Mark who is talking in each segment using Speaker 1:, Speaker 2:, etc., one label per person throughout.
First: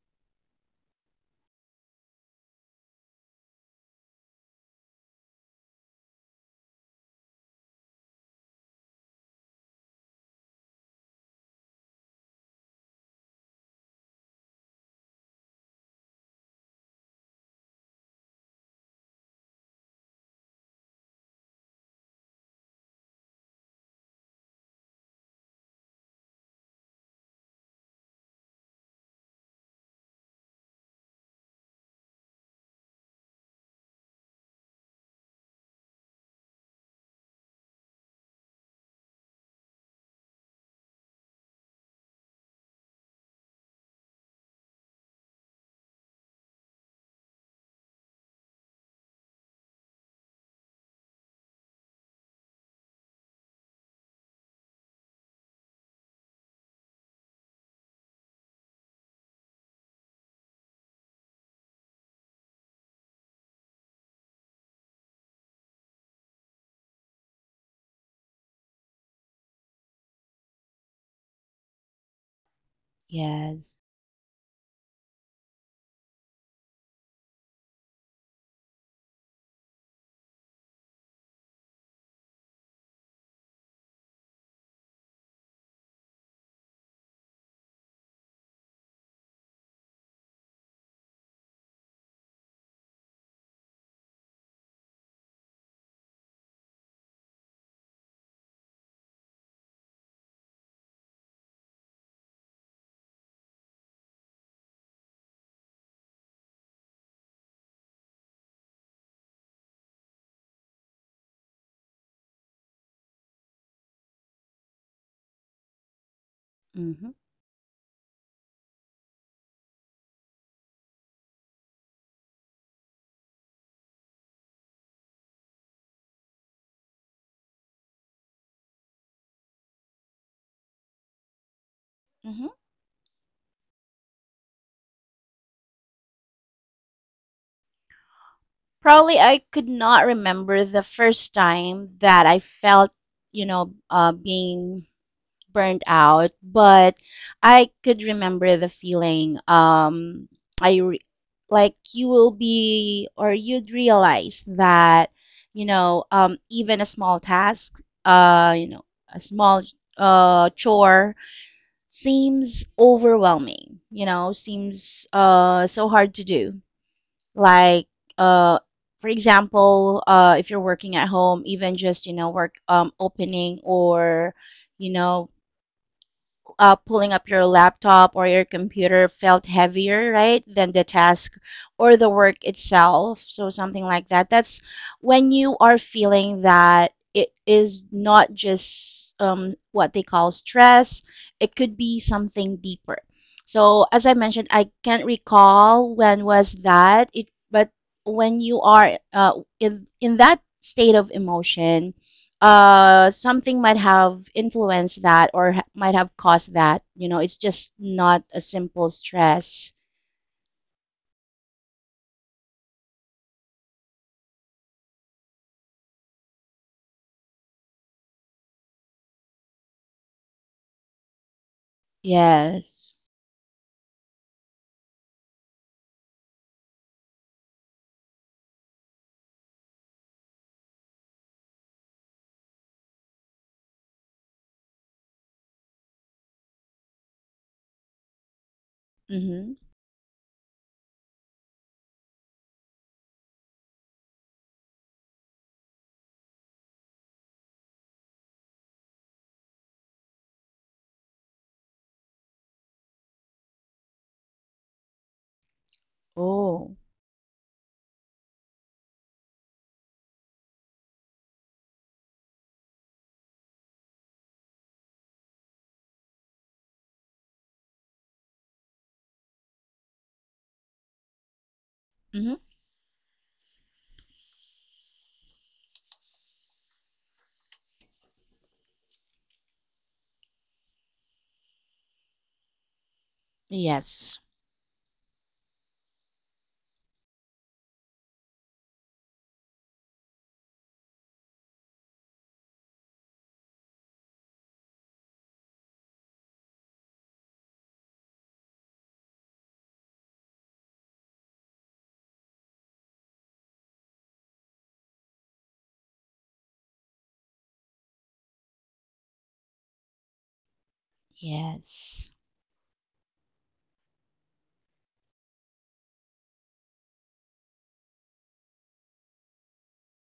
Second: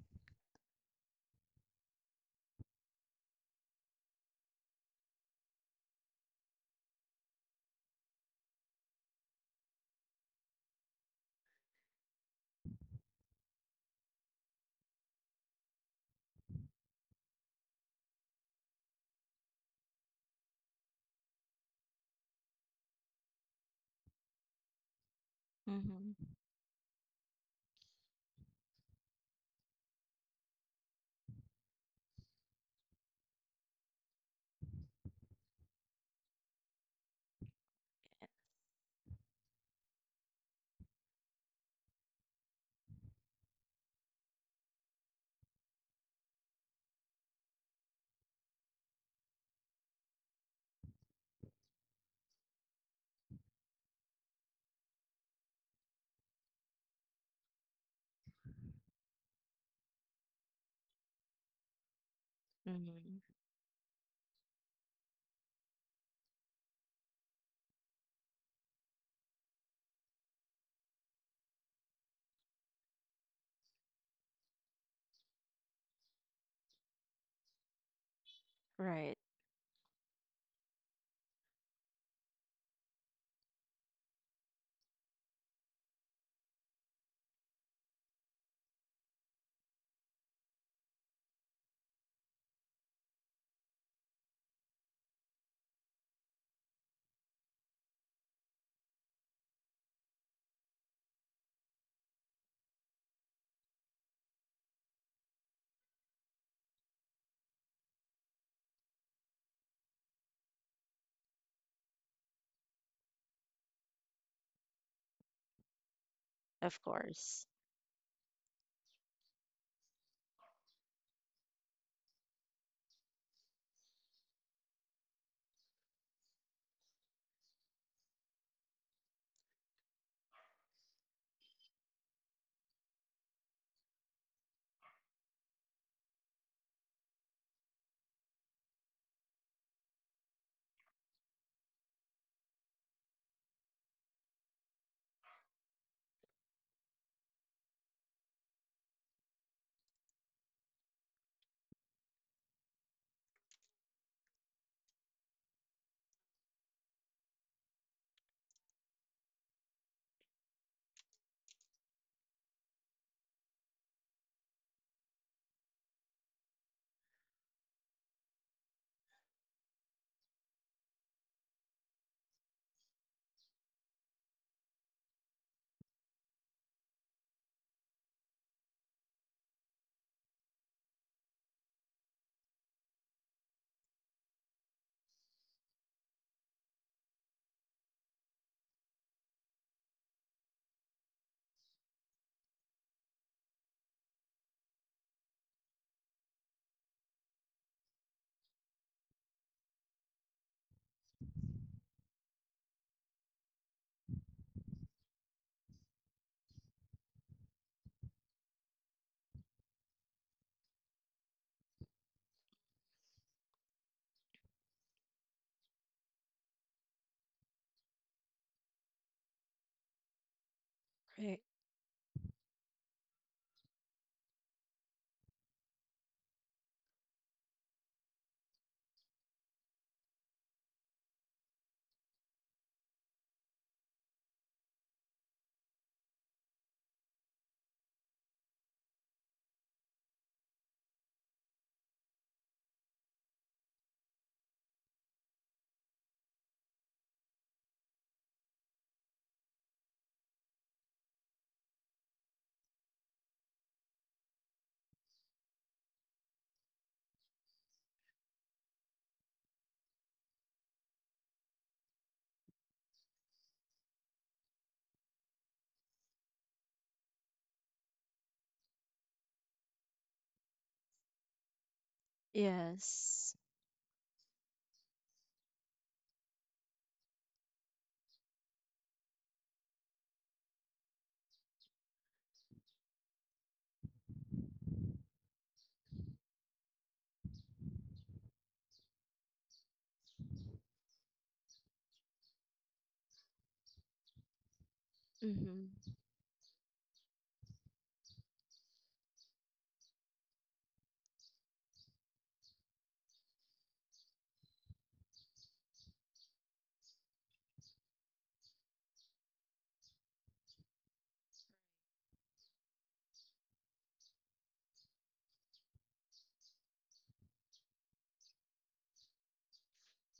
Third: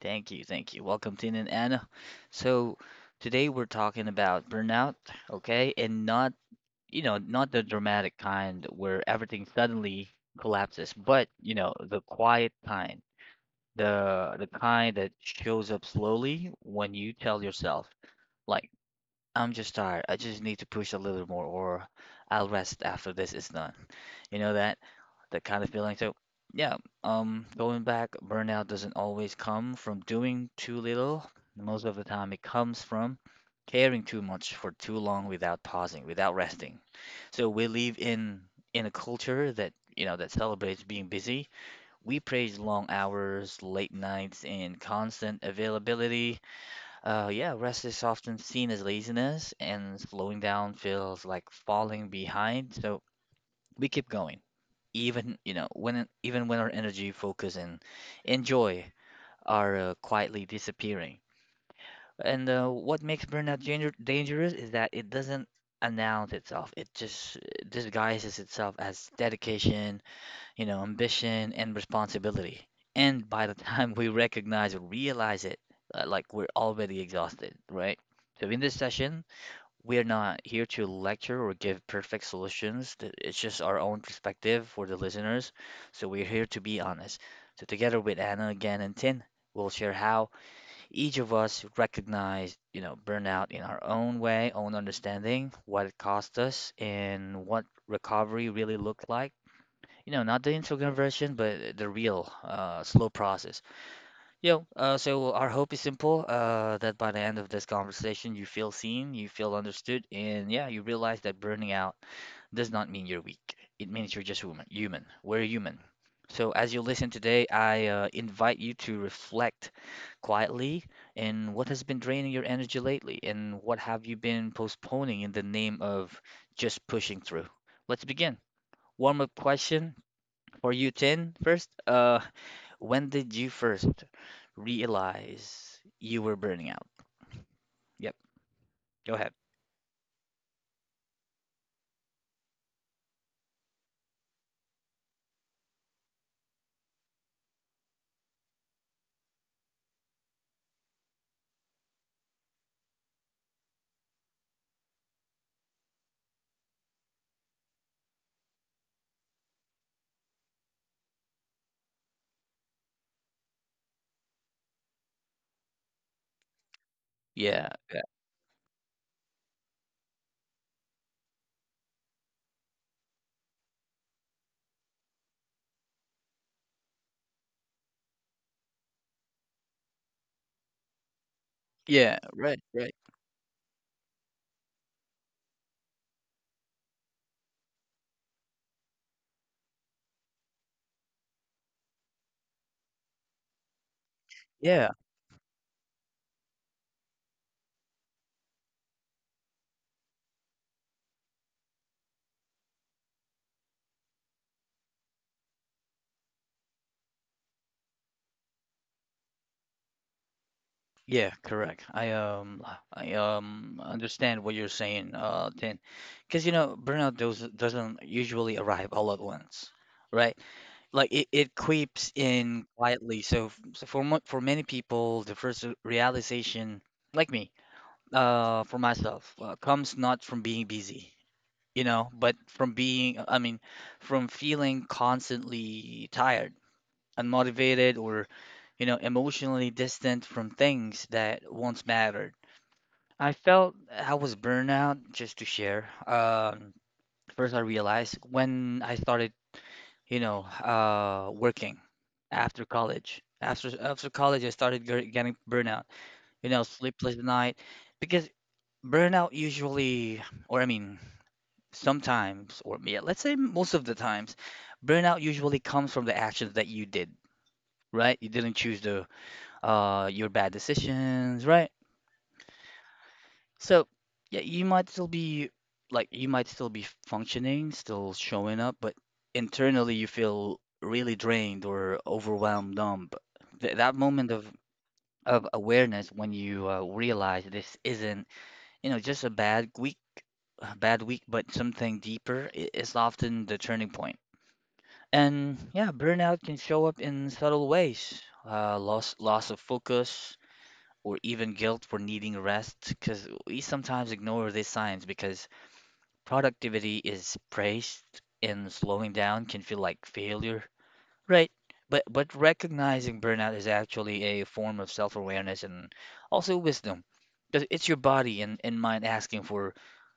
Speaker 1: Thank you, thank you. Welcome, Tim and Anna. So today we're talking about burnout, okay, and not, you know, not the dramatic kind where everything suddenly collapses, but you know, the quiet kind the kind that shows up slowly when you tell yourself. Like, I'm just tired. I just need to push a little more, or I'll rest after this is done. You know that? That kind of feeling. So, yeah, going back, burnout doesn't always come from doing too little. Most of the time, it comes from caring too much for too long without pausing, without resting. So we live in a culture that, you know, that celebrates being busy. We praise long hours, late nights, and constant availability. Yeah, rest is often seen as laziness, and slowing down feels like falling behind. So we keep going, even when our energy, focus, and joy are quietly disappearing. And what
Speaker 2: Hmm.
Speaker 1: makes burnout dangerous is that it doesn't announce itself. It just disguises itself as dedication, you know, ambition and responsibility. And by the
Speaker 3: Yes.
Speaker 1: time we recognize or realize it, like we're already exhausted, right? So in this
Speaker 2: Right.
Speaker 1: session, we are not here to lecture or give perfect solutions. It's just our own perspective for the listeners. So we're here to be honest. So together with Anna again and Tin, we'll share how each of us recognize, you know, burnout in our own way, own understanding, what it cost us, and what recovery really looked like, you know, not the Instagram version, but the real slow process. You know, so our hope is simple, that by the end of this conversation, you feel seen, you feel understood, and yeah, you realize that burning out does not mean you're weak. It means you're just human. Human. We're human. So as
Speaker 2: Of
Speaker 1: you
Speaker 3: Mm-hmm.
Speaker 1: listen
Speaker 2: course.
Speaker 1: today, I invite you to reflect quietly in what has been draining your energy lately, and what have you been postponing in the name of just pushing through. Let's begin. Warm up question for you, Tin, first,
Speaker 3: Mm-hmm.
Speaker 1: when did you first realize you were burning out? Yep, go
Speaker 3: Probably
Speaker 1: ahead.
Speaker 3: I could not remember the first time that I felt, being burned out, but I could remember the feeling. I re- like you will be, or you'd realize that, even a small task, a small chore seems overwhelming, seems so hard to do.
Speaker 1: Yeah,
Speaker 3: Like,
Speaker 1: yeah,
Speaker 3: uh, for example, if you're working at home, even just, work opening or, you know, pulling up your laptop or your computer felt heavier, right, than the task or the
Speaker 1: yeah,
Speaker 3: work
Speaker 1: right, right.
Speaker 3: itself. So something like that. That's when you are feeling that it is not just what they call stress, it could be something deeper. So as I mentioned, I
Speaker 1: Yeah,
Speaker 3: can't recall when was that. But when you are in that state of emotion, something might have influenced that, or might have caused that, it's just not a simple stress.
Speaker 1: yeah, correct. I I understand what you're saying, Tin, because you know burnout doesn't usually arrive all at once, right? Like it,
Speaker 2: Right.
Speaker 1: it creeps in
Speaker 3: Yes.
Speaker 1: quietly. So, so for for many people, the first realization, like me, for myself, comes not from being busy, you know, but from being, I mean, from feeling constantly tired, unmotivated, or, you know,
Speaker 3: Mm-hmm.
Speaker 1: emotionally distant from things that once mattered. I felt I was burnout, just to share. First, I realized when I started, you know, working after college. After college, I started getting burnout, you know,
Speaker 3: Oh.
Speaker 1: sleepless night, because burnout usually, or I mean, sometimes, or yeah, let's say most of the times, burnout usually comes from the actions that you did, right? You didn't choose the your bad decisions, right?
Speaker 3: Mm-hmm.
Speaker 2: Yes.
Speaker 1: So yeah, you might still be, like you might still be functioning, still showing up, but internally you feel really drained or overwhelmed, numb. Th That
Speaker 3: Yes.
Speaker 1: moment of awareness when you realize this isn't, you know, just a bad week, but something deeper is often the turning point. And
Speaker 2: Mm-hmm.
Speaker 1: yeah, burnout can show up in subtle ways, loss of focus, or even guilt for needing rest. Because we sometimes ignore these signs because productivity is praised, and slowing down can feel like failure, right? But
Speaker 3: Yes.
Speaker 1: but recognizing burnout is actually a form of self-awareness and also wisdom. 'Cause it's your body and mind asking for,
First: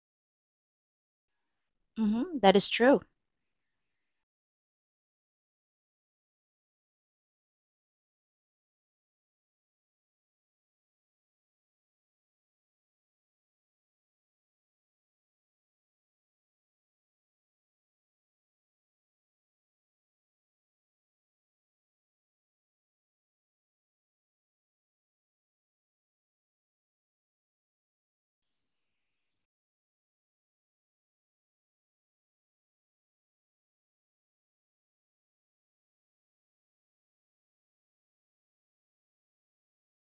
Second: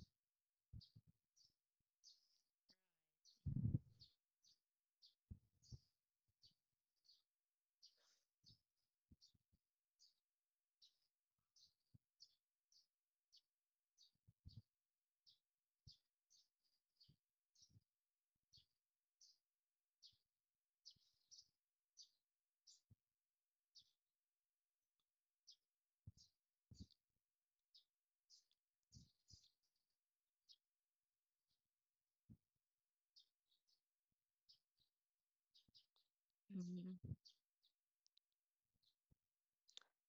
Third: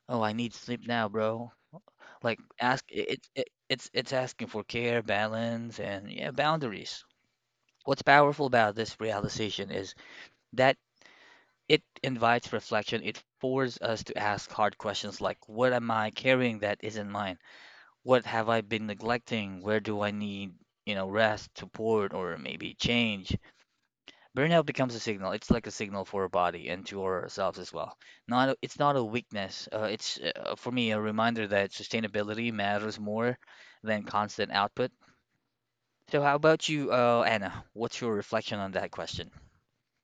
Speaker 1: oh, I need sleep now, bro.
Speaker 3: Mm-hmm.
Speaker 1: Like
Speaker 3: That is
Speaker 1: ask
Speaker 3: true.
Speaker 1: it, it's asking for care, balance, and yeah, boundaries. What's powerful about this realization is that it invites reflection. It forces us to ask hard questions like, what am I carrying that isn't mine? What have I been neglecting? Where do I need, you know, rest, support, or maybe change? Burnout becomes a signal. It's like a signal for our body and to ourselves as well. Not a- It's not a weakness. It's For me, a reminder that sustainability matters more than constant output. So how about you,
Speaker 2: Mm-hmm.
Speaker 1: Anna? What's your reflection on that question?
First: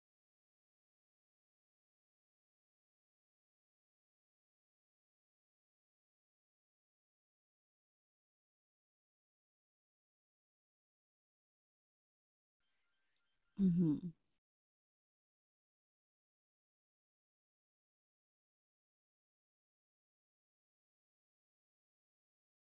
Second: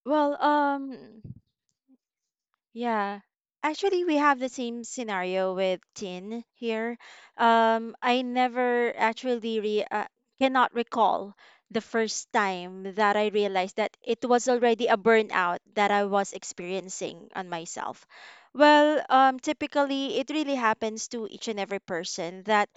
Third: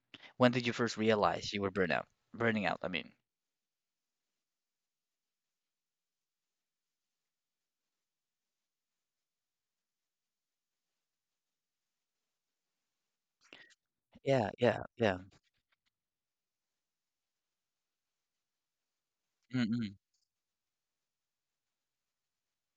Speaker 2: Well,
Speaker 1: When did you first realize you were burnout? Burning out, I mean.
Speaker 2: yeah. Actually, we have the same scenario with Tin here. I never actually re cannot recall the first time that I realized that
Speaker 3: Mm-hmm.
Speaker 2: it
Speaker 1: Yeah,
Speaker 2: was
Speaker 1: yeah,
Speaker 2: already a
Speaker 1: yeah.
Speaker 2: burnout that I was experiencing on myself. Well,
Speaker 1: Mm-mm.
Speaker 2: typically it really happens to each and every person that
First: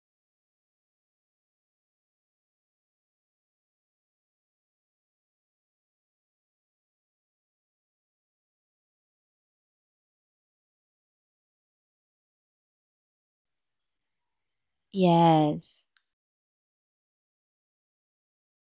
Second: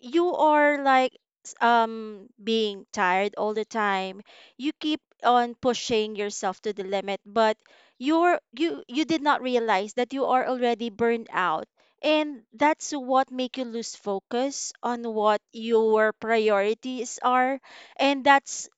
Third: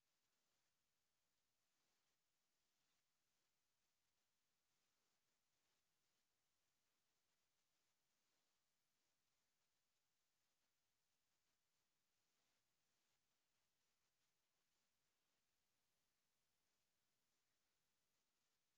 Speaker 2: you are like being tired all the time. You keep on pushing yourself to the limit, but you did not realize that you are already burned out, and that's what make you lose focus on what
Speaker 3: Yes.
Speaker 2: your priorities are, and that's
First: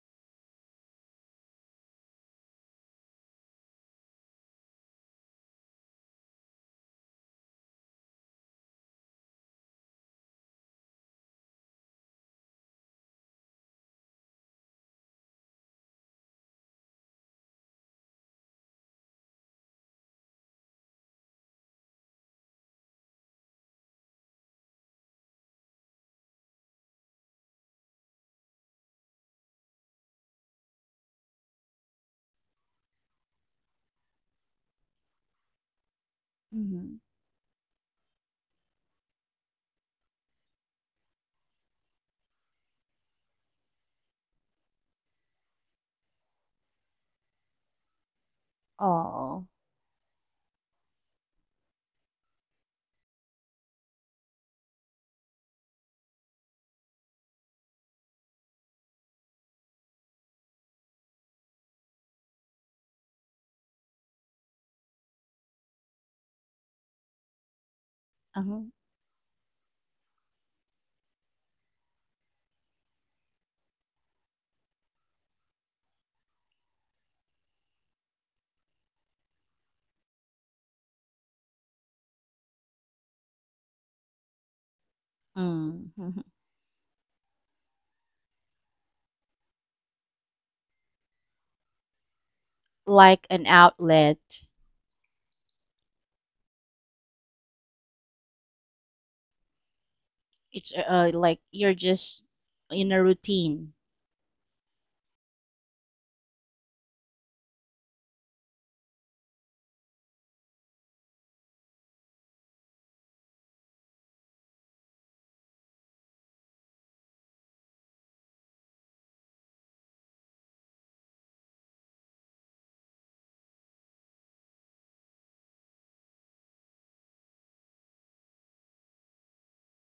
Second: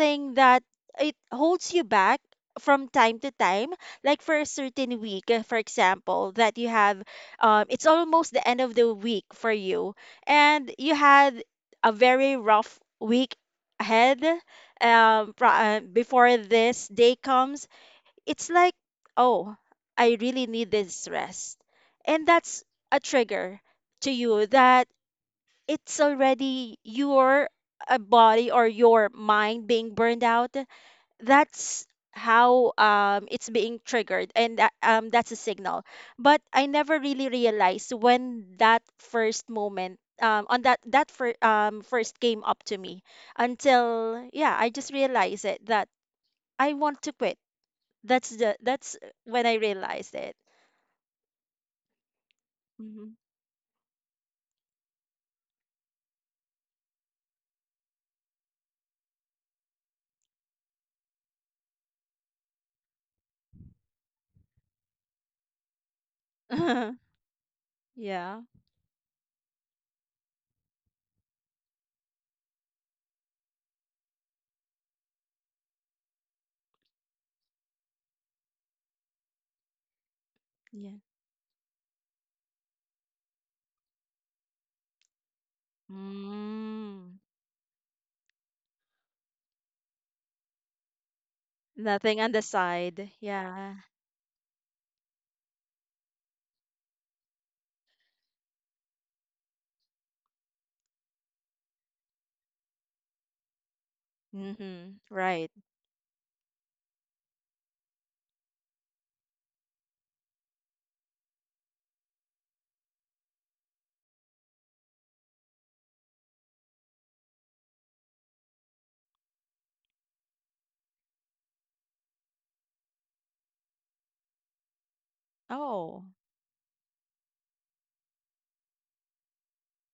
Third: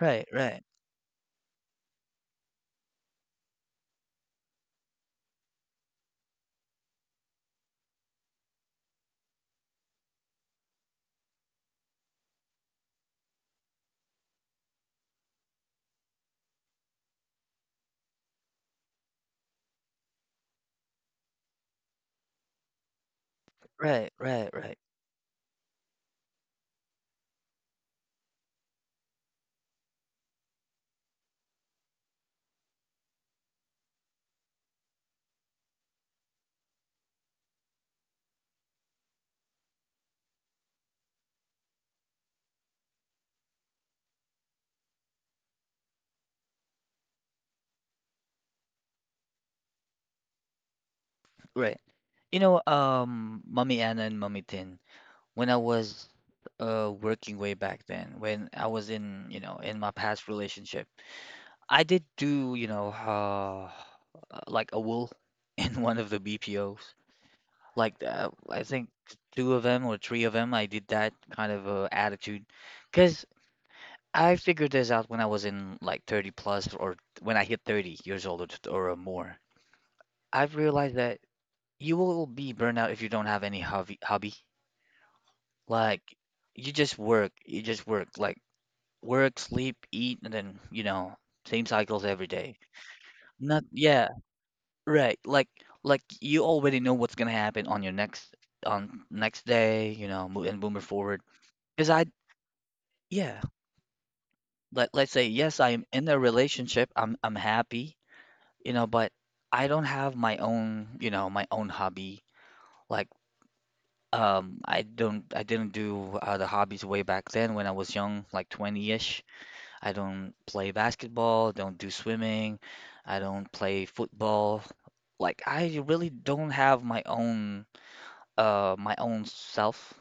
Speaker 1: Right, right,
Speaker 2: that it holds you back from time to time, like for a certain week, for example, that you have, it's almost the end of the week for you and you had a very rough week ahead, before this day comes. It's like, oh, I really need this rest. And that's a trigger
Speaker 1: right,
Speaker 2: to
Speaker 1: right,
Speaker 2: you
Speaker 1: right,
Speaker 2: that it's already your, body or your mind being burned out. That's how, it's being triggered. And that, that's a signal. But I
Speaker 3: Mm-hmm.
Speaker 2: never really realized when that first moment. On that first came up to me, until, yeah, I just realized it that I want to quit. That's
Speaker 3: Oh.
Speaker 2: when I realized it.
Speaker 1: right. You know,
Speaker 2: Mhm.
Speaker 1: Mommy Anna and Mommy Tin, when I was working way back then, when I was in, you know, in my past relationship, I did do, you know, like a wool in one of the BPOs. Like
Speaker 2: Yeah.
Speaker 1: I
Speaker 3: Uh-huh.
Speaker 1: think two of them or three of them, I did that kind of attitude because I figured this out when I was in like 30 plus or when I hit 30 years old or, or more. I've realized
Speaker 2: Yeah.
Speaker 1: that you will be burnout if you don't have any hobby. Like
Speaker 3: Mm-hmm.
Speaker 1: you just
Speaker 2: Mm.
Speaker 1: work, you just work. Like work, sleep, eat, and then, you know, same cycles every
Speaker 2: Nothing on the
Speaker 1: day.
Speaker 2: side.
Speaker 3: Like an
Speaker 1: Not
Speaker 2: Yeah.
Speaker 1: yeah,
Speaker 3: outlet.
Speaker 1: right. Like you already know what's gonna happen on your next, on next day, you know, mo and
Speaker 3: It's
Speaker 1: moving forward.
Speaker 3: like you're
Speaker 1: Because I
Speaker 3: just in a
Speaker 1: Yeah,
Speaker 3: routine.
Speaker 1: let
Speaker 2: Mm-hmm.
Speaker 1: let's say
Speaker 2: Right.
Speaker 1: yes, I am in a relationship. I'm happy, you know, but I don't have my own, you know, my own hobby. Like I don't, I didn't do the hobbies way back then when I was young, like 20-ish. I don't play basketball, don't do swimming, I don't play football. Like I really
Speaker 2: Oh.
Speaker 1: don't have my own self.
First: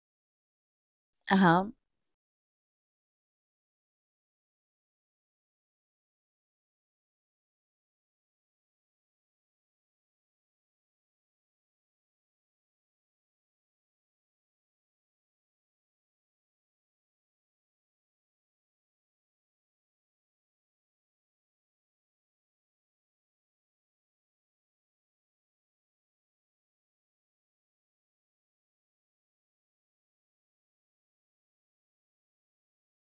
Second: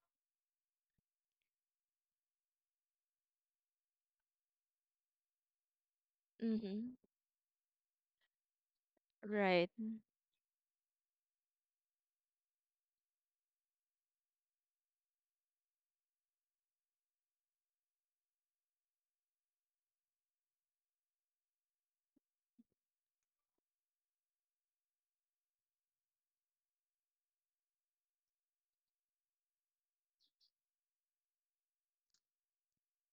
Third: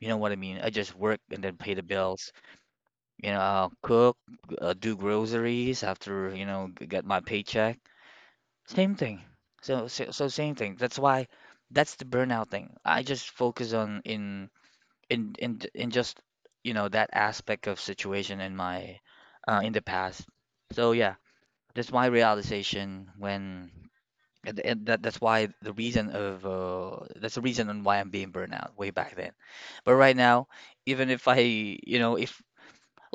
Speaker 1: You know what I mean? I just work and then
Speaker 3: Uh-huh.
Speaker 1: pay the bills. You know, I'll cook, do groceries after, you know,
Speaker 2: Mm-hmm.
Speaker 1: get my paycheck. Same thing.
Speaker 2: Right.
Speaker 1: So, so same thing. That's why that's the burnout thing. I just focus on in j- in just, you know, that aspect of situation in my in the past. So yeah, that's my realization when, and that, that's why the reason of that's the reason on why I'm being burned out way back then. But right now, even if I, you know, if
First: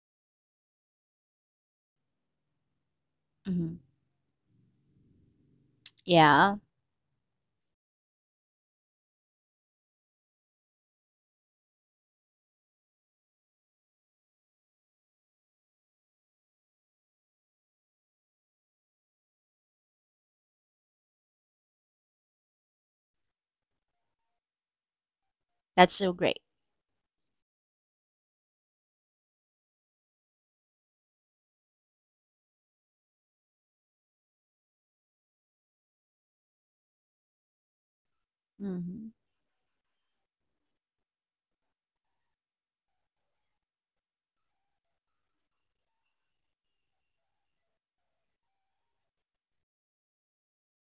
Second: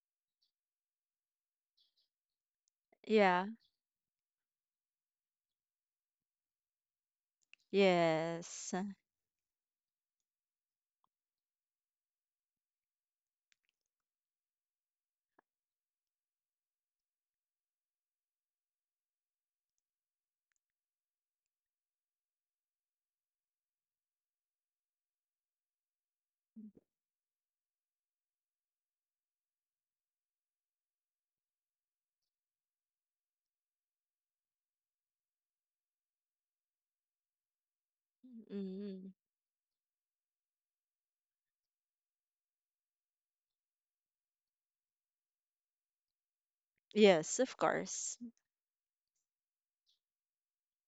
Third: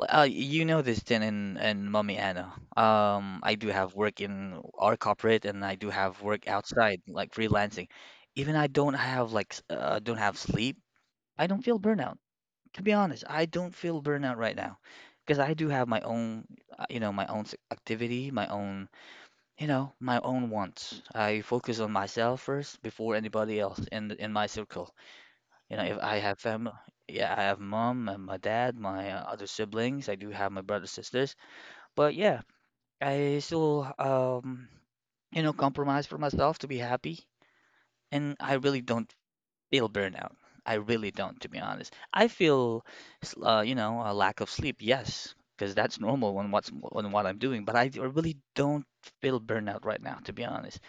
Speaker 1: you know this thing in Mommy Anna,
Speaker 2: Yeah.
Speaker 1: I do
Speaker 3: Mm-hmm.
Speaker 1: have work in our corporate and I do have work
Speaker 3: Yeah,
Speaker 1: outside, like freelancing. Even I
Speaker 2: Yes.
Speaker 1: don't have like don't have sleep, I don't feel burnout. To be honest, I don't feel burnout right now because I do have my own, you know, my own activity, my own, you know, my own wants. I focus on myself first before anybody else in my circle. You know,
Speaker 3: that's
Speaker 1: if
Speaker 3: so
Speaker 1: I have
Speaker 3: great.
Speaker 1: family, yeah, I have mom and my dad, my other siblings. I do have my brothers sisters, but yeah, I still you know, compromise for myself to be happy, and I really
Speaker 3: Mm-hmm.
Speaker 1: don't
Speaker 2: Mm.
Speaker 1: feel burnout. I really don't, to be honest. I feel, you know, a lack of sleep, yes, because that's normal on what's on what I'm
Speaker 2: Yes, of
Speaker 1: doing. But I
Speaker 2: course.
Speaker 1: really don't feel burnout right now, to be honest.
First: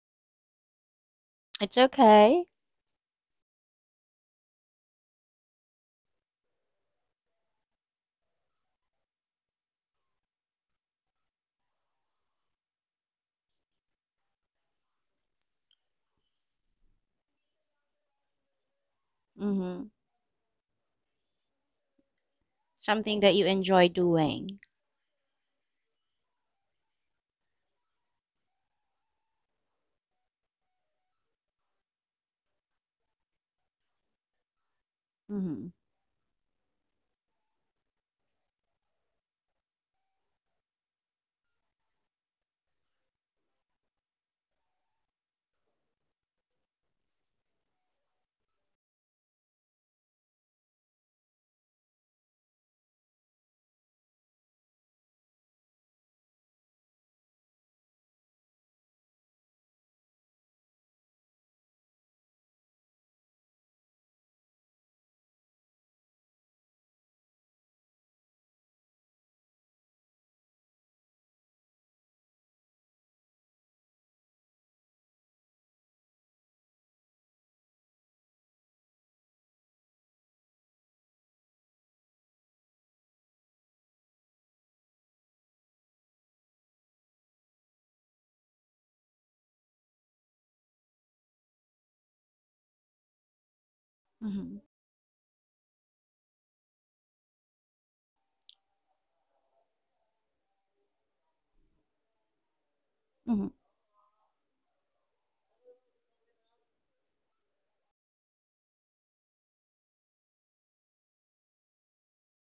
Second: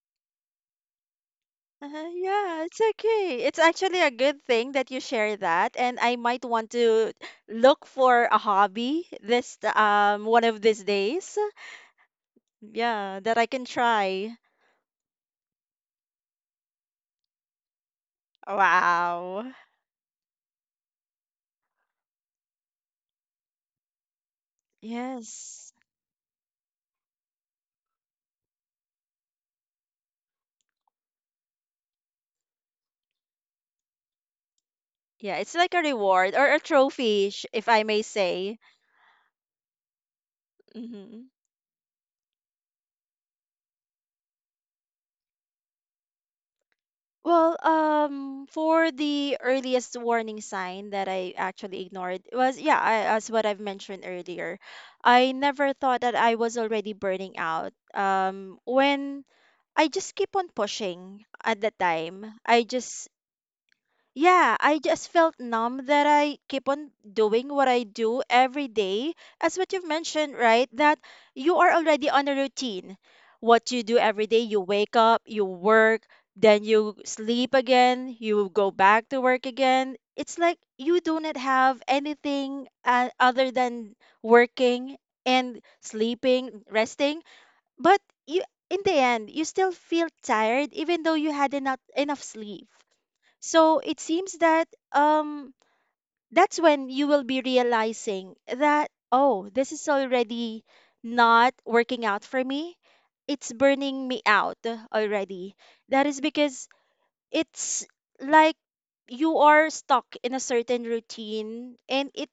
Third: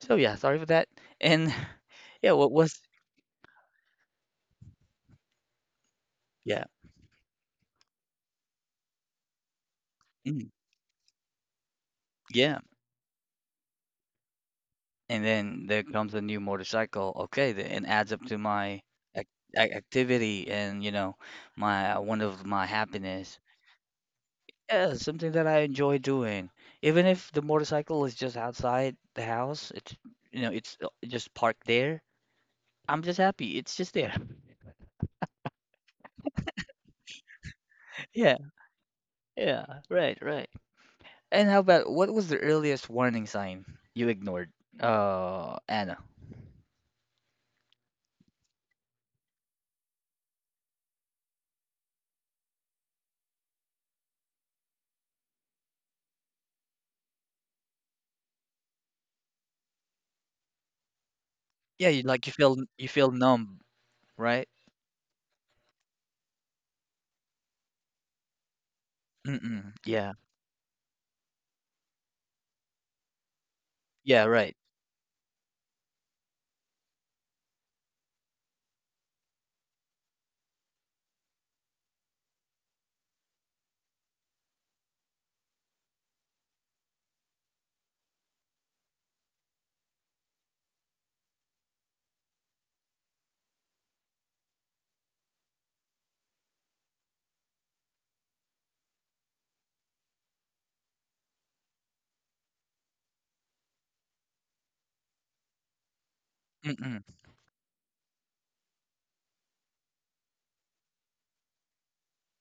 Speaker 1: So yeah, sorry for that. And
Speaker 3: It's
Speaker 2: Uh,
Speaker 1: yeah,
Speaker 3: okay.
Speaker 1: what
Speaker 2: yeah,
Speaker 1: was
Speaker 2: it's okay. It's actually a good thing that you share that, and I might
Speaker 1: yeah,
Speaker 2: want to look for a hobby this, one
Speaker 1: mm,
Speaker 2: of these days.
Speaker 1: yeah.
Speaker 2: Yeah, that I can try.
Speaker 1: And then there comes a new motorcycle. Okay, the, and adds up to my ac
Speaker 2: Wow.
Speaker 3: Mm-hmm.
Speaker 1: activity and you know my one of my
Speaker 3: Something that
Speaker 1: happiness.
Speaker 3: you enjoy doing.
Speaker 1: Yeah, something that I
Speaker 2: Yes.
Speaker 1: enjoy doing, even if the motorcycle is just outside the house. It's you know it's just parked there. I'm just happy. It's just there.
Speaker 2: Yeah, it's
Speaker 3: Mm-hmm.
Speaker 2: like a reward or a trophy, if I may
Speaker 1: Yeah,
Speaker 2: say.
Speaker 1: yeah, right, right.
Speaker 2: Hmm.
Speaker 1: And how about what was the earliest warning sign you ignored, Anna?
Speaker 2: Well, for the earliest warning sign that I actually ignored was, yeah, as what I've mentioned earlier, I never thought that I was already burning out. When I just keep on pushing at the
Speaker 1: Yeah, you like
Speaker 2: time, I
Speaker 1: you feel
Speaker 2: just.
Speaker 1: numb, right?
Speaker 2: Yeah, I just felt numb that I keep on doing what I do every day, as
Speaker 1: Mm-mm.
Speaker 2: what you've
Speaker 1: Yeah.
Speaker 2: mentioned, right? That you are already on a routine. What you do
Speaker 1: Yeah,
Speaker 2: every day,
Speaker 1: right.
Speaker 2: you wake up, you work, then you sleep again, you go back to work again. It's like you do not have anything, other than working and sleeping, resting. But you, in the end, you still feel tired even though you had enough sleep. So it seems
Speaker 3: Mm-hmm.
Speaker 2: that, that's when you will be realizing that, oh, this is already not working out for me.
Speaker 3: Mm-hmm.
Speaker 2: It's burning me out already. That is because
Speaker 1: Mm-mm.
Speaker 2: it's like you are stuck in a certain routine, and it,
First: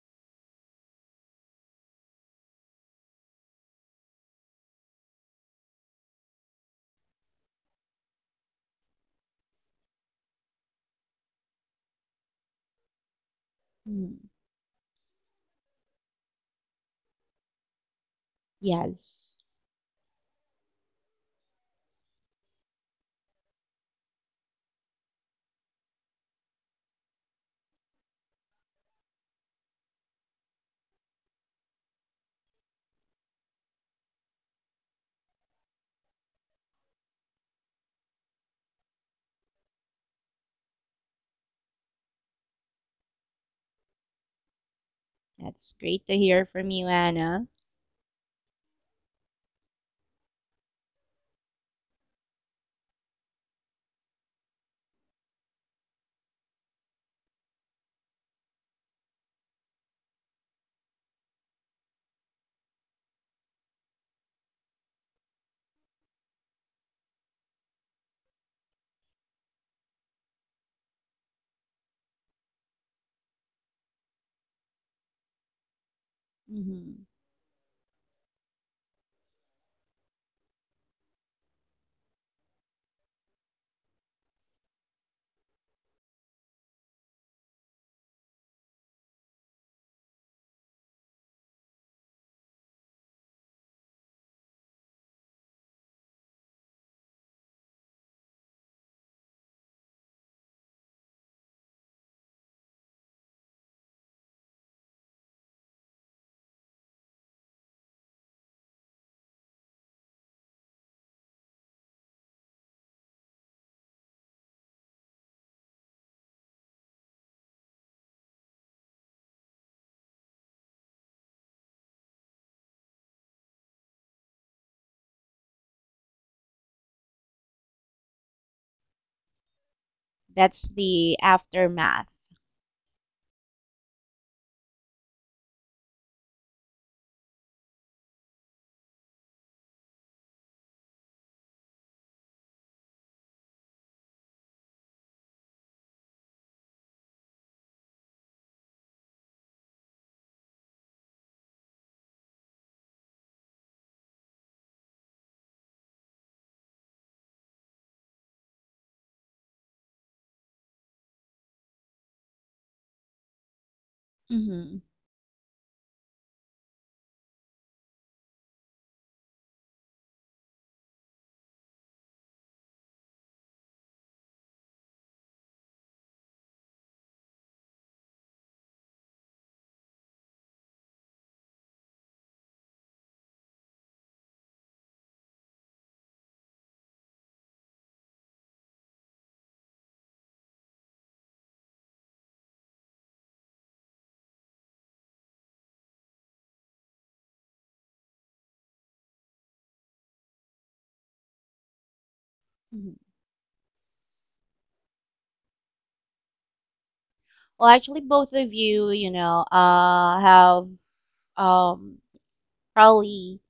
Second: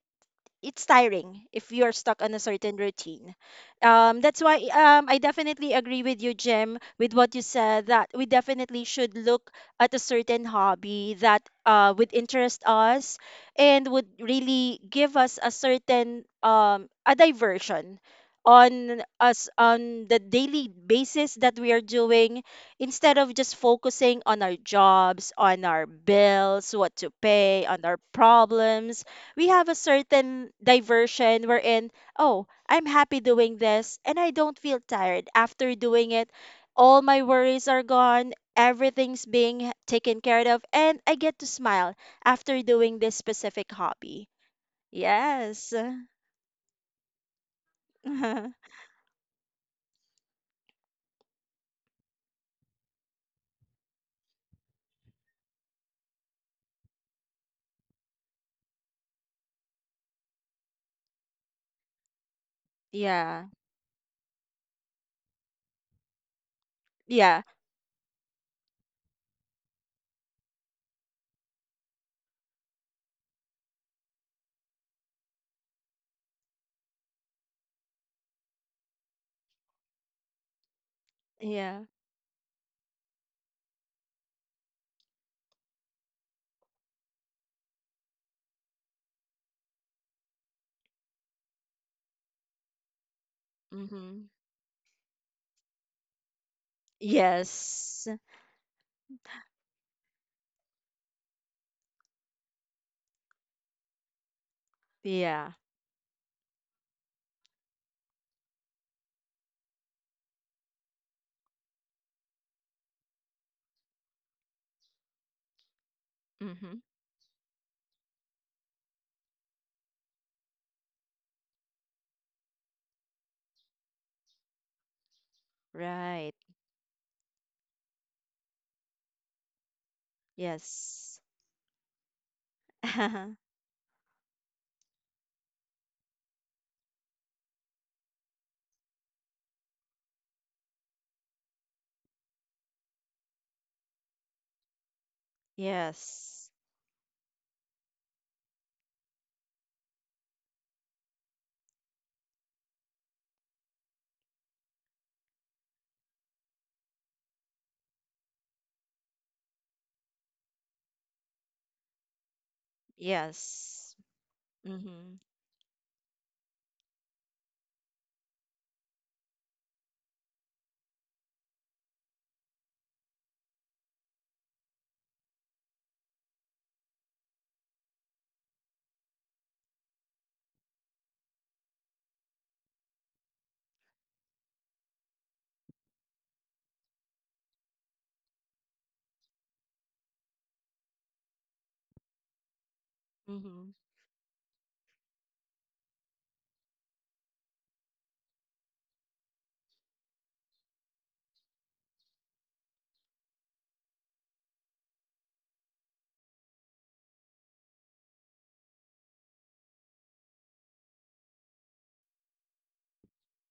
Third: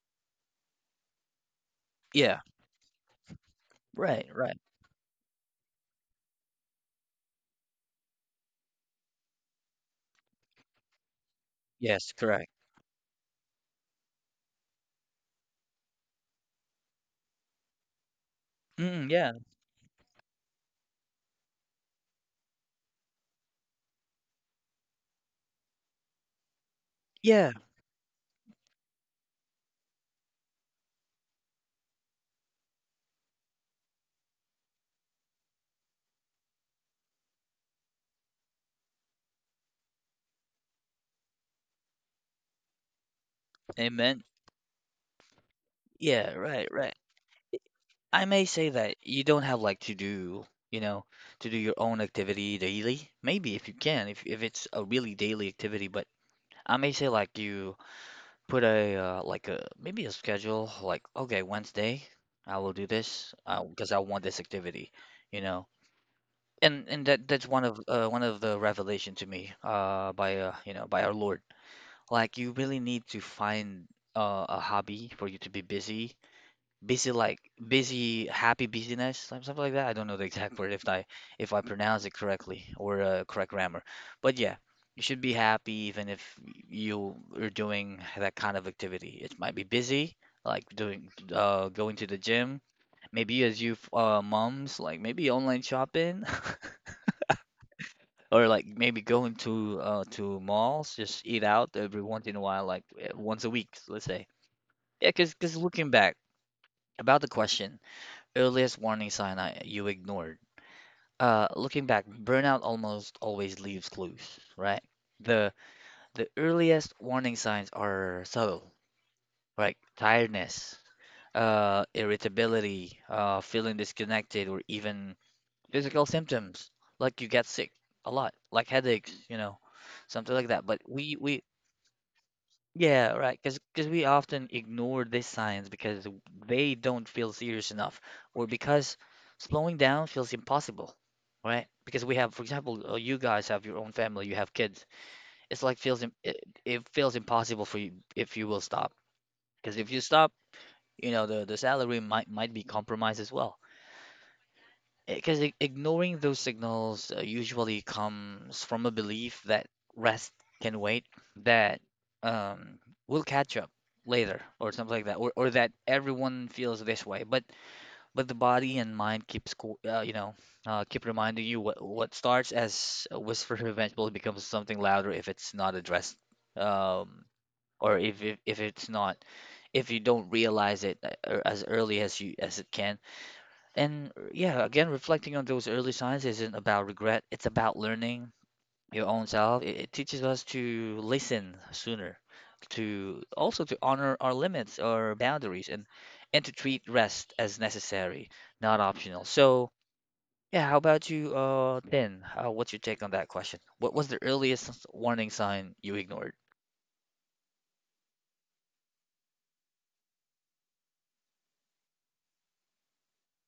Speaker 2: it's tiring if you're stuck on
Speaker 1: Yeah.
Speaker 2: a certain routine.
Speaker 1: Right,
Speaker 2: That's
Speaker 1: right.
Speaker 2: why, I definitely agree with you, Jim, with what you said that we definitely should look at a certain hobby that would
Speaker 1: Yes, correct.
Speaker 2: interest us and would
Speaker 3: Mm-hmm.
Speaker 2: really give us a certain, a diversion
Speaker 1: Mm,
Speaker 2: on
Speaker 1: yeah.
Speaker 3: Yes.
Speaker 2: us on the daily basis that we are doing, instead of just focusing on our jobs, on our bills, what to
Speaker 1: Yeah.
Speaker 2: pay, on our problems. We have a certain diversion wherein, oh, I'm happy doing this and I don't feel tired after doing it. All my worries are gone, everything's being taken care of, and I get to smile after doing this specific
Speaker 1: Amen.
Speaker 2: hobby.
Speaker 3: That's
Speaker 2: Yes.
Speaker 3: great to
Speaker 1: Yeah,
Speaker 3: hear
Speaker 1: right,
Speaker 3: from you,
Speaker 1: right.
Speaker 3: Anna.
Speaker 1: I may
Speaker 2: Yeah.
Speaker 1: say that you don't have like to do, you know, to do your own activity daily. Maybe if you can, if it's a really daily activity, but I may say like you put a like a maybe a schedule like okay, Wednesday I will do this because I want this activity, you know. And that
Speaker 2: Yeah.
Speaker 1: that's one of the revelation to me by by our Lord. Like, you really need to find a hobby for you to be busy,
Speaker 3: Mm-hmm.
Speaker 1: busy like busy, happy busyness, something like that. I don't know the exact word if I
Speaker 2: Yeah.
Speaker 1: pronounce it correctly or correct grammar, but yeah, you should be happy even if you are doing that kind of activity. It might be busy, like doing going to the gym, maybe as you
Speaker 2: Mm-hmm.
Speaker 1: moms, like maybe online shopping.
Speaker 2: Yes.
Speaker 1: Or like maybe going to malls, just eat out every once in a while, like once a week, let's say. Yeah, because
Speaker 2: Yeah.
Speaker 1: because looking back about the question, earliest warning sign I you ignored. Looking back, burnout almost always leaves clues, right? The the
Speaker 2: Mm-hmm.
Speaker 1: earliest warning signs are subtle, like tiredness, irritability, feeling disconnected, or even physical
Speaker 2: Right.
Speaker 1: symptoms, like you get sick a lot, like headaches, you know, something like
Speaker 3: That's
Speaker 1: that. But
Speaker 3: the
Speaker 1: we
Speaker 2: Yes.
Speaker 1: we
Speaker 3: aftermath.
Speaker 1: Yeah, right. Because we often ignore these signs because they don't feel serious enough, or because slowing down feels impossible, right? Because we have, for example, you guys have your own family, you have kids. It's like feels
Speaker 2: Yes.
Speaker 1: it feels impossible for you if you will stop. Because if you stop, you know the salary might be compromised as well. Because ignoring those signals usually comes from a belief that rest can wait, that um, we'll catch up
Speaker 2: Yes.
Speaker 1: later, or
Speaker 3: Mm-hmm.
Speaker 1: something like
Speaker 2: Mm-hmm.
Speaker 1: that, or that everyone feels this way. But the body and mind you know, keep reminding you. What starts as a whisper eventually becomes something louder if it's not addressed, um, or if it's not, if you don't realize it as early as you as it can. And yeah, again, reflecting on those early signs isn't about regret, it's about learning your own self. It teaches us to listen sooner, to also
Speaker 2: Mm-hmm.
Speaker 1: to honor our limits or boundaries, and to treat rest as necessary, not optional. So, yeah, how about you, Tin? What's your
Speaker 3: Mm-hmm.
Speaker 1: take on that question? What was the earliest warning sign you ignored?
Speaker 3: Well, actually, both of you, have um, probably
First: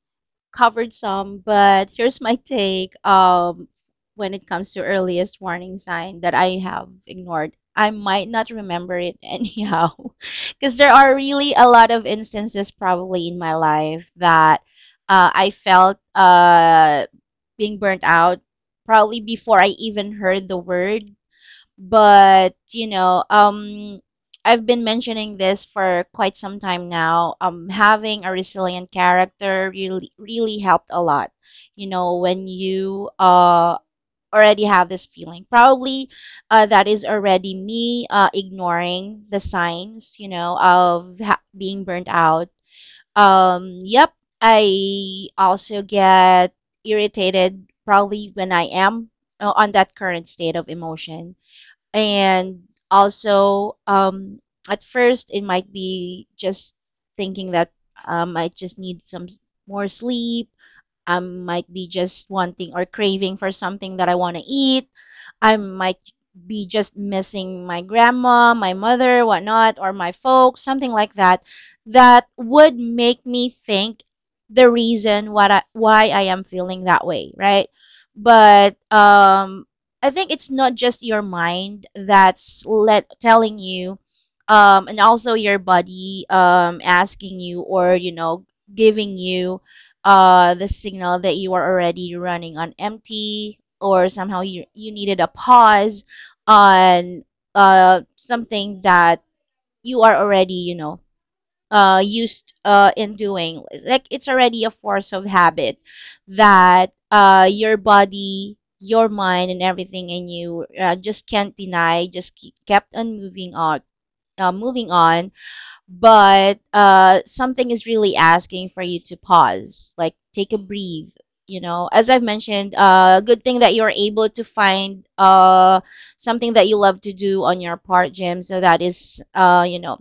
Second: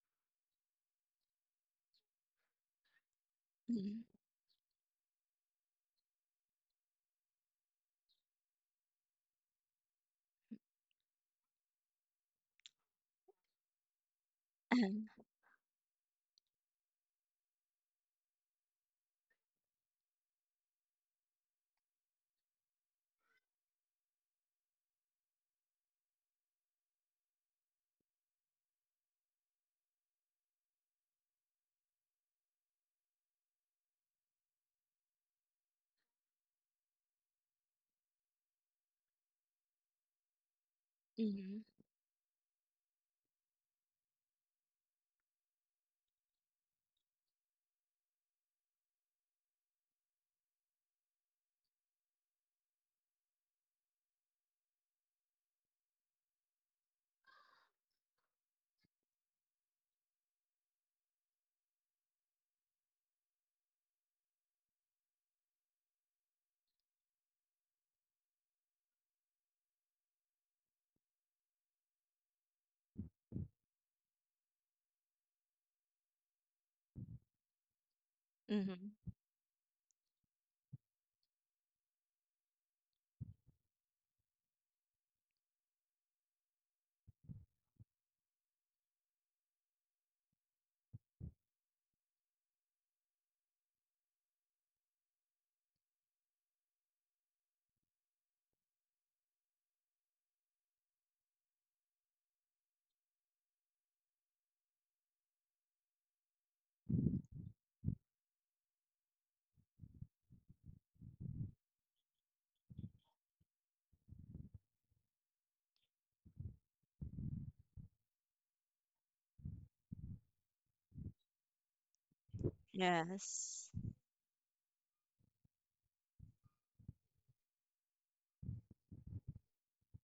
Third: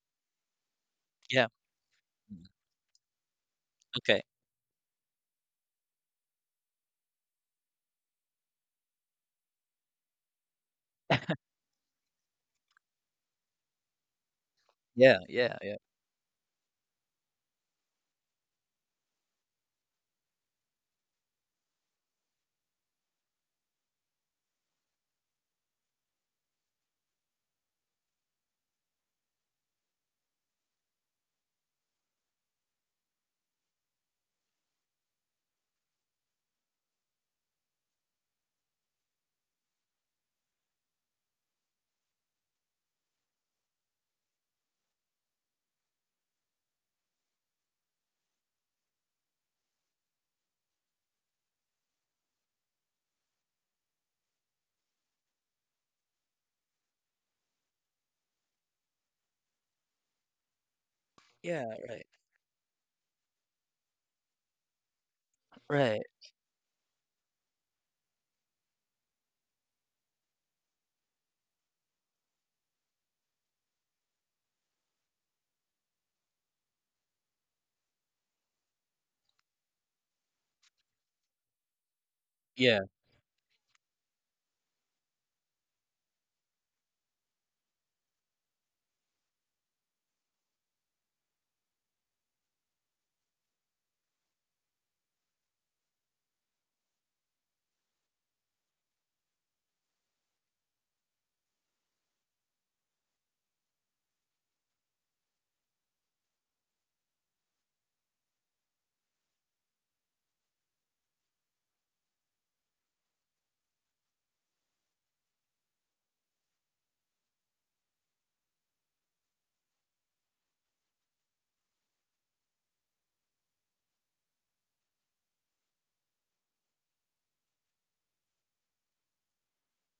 Speaker 3: covered some,
Speaker 1: Yeah.
Speaker 3: but here's my
Speaker 1: mm,
Speaker 3: take
Speaker 2: Mm-hmm.
Speaker 1: Okay.
Speaker 3: when it comes to earliest warning sign that I have ignored. I might not remember it anyhow, because there are really a lot of instances probably in my life that
Speaker 1: Yeah,
Speaker 3: I
Speaker 1: yeah, yeah.
Speaker 3: felt being burnt out probably before I even heard the word, but I've been mentioning this for quite some time now. Having a resilient character really really helped a lot, when you already have this feeling, probably that is already me ignoring the signs, of
Speaker 2: Mhm,
Speaker 3: being burnt out. Yep, I also get irritated probably when I am on that current state of emotion, and also at first it might be just thinking that I just need more sleep. I might
Speaker 1: Yeah,
Speaker 3: be
Speaker 1: right.
Speaker 3: just wanting or craving for something that I want to eat. I might
Speaker 1: Right.
Speaker 3: be just missing my grandma, my mother, whatnot, or my folks, something like that, that would make me think the reason what I, why I am feeling that way, right? But
Speaker 2: mhm.
Speaker 3: I think it's not just your mind that's
Speaker 1: Yeah.
Speaker 3: let telling you, and also your body asking you, or giving you the signal that you are already running on empty, or somehow you needed a pause on something that you are already, used in doing. It's like it's already a force of habit that your body, your mind, and everything in you just can't deny, just kept on moving on. Uh, moving on but something is really asking for you to pause, like take a breathe. As I've mentioned, good thing
Speaker 2: Yes.
Speaker 3: that you're able to find something that you love to do on your part, Jim. So that is,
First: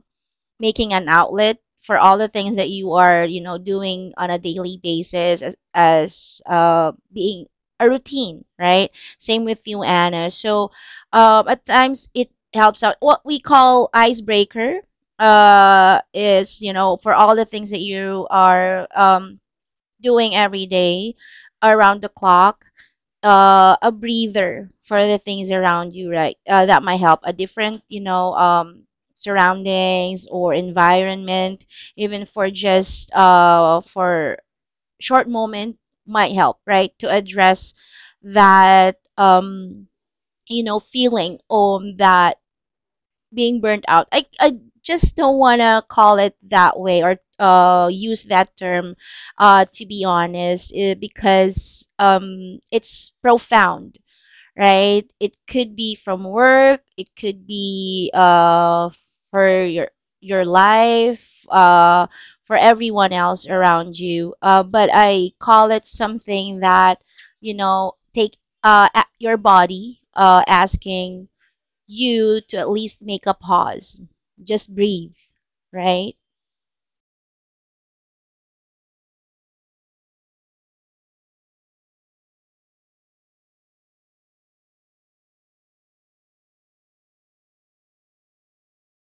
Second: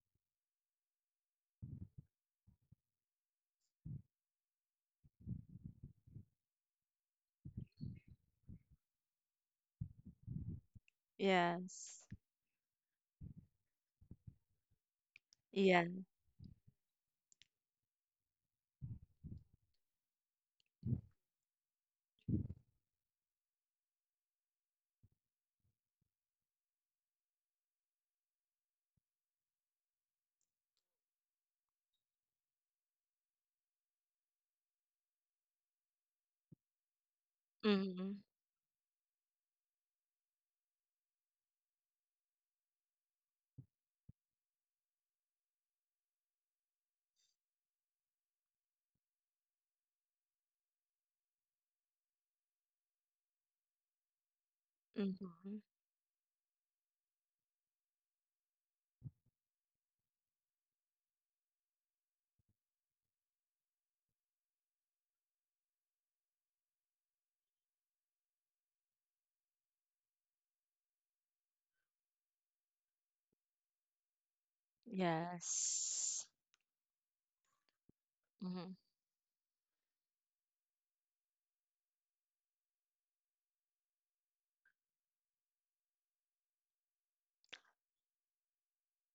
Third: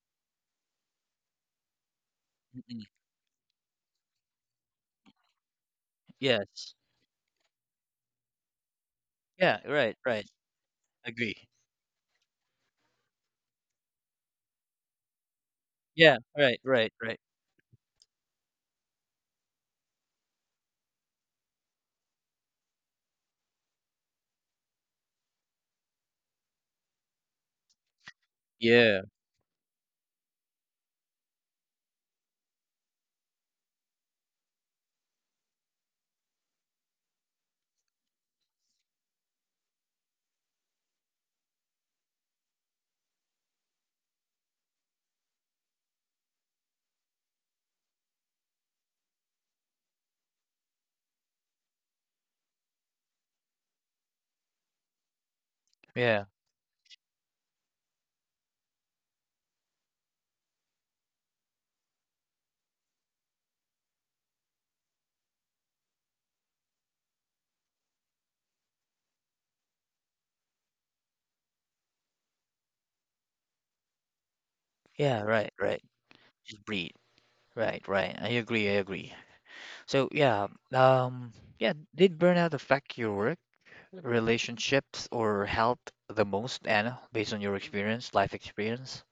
Speaker 3: making an outlet for all the things
Speaker 1: mm,
Speaker 3: that
Speaker 1: mm,
Speaker 3: you are, doing on a daily basis, as,
Speaker 1: Yes.
Speaker 3: being a routine, right? Same
Speaker 1: Yeah,
Speaker 3: with you,
Speaker 1: right, right.
Speaker 3: Anna. So
Speaker 1: Agree.
Speaker 3: at
Speaker 2: Yes.
Speaker 3: times it helps out. What we call icebreaker,
Speaker 2: Yes. Yeah.
Speaker 1: Yeah,
Speaker 3: is,
Speaker 1: right,
Speaker 3: you
Speaker 1: right,
Speaker 3: know, for
Speaker 1: right.
Speaker 3: all the things that you are doing every day around the clock, a breather for the things around you, right? That might help. A different,
Speaker 1: Yeah,
Speaker 3: surroundings or environment, even for just for short moment, might help, right? To address
Speaker 2: Mhm,
Speaker 3: that, feeling that being burnt out. I just don't wanna call it that way, or use that term, to be honest, because it's profound, right? It
Speaker 2: mhm.
Speaker 3: could be
Speaker 1: yeah,
Speaker 3: from work, it could be for your life, for everyone else around you. But I call it something that, take your body asking you to at least make a pause. Just breathe,
Speaker 1: yeah, right, right.
Speaker 3: right?
Speaker 2: Yes.
Speaker 1: Just breathe. Right, right. I agree, I
Speaker 2: Mhm.
Speaker 1: agree. So yeah, um, yeah, did burnout affect your work, relationships, or health the most, Anna, based on your experience, life experience?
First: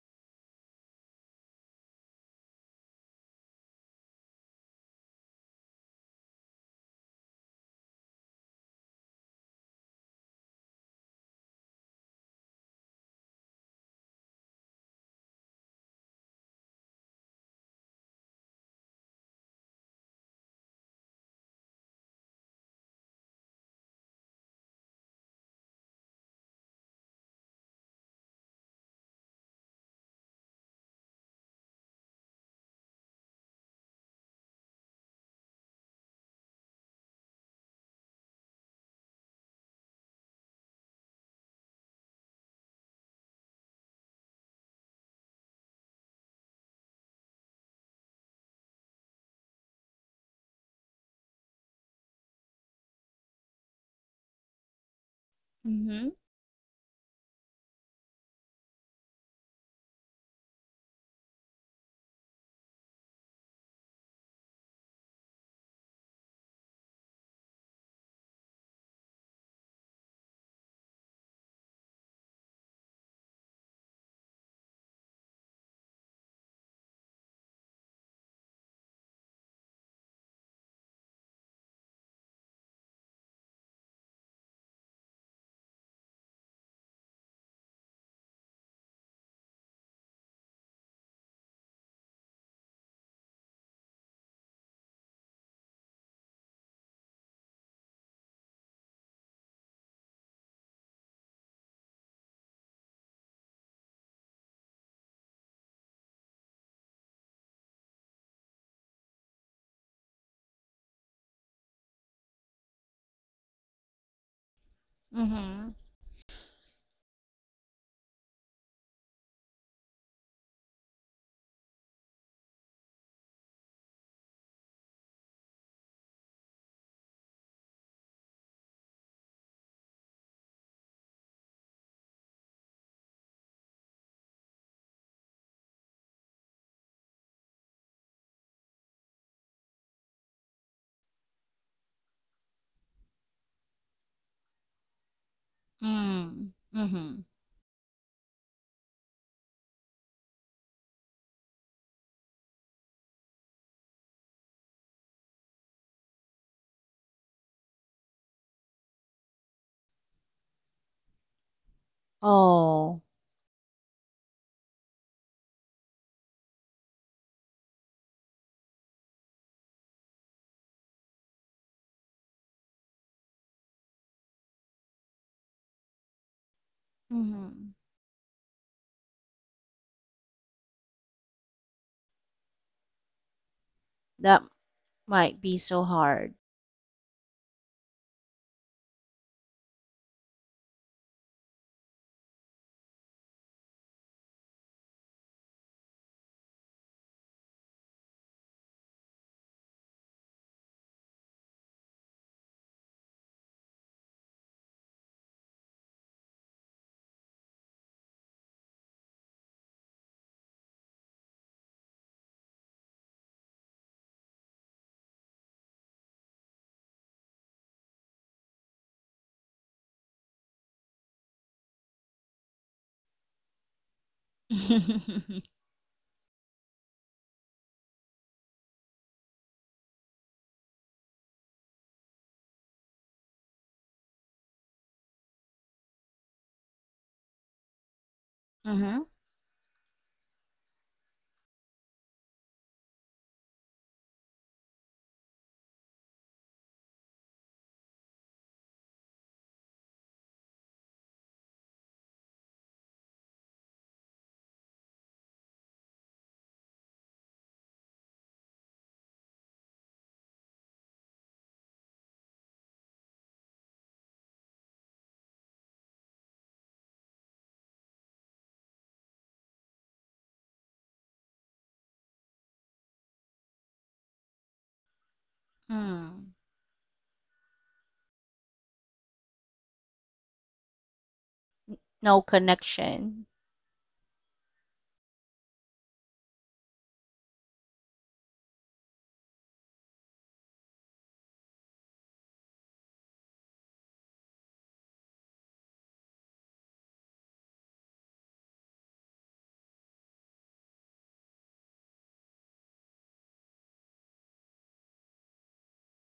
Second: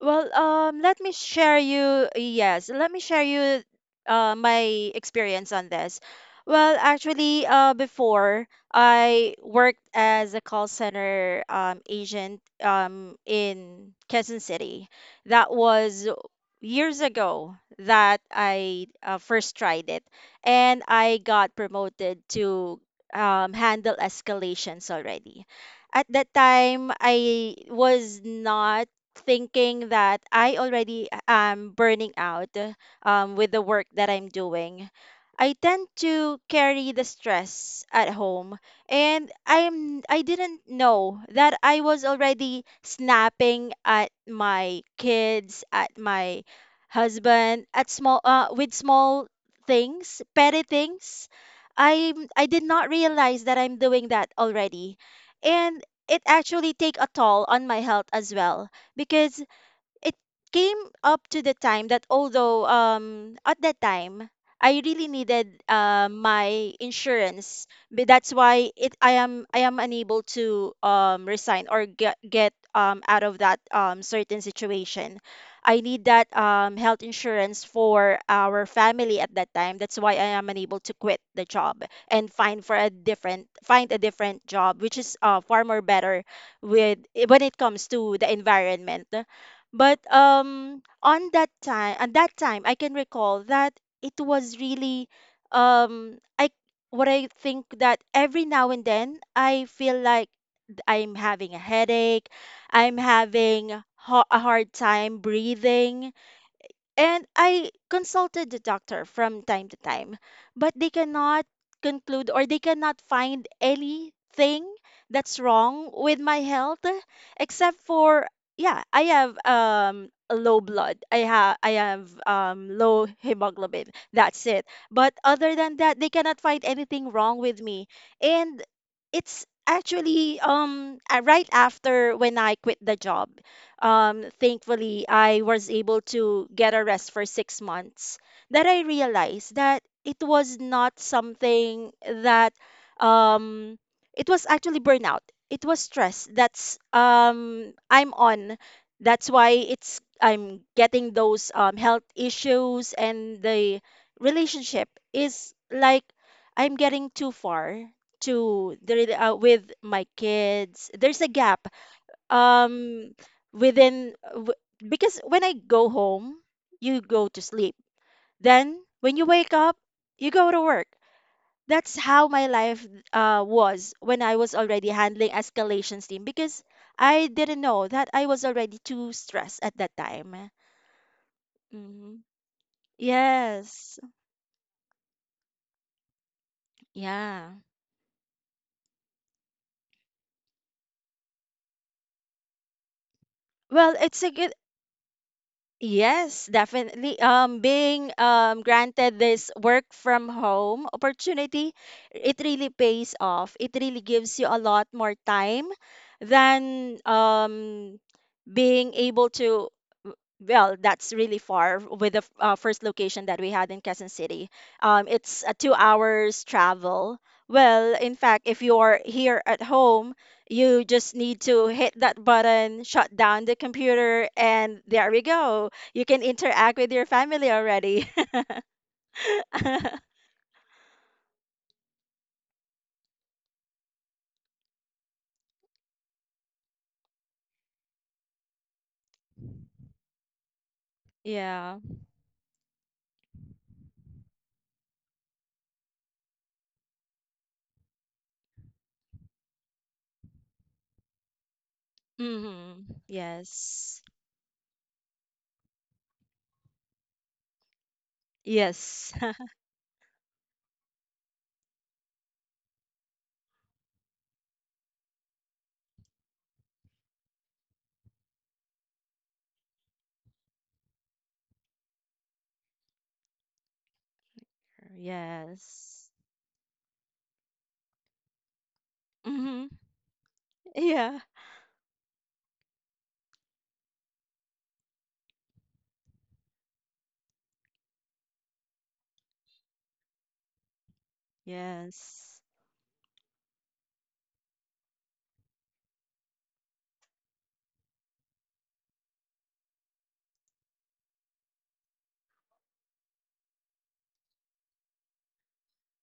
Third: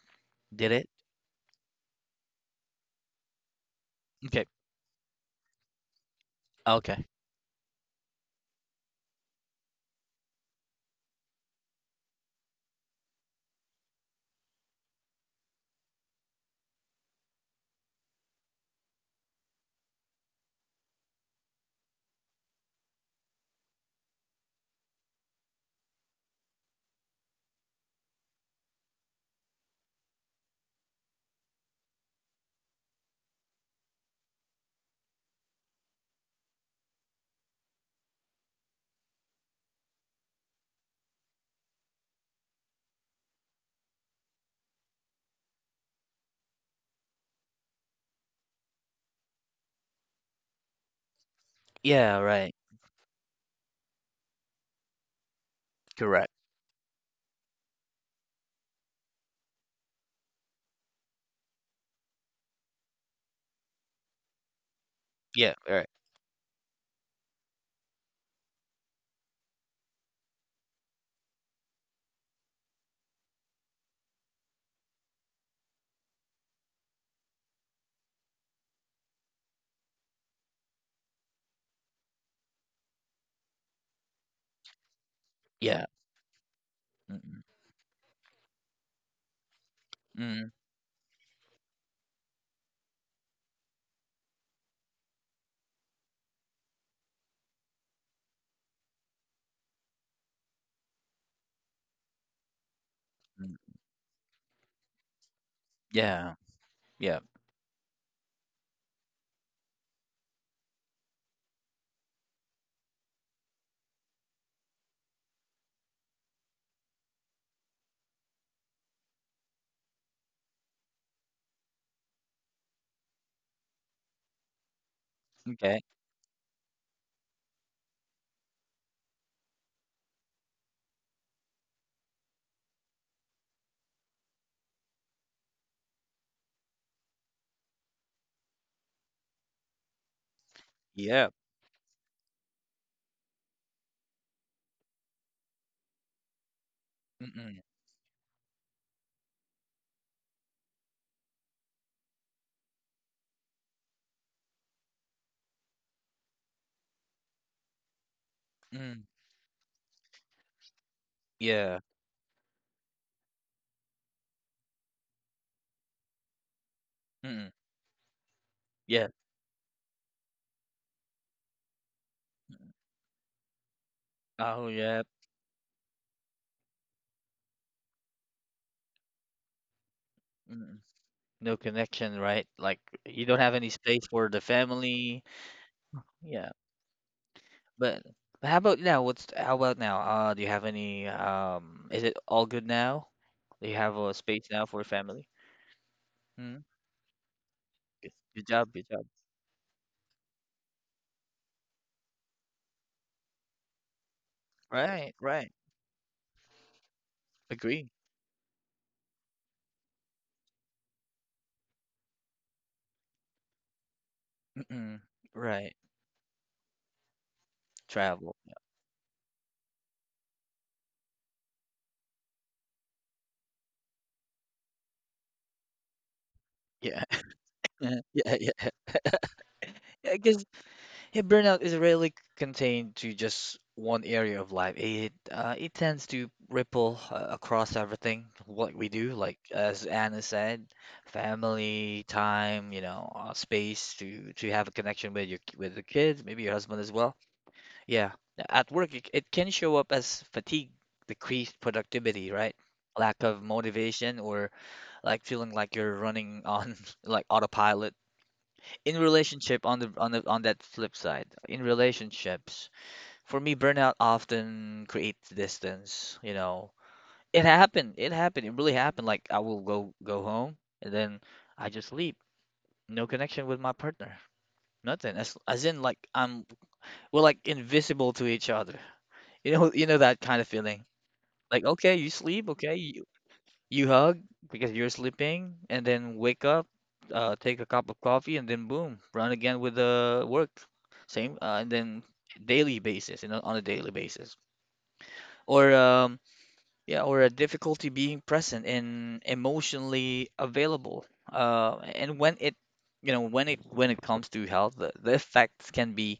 Speaker 2: Well,
Speaker 1: Did it?
Speaker 2: let me share you. Yes, let me share you
Speaker 1: Okay,
Speaker 2: my experience on this. Well,
Speaker 1: okay.
Speaker 2: actually, before I worked as a call center, agent, in Quezon City. That was years ago that I first tried it, and I got promoted to, handle escalations already. At that time, I was not thinking that I already am burning out, with the work that I'm doing. I tend to carry the stress at home, and I didn't know that I was already snapping at my kids, at my husband, at small with small things, petty things. I
Speaker 1: Yeah,
Speaker 2: I
Speaker 1: right.
Speaker 2: did not realize that I'm doing that already, and
Speaker 3: Mm-hmm.
Speaker 2: it
Speaker 1: Correct.
Speaker 2: actually take a toll on my health as well, because it came up to the time that, although, at that time I really
Speaker 1: Yeah,
Speaker 2: needed
Speaker 1: right.
Speaker 2: my insurance, but that's why it I am unable to, resign or get out of that, certain situation. I need that, health insurance for our family at that time. That's why I am unable to quit the job and find a different job, which is far more
Speaker 1: Yeah.
Speaker 2: better with when
Speaker 1: Mm-mm.
Speaker 2: it comes to the environment. But,
Speaker 1: Mm-mm.
Speaker 2: at that time, I can recall that it was really, I what I think that every now and then I feel like I'm having a headache, I'm having
Speaker 1: mm,
Speaker 2: a hard time breathing,
Speaker 1: Yeah, yeah.
Speaker 2: and I consulted the doctor from time to time, but they cannot conclude or they cannot find anything that's
Speaker 3: Mm-hmm.
Speaker 2: wrong with my health, except for, yeah, I have low blood. I have low hemoglobin. That's it. But other
Speaker 1: Okay.
Speaker 2: than that, they cannot find anything wrong with me. And it's actually, right after when I quit the job, thankfully, I was able to get a rest for 6 months, that I realized that it was not
Speaker 1: Yeah.
Speaker 2: something that, um, it was actually burnout. It was stress.
Speaker 3: Mm.
Speaker 2: That's,
Speaker 3: Mm-hmm.
Speaker 1: Mm-mm.
Speaker 2: I'm on. That's why it's I'm getting those, health issues, and the relationship is like I'm getting too far
Speaker 1: Mm.
Speaker 2: with my kids. There's a gap,
Speaker 1: Yeah.
Speaker 3: Oh.
Speaker 2: um within. Because when I go home, you go to
Speaker 1: Mm-mm.
Speaker 2: sleep. Then
Speaker 1: Yeah.
Speaker 2: when you wake up, you go to work. That's how my life was when I was
Speaker 1: Oh,
Speaker 2: already
Speaker 1: yeah.
Speaker 2: handling escalations team, because I didn't
Speaker 3: Mm-hmm.
Speaker 2: know that I was already too stressed at that time.
Speaker 1: No connection,
Speaker 2: Hmm.
Speaker 1: right? Like you don't have any
Speaker 2: Yes.
Speaker 1: space for the
Speaker 3: That
Speaker 1: family.
Speaker 3: might be so hard.
Speaker 1: Yeah.
Speaker 2: Yeah.
Speaker 1: But, but how about now? What's How about now? Do you have any is it all good now? Do you have
Speaker 2: Well,
Speaker 1: a
Speaker 2: it's a
Speaker 1: space
Speaker 2: good.
Speaker 1: now for family?
Speaker 2: Yes,
Speaker 1: Hmm.
Speaker 2: definitely.
Speaker 1: Good,
Speaker 2: Being,
Speaker 1: good job, good job.
Speaker 2: granted this work from home opportunity, it really pays off. It really gives you a lot
Speaker 1: Right,
Speaker 2: more
Speaker 1: right.
Speaker 2: time than,
Speaker 1: Agree.
Speaker 2: being able to. Well, that's really far with the first location that we had in Quezon City,
Speaker 1: Mm-mm.
Speaker 2: it's a
Speaker 1: Right.
Speaker 2: 2 hours travel. Well, in
Speaker 1: Travel.
Speaker 2: fact, if you are here at home, you just need to hit that button, shut down the computer, and there we go, you can interact with
Speaker 1: Yeah.
Speaker 2: your family
Speaker 1: Yeah.
Speaker 2: already.
Speaker 1: Yeah, yeah. Yeah, burnout is rarely contained to just one area of life. It tends to ripple across everything what we
Speaker 3: Mm-hmm.
Speaker 1: do, like as Anna said,
Speaker 2: Yeah.
Speaker 1: family, time, you know, space to have a connection with your with the kids, maybe your husband as well. Yeah, at work it can show up as fatigue, decreased productivity, right?
Speaker 2: Mm-hmm.
Speaker 1: Lack of
Speaker 2: Yes.
Speaker 1: motivation or like feeling like you're running on like autopilot. In
Speaker 2: Yes.
Speaker 1: relationship, on the on that flip side, in relationships, for me burnout often creates distance, you know. It happened, it really happened. Like, I will go home, and then I just leave. No connection with my partner, nothing. As, as in like
Speaker 2: Yes.
Speaker 3: Mm.
Speaker 1: I'm, we're like invisible to each other, you know.
Speaker 2: Mm-hmm.
Speaker 1: You know that kind of feeling,
Speaker 2: Yeah.
Speaker 1: like okay, you
Speaker 3: No
Speaker 1: sleep, okay.
Speaker 3: connection.
Speaker 1: You hug because you're sleeping, and then wake up, take a cup of coffee, and then boom, run again with the work. Same, and then
Speaker 2: Yes.
Speaker 1: daily basis, you know, on a daily basis. Or yeah, or a difficulty being present and emotionally available. And when when it comes to health, the effects can be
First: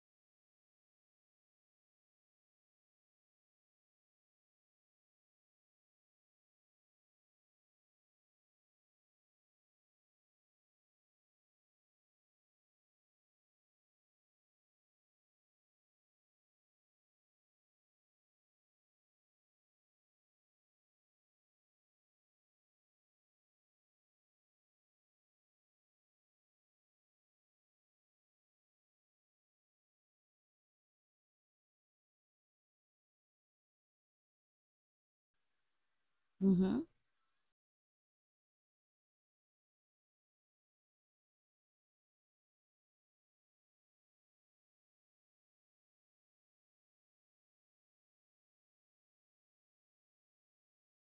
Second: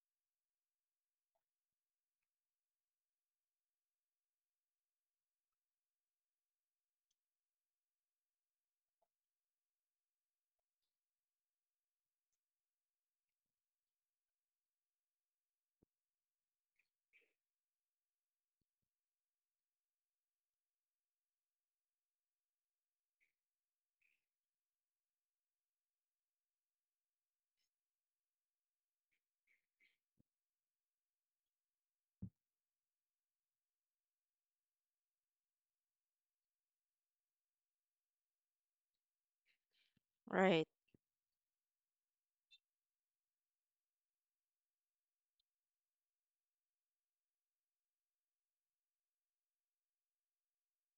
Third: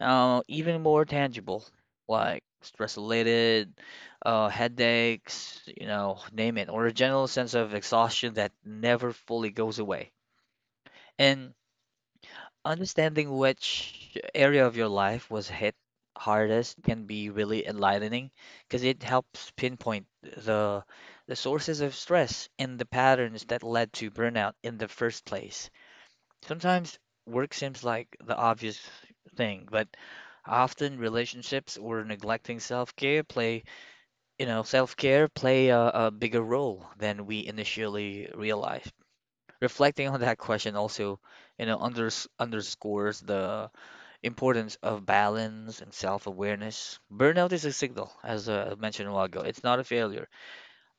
Speaker 1: even more tangible, like stress related, headaches, you know, name it, or a general sense of exhaustion that never fully goes away. And understanding which area of your life was hit hardest can be really enlightening because it helps pinpoint the the sources of stress and the patterns that led to burnout in the first place. Sometimes work seems like the obvious thing, but often relationships or neglecting self-care self-care play a bigger
Speaker 3: Mm-hmm.
Speaker 1: role than we initially realized. Reflecting on that
Speaker 2: Right.
Speaker 1: question also, you know, underscores the importance of balance and self-awareness. Burnout is a signal, as I mentioned a while ago. It's not a failure.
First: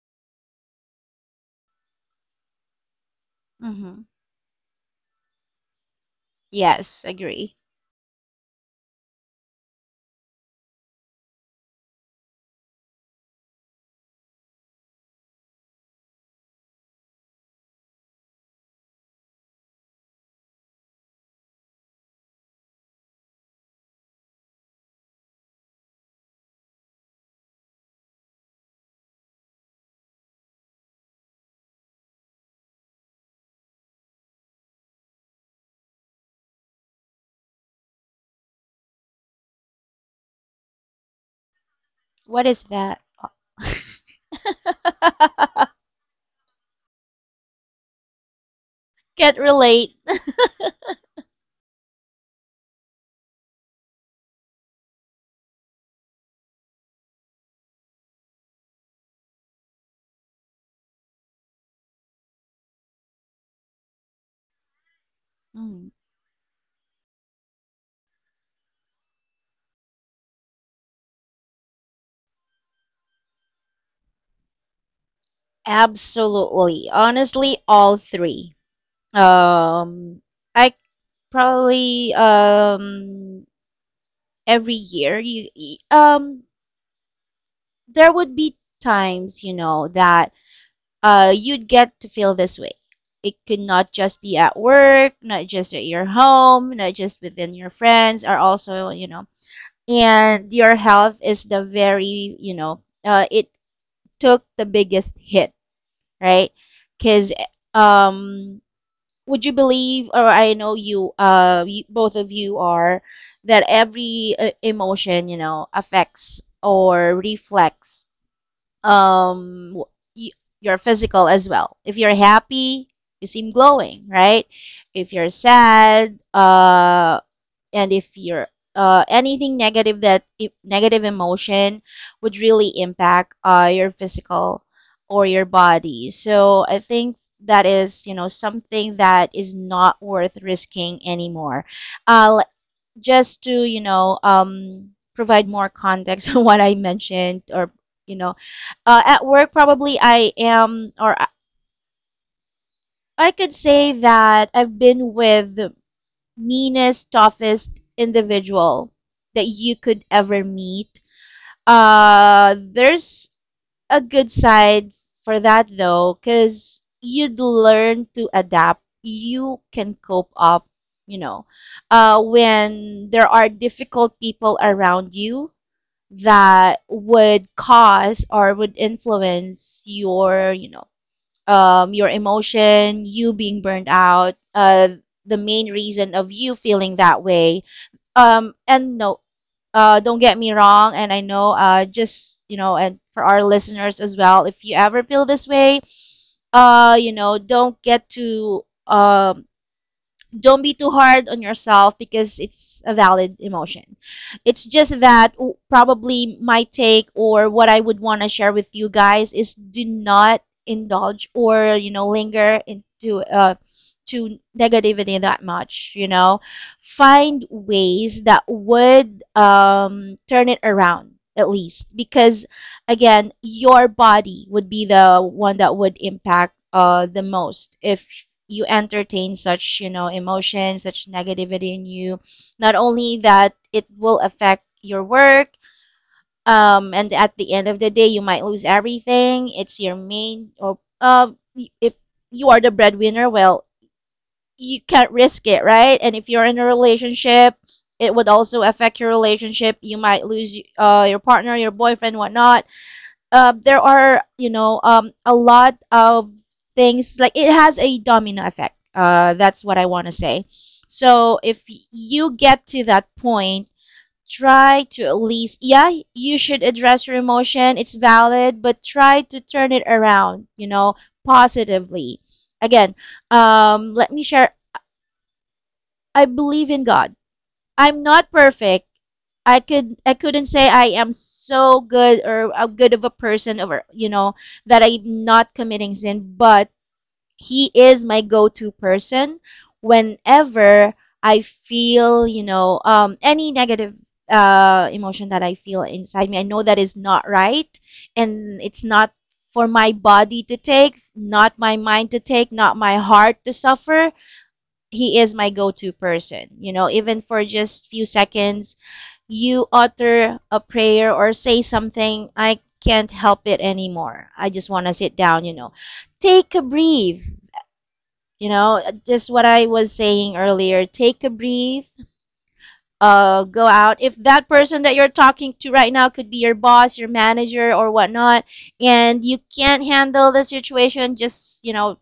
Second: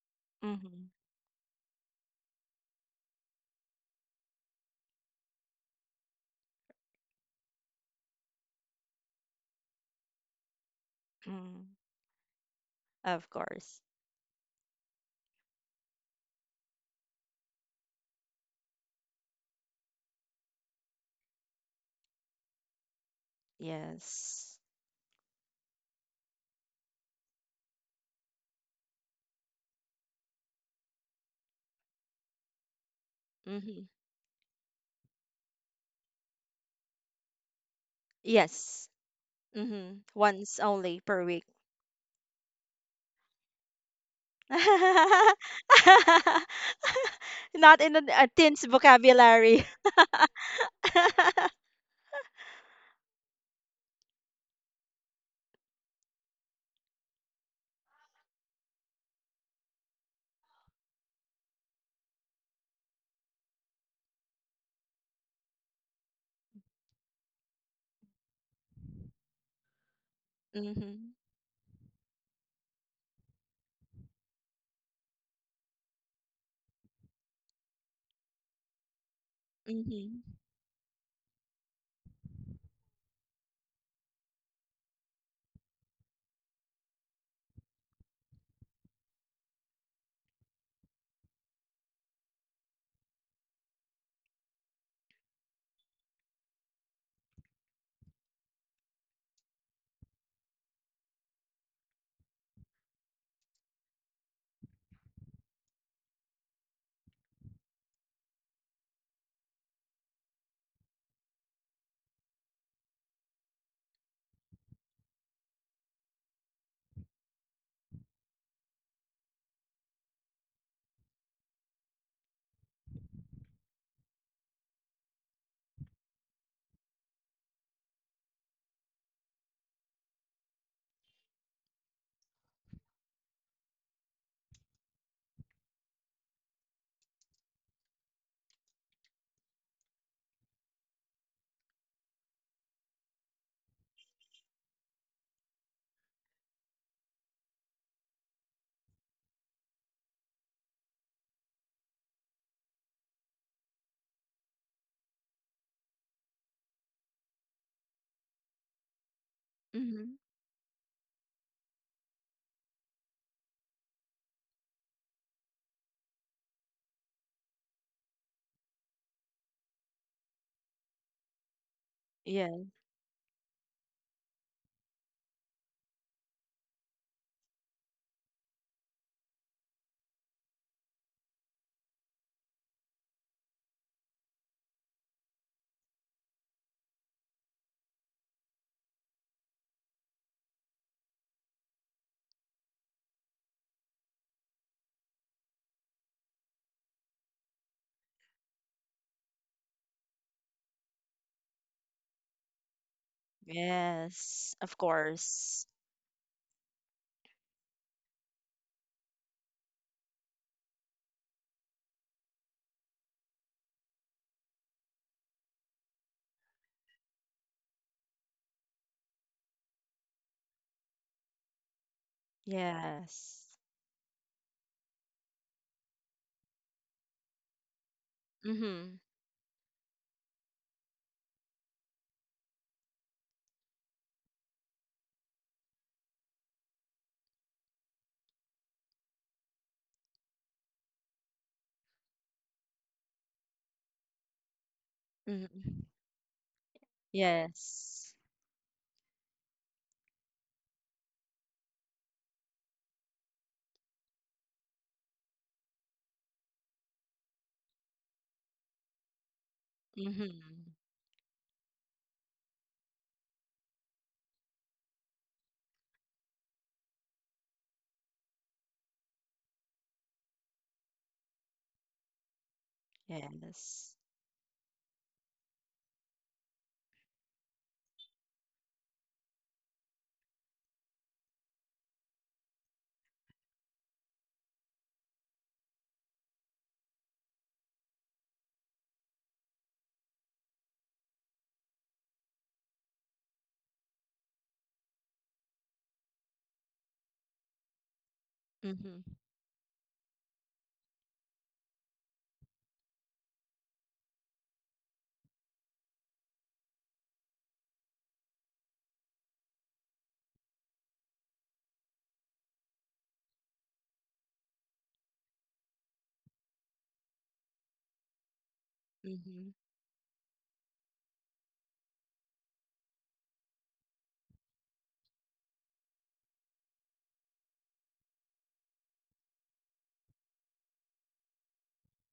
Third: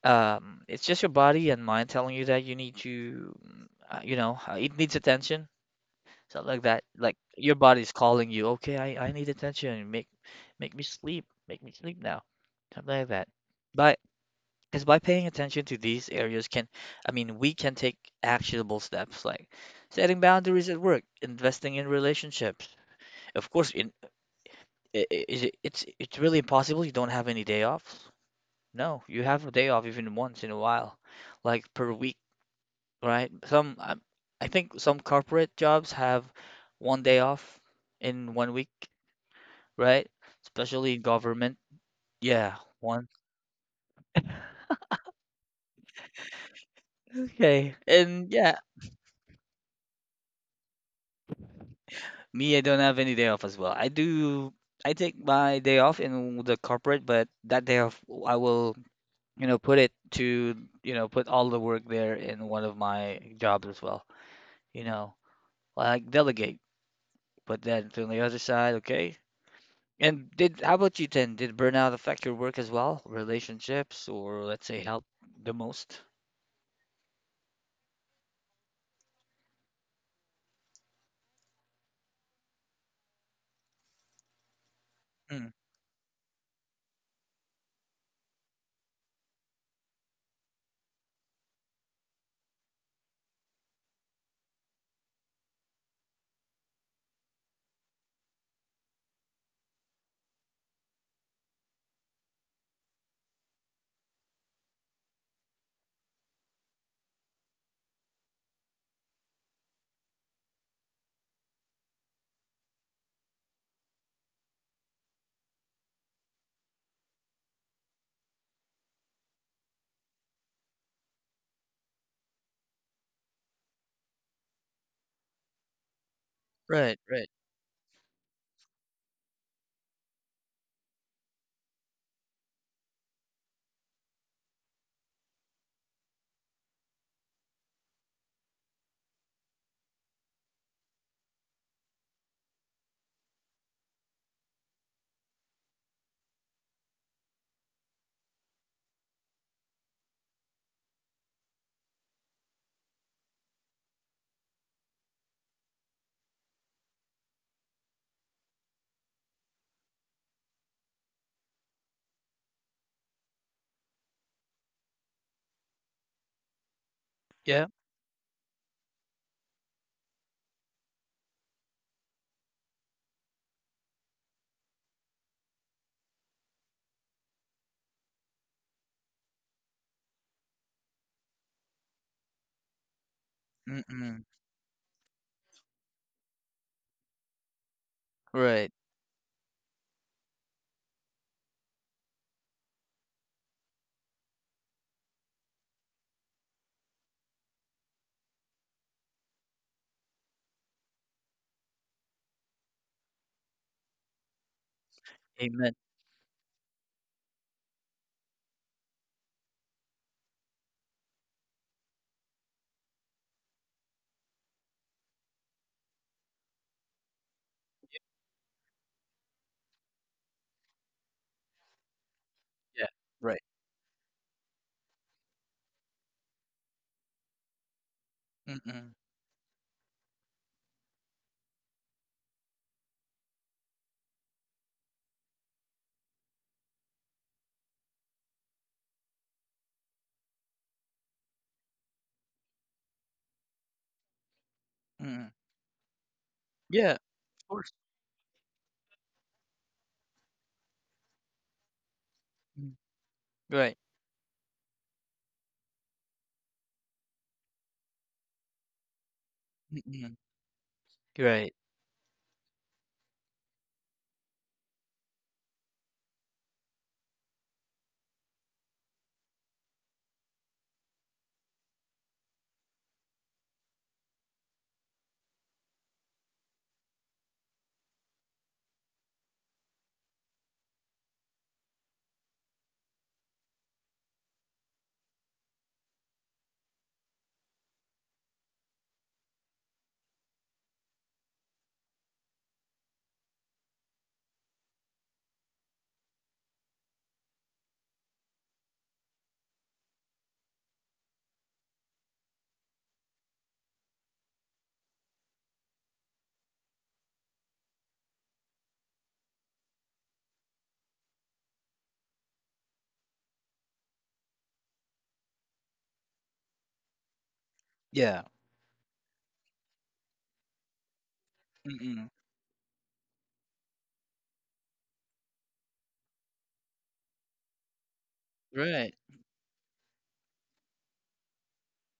Speaker 1: It's
Speaker 2: Hmm.
Speaker 1: just your body and mind telling you that you need to,
Speaker 3: Mm-hmm.
Speaker 1: you know, it needs attention. Something like that.
Speaker 3: Yes,
Speaker 1: Like your
Speaker 3: agree.
Speaker 1: body's calling you, okay, I need attention. Make me sleep. Make me
Speaker 2: Mm,
Speaker 1: sleep now. Something like that.
Speaker 2: of course.
Speaker 1: But because by paying attention to these areas can, I mean, we can take actionable steps like setting boundaries at work, investing in relationships. Of course, in
Speaker 2: Yes.
Speaker 1: is it, it's really impossible you don't have any day offs. No, you have a day off even once in a while, like per week, right? Some,
Speaker 2: Mm-hmm.
Speaker 1: I think some corporate jobs have one day off in one week,
Speaker 2: Yes. Mm-hmm.
Speaker 1: right?
Speaker 2: Once
Speaker 1: Especially in
Speaker 2: only per week.
Speaker 1: government.
Speaker 3: What
Speaker 1: Yeah,
Speaker 3: is that?
Speaker 1: one. Okay.
Speaker 2: Not in a,
Speaker 1: And
Speaker 2: a
Speaker 1: yeah,
Speaker 2: teen's
Speaker 3: Can't
Speaker 2: vocabulary.
Speaker 3: relate.
Speaker 1: me, I don't have any day off as well. I do, I take my day off in the corporate, but that day off, I will, you know, put it to, you know, put all the work there in one of my jobs as well, you know,
Speaker 3: Mm.
Speaker 1: like delegate. But then on the other side, okay. And did how about you
Speaker 2: Mm-hmm.
Speaker 1: then? Did burnout affect your work as well, relationships, or let's say help the most?
Speaker 3: Absolutely. Honestly, all three. Um,
Speaker 2: Mm-hmm.
Speaker 3: I Probably every year,
Speaker 1: Mm,
Speaker 3: there would be times, that you'd get to feel this way. It could not just be at work, not just at your home, not just within your friends, or also, and your health is the very, it took the biggest hit, right? Because, um, would you believe, or I know you, you, both of you are, that every emotion, affects or reflects your physical as well. If you're happy, you seem glowing, right? If you're sad,
Speaker 1: right, right.
Speaker 3: and if you're anything negative, that negative emotion would really impact your physical or your body. So I think that is, something that is not worth risking anymore. Uh, just to provide more context on what I mentioned, or you know, at work, probably I am, or I could say that I've been with the meanest, toughest individual that you could
Speaker 2: Mm-hmm.
Speaker 3: ever meet. There's a good side for that though, because you'd
Speaker 1: Yeah.
Speaker 3: learn to adapt. You can cope up, you know,
Speaker 2: Yes.
Speaker 3: when there are difficult people around you that would cause or would influence your emotion, you being burned
Speaker 1: Mm-mm.
Speaker 3: out, the main reason of you feeling that way. Um,
Speaker 1: Right.
Speaker 3: and no, don't get me wrong, and I know, just and for our listeners as well, if you ever feel this way, uh, you know, don't get too um don't be too hard on yourself because it's a valid emotion.
Speaker 2: Yes.
Speaker 3: It's
Speaker 2: Of
Speaker 3: just that
Speaker 2: course.
Speaker 1: Amen.
Speaker 3: probably my take, or what I would want to share with you guys, is do not indulge or linger into to negativity that much, Find ways that would turn it around at least, because
Speaker 1: Yeah.
Speaker 3: again,
Speaker 1: Right.
Speaker 2: Yes.
Speaker 3: your body would be the one that would impact the most if you
Speaker 2: Mm-hmm.
Speaker 1: Mm-mm.
Speaker 3: entertain such, emotions, such negativity in you. Not only that, it will affect your work, and at the end of the day, you might lose everything. It's your main, or if you are the breadwinner, well, you can't
Speaker 1: Mm-mm.
Speaker 3: risk it,
Speaker 2: Mm-hmm.
Speaker 3: right? And if you're in a
Speaker 1: Yeah, of
Speaker 3: relationship,
Speaker 1: course.
Speaker 2: Yes.
Speaker 3: it would also affect your relationship. You might lose your partner, your boyfriend, whatnot.
Speaker 1: Mm.
Speaker 3: uh,
Speaker 1: Right.
Speaker 3: there are, a lot of things. Like it has a domino effect, that's what I want to
Speaker 1: Mm-mm.
Speaker 3: say.
Speaker 2: Mm-hmm.
Speaker 3: So
Speaker 1: Right.
Speaker 3: if you get to that point, try to at least, yeah, you should address your emotion. It's valid, but try to turn it around, positively. Again,
Speaker 2: Yes.
Speaker 3: let me share. I believe in God. I'm not perfect. I couldn't say I am so good, or a good of a person, or that I'm not committing sin, but he is my go-to person whenever I feel, any negative emotion that I feel inside me. I know that is not right, and it's
Speaker 2: Mm-hmm.
Speaker 3: not for my body to take, not my mind to take, not my heart to suffer. He is my go-to person. You know, even for just few seconds, you utter a prayer or say something. I can't help it anymore. I just want to sit down. Take a breathe,
Speaker 1: Yeah.
Speaker 3: just
Speaker 2: Mm-hmm.
Speaker 3: what I was saying earlier. Take a breathe,
Speaker 1: Mm-mm.
Speaker 3: go out. If that person that you're talking to right now could be your boss, your manager, or whatnot,
Speaker 1: Right.
Speaker 3: and you can't handle the situation, just,